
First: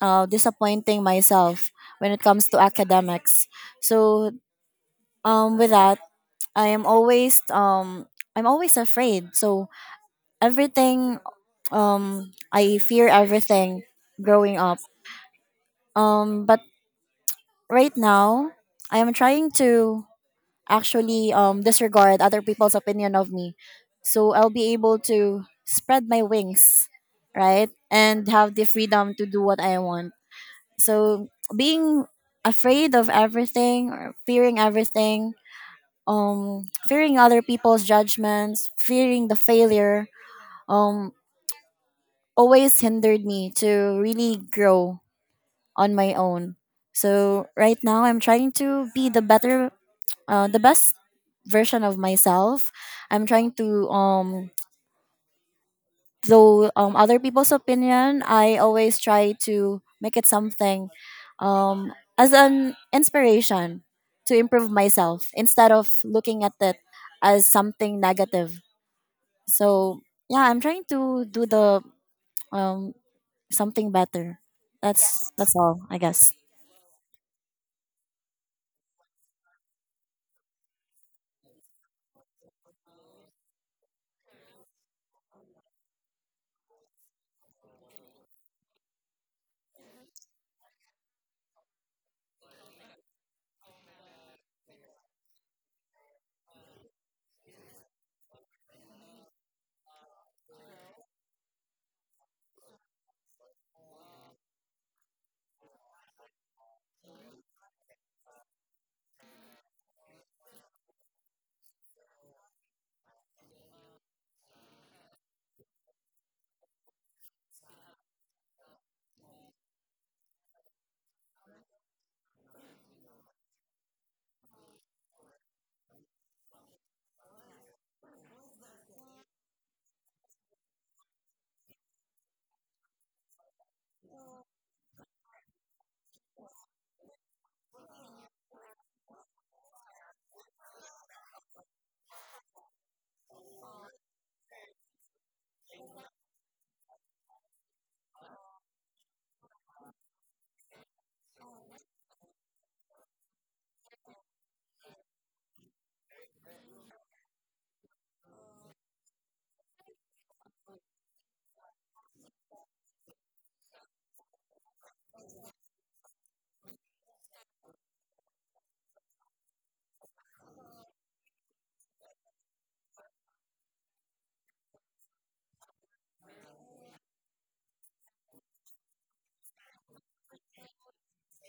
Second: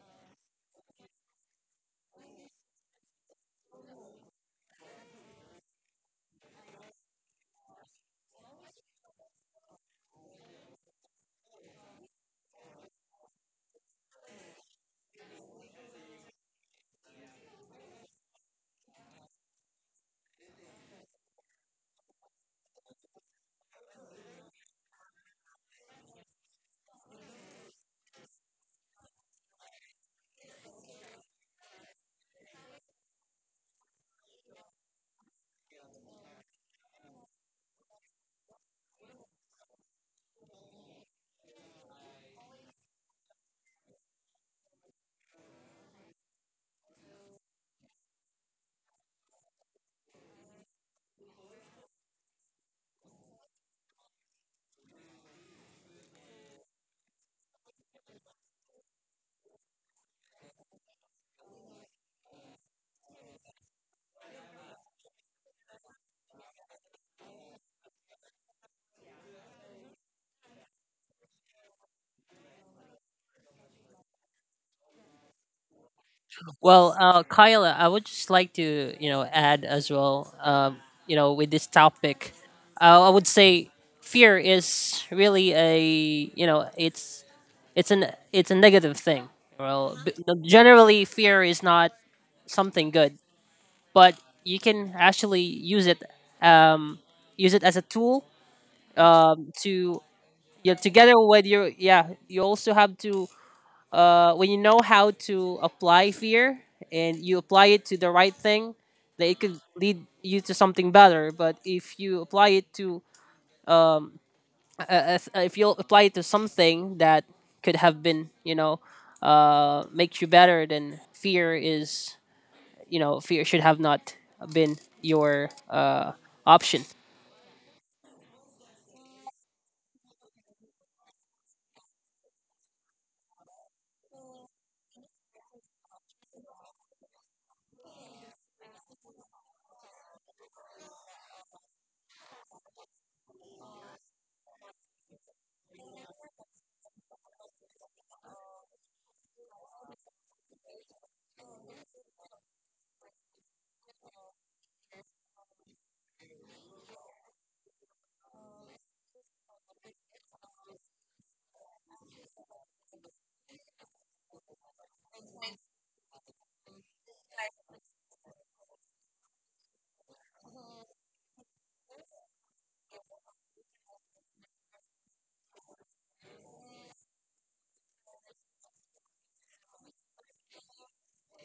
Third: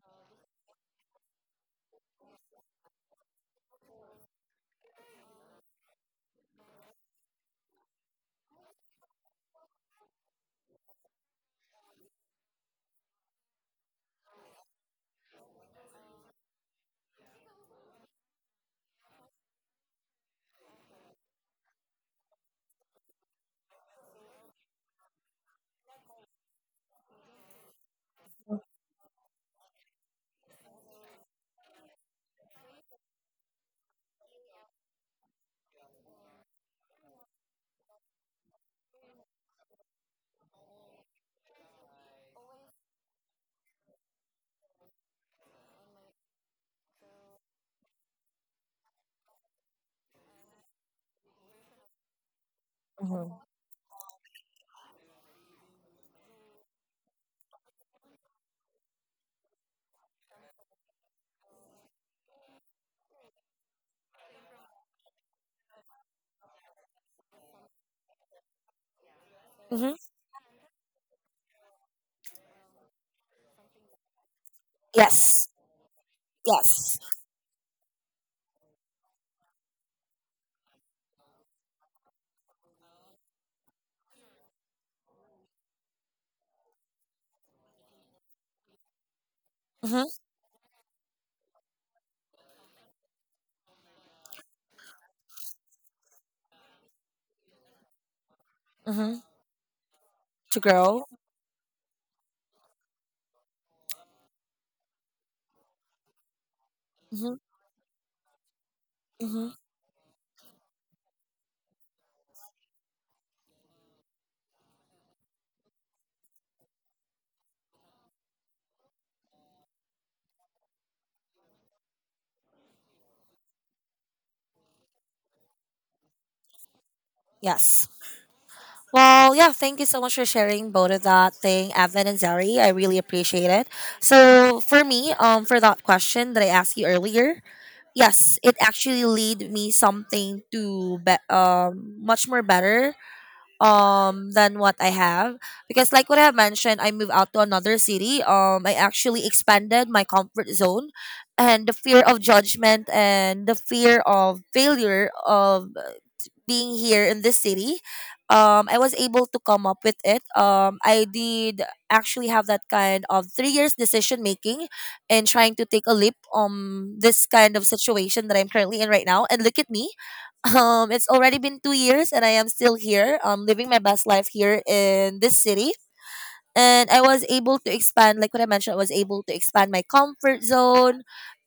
S2: disappointing myself when it comes to academics. So with that, I am always I'm always afraid. So everything, I fear everything growing up. But right now I am trying to actually disregard other people's opinion of me. So I'll be able to spread my wings, right? And have the freedom to do what I want. So being afraid of everything or fearing everything, fearing other people's judgments, fearing the failure, um, always hindered me to really grow on my own. So right now, I'm trying to be the best version of myself. I'm
S1: Mm-hmm.
S2: trying to, though other people's opinion, I always try to make it something, um, as an inspiration to improve myself, instead of looking at it as something negative.
S1: Mm-hmm.
S2: So yeah, I'm trying to do the um something better.
S1: Yes.
S2: That's all, I guess.
S3: Well,
S1: Yes.
S3: Kyle, I would just like to, you know, add as well. You know, with this topic, I would say fear is really a you know, it's an it's a negative thing. Well,
S1: Mm-hmm.
S3: no, generally, fear is not something good, but you can actually use it, um, use it as a tool,
S1: Mm-hmm.
S3: to
S1: To
S3: yeah,
S1: grow.
S3: together with your yeah, you also have to when you know how to apply fear and
S1: Mm-hmm.
S3: you apply it to the right thing, that it
S1: Mm-hmm.
S3: could lead you to something better. But if you apply it to if you apply it to something that could have been, you know, makes you better, then fear is, you know, fear should have not been your option.
S1: Yes. Well, yeah, thank you so much for sharing both of that thing, Evan and Zari. I really appreciate it. So for me, for that question that I asked you earlier, yes, it actually lead me something to much more better than what I have because like what I have mentioned, I moved out to another city. I actually expanded my comfort zone, and the fear of judgment and the fear of failure of being here in the city, I was able to come up with it. I did actually have that kind of 3 years decision making and trying to take a leap on this kind of situation that I'm currently in right now. And look at me. It's already been 2 years and I am still here, living my best life here in this city. And I was able to expand, like what I mentioned, I was able to expand my comfort zone.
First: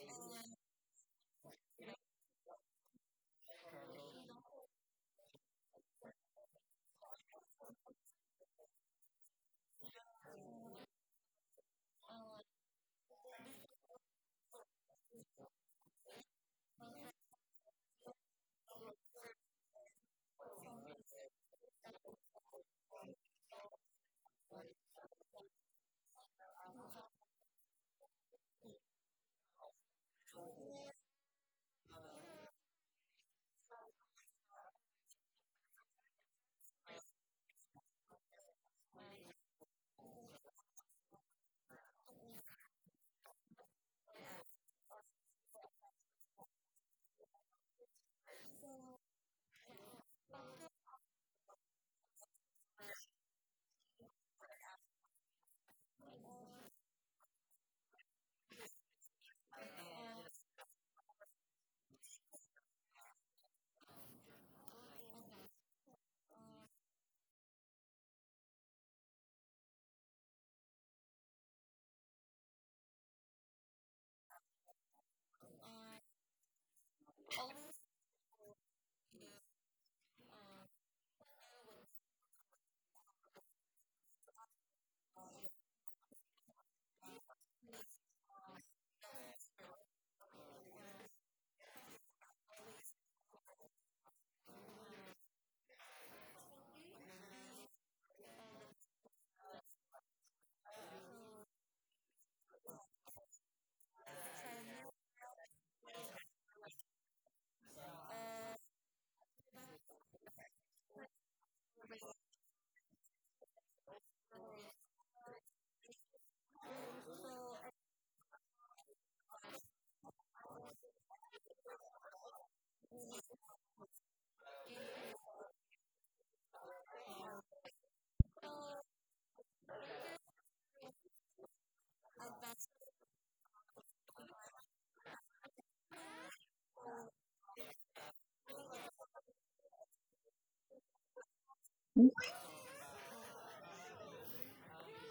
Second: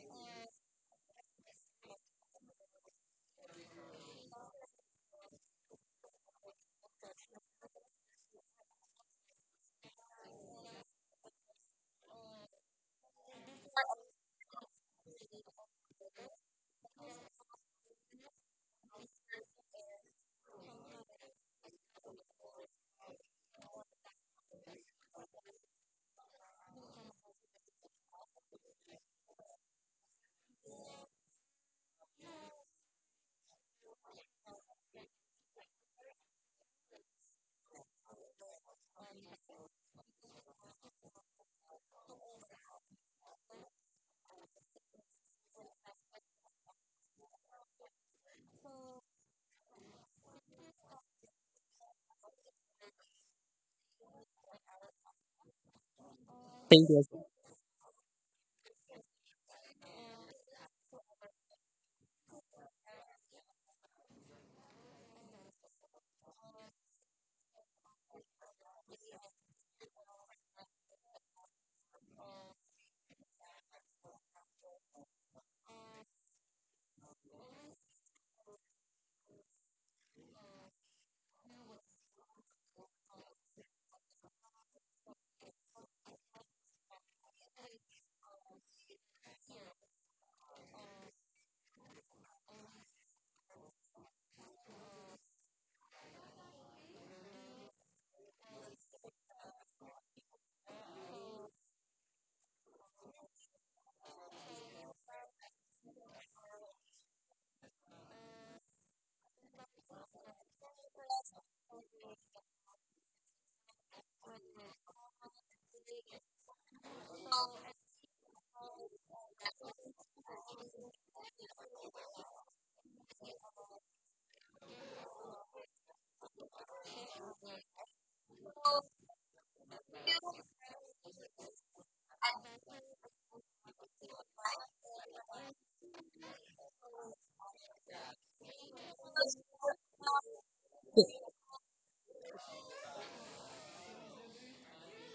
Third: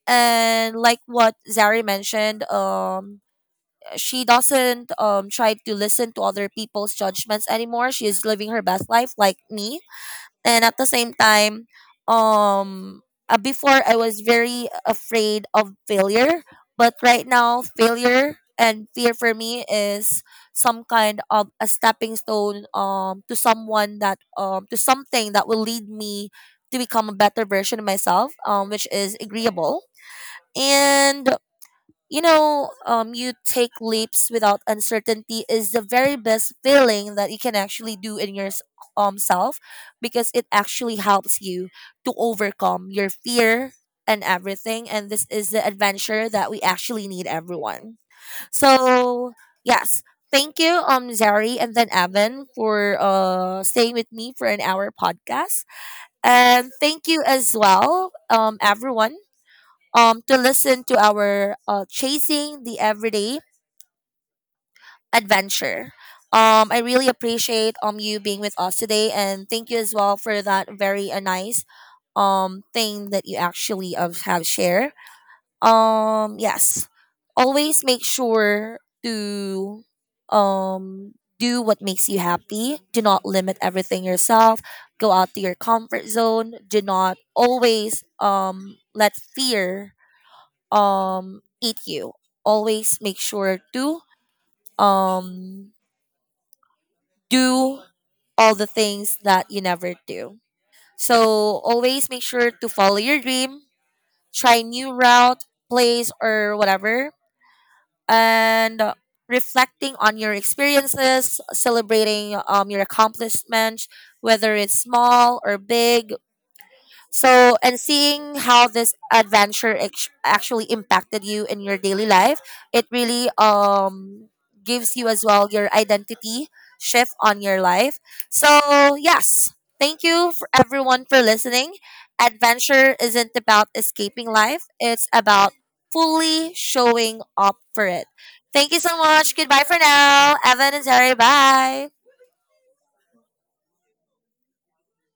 S1: And like what Zari mentioned, she doesn't try to listen to other people's judgments anymore. She is living her best life like me. And at the same time, um before I was very afraid of failure, but right now failure and fear for me is some kind of a stepping stone to someone that to something that will lead me to become a better version of myself which is agreeable. And you know, you take leaps without uncertainty is the very best feeling that you can actually do in your self, because it actually helps you to overcome your fear and everything. And this is the adventure that we actually need, everyone. So yes, thank you, Zari and then Evan, for staying with me for an hour podcast, and
S3: Thank
S1: thank you
S3: you.
S1: as well, everyone, to listen to our Chasing the Everyday Adventure. I really appreciate you being with us today, and thank you as well for that very nice thing that you actually have shared. Yes, always make sure to do what makes you happy. Do not limit everything yourself. Go out to your comfort zone. Do not always let fear eat you. Always make sure to um do all the things that you never do. So always make sure to follow your dream, try new route, place or whatever, and reflecting on your experiences, celebrating your accomplishments, whether it's small or big. So, and seeing how this adventure actually impacted you in your daily life, it really gives you as well your identity shift on your life. So, yes, thank you for everyone for listening. Adventure isn't about escaping life, it's about fully showing up for it. Thank you so much. Goodbye for now. Evan and Terry, bye.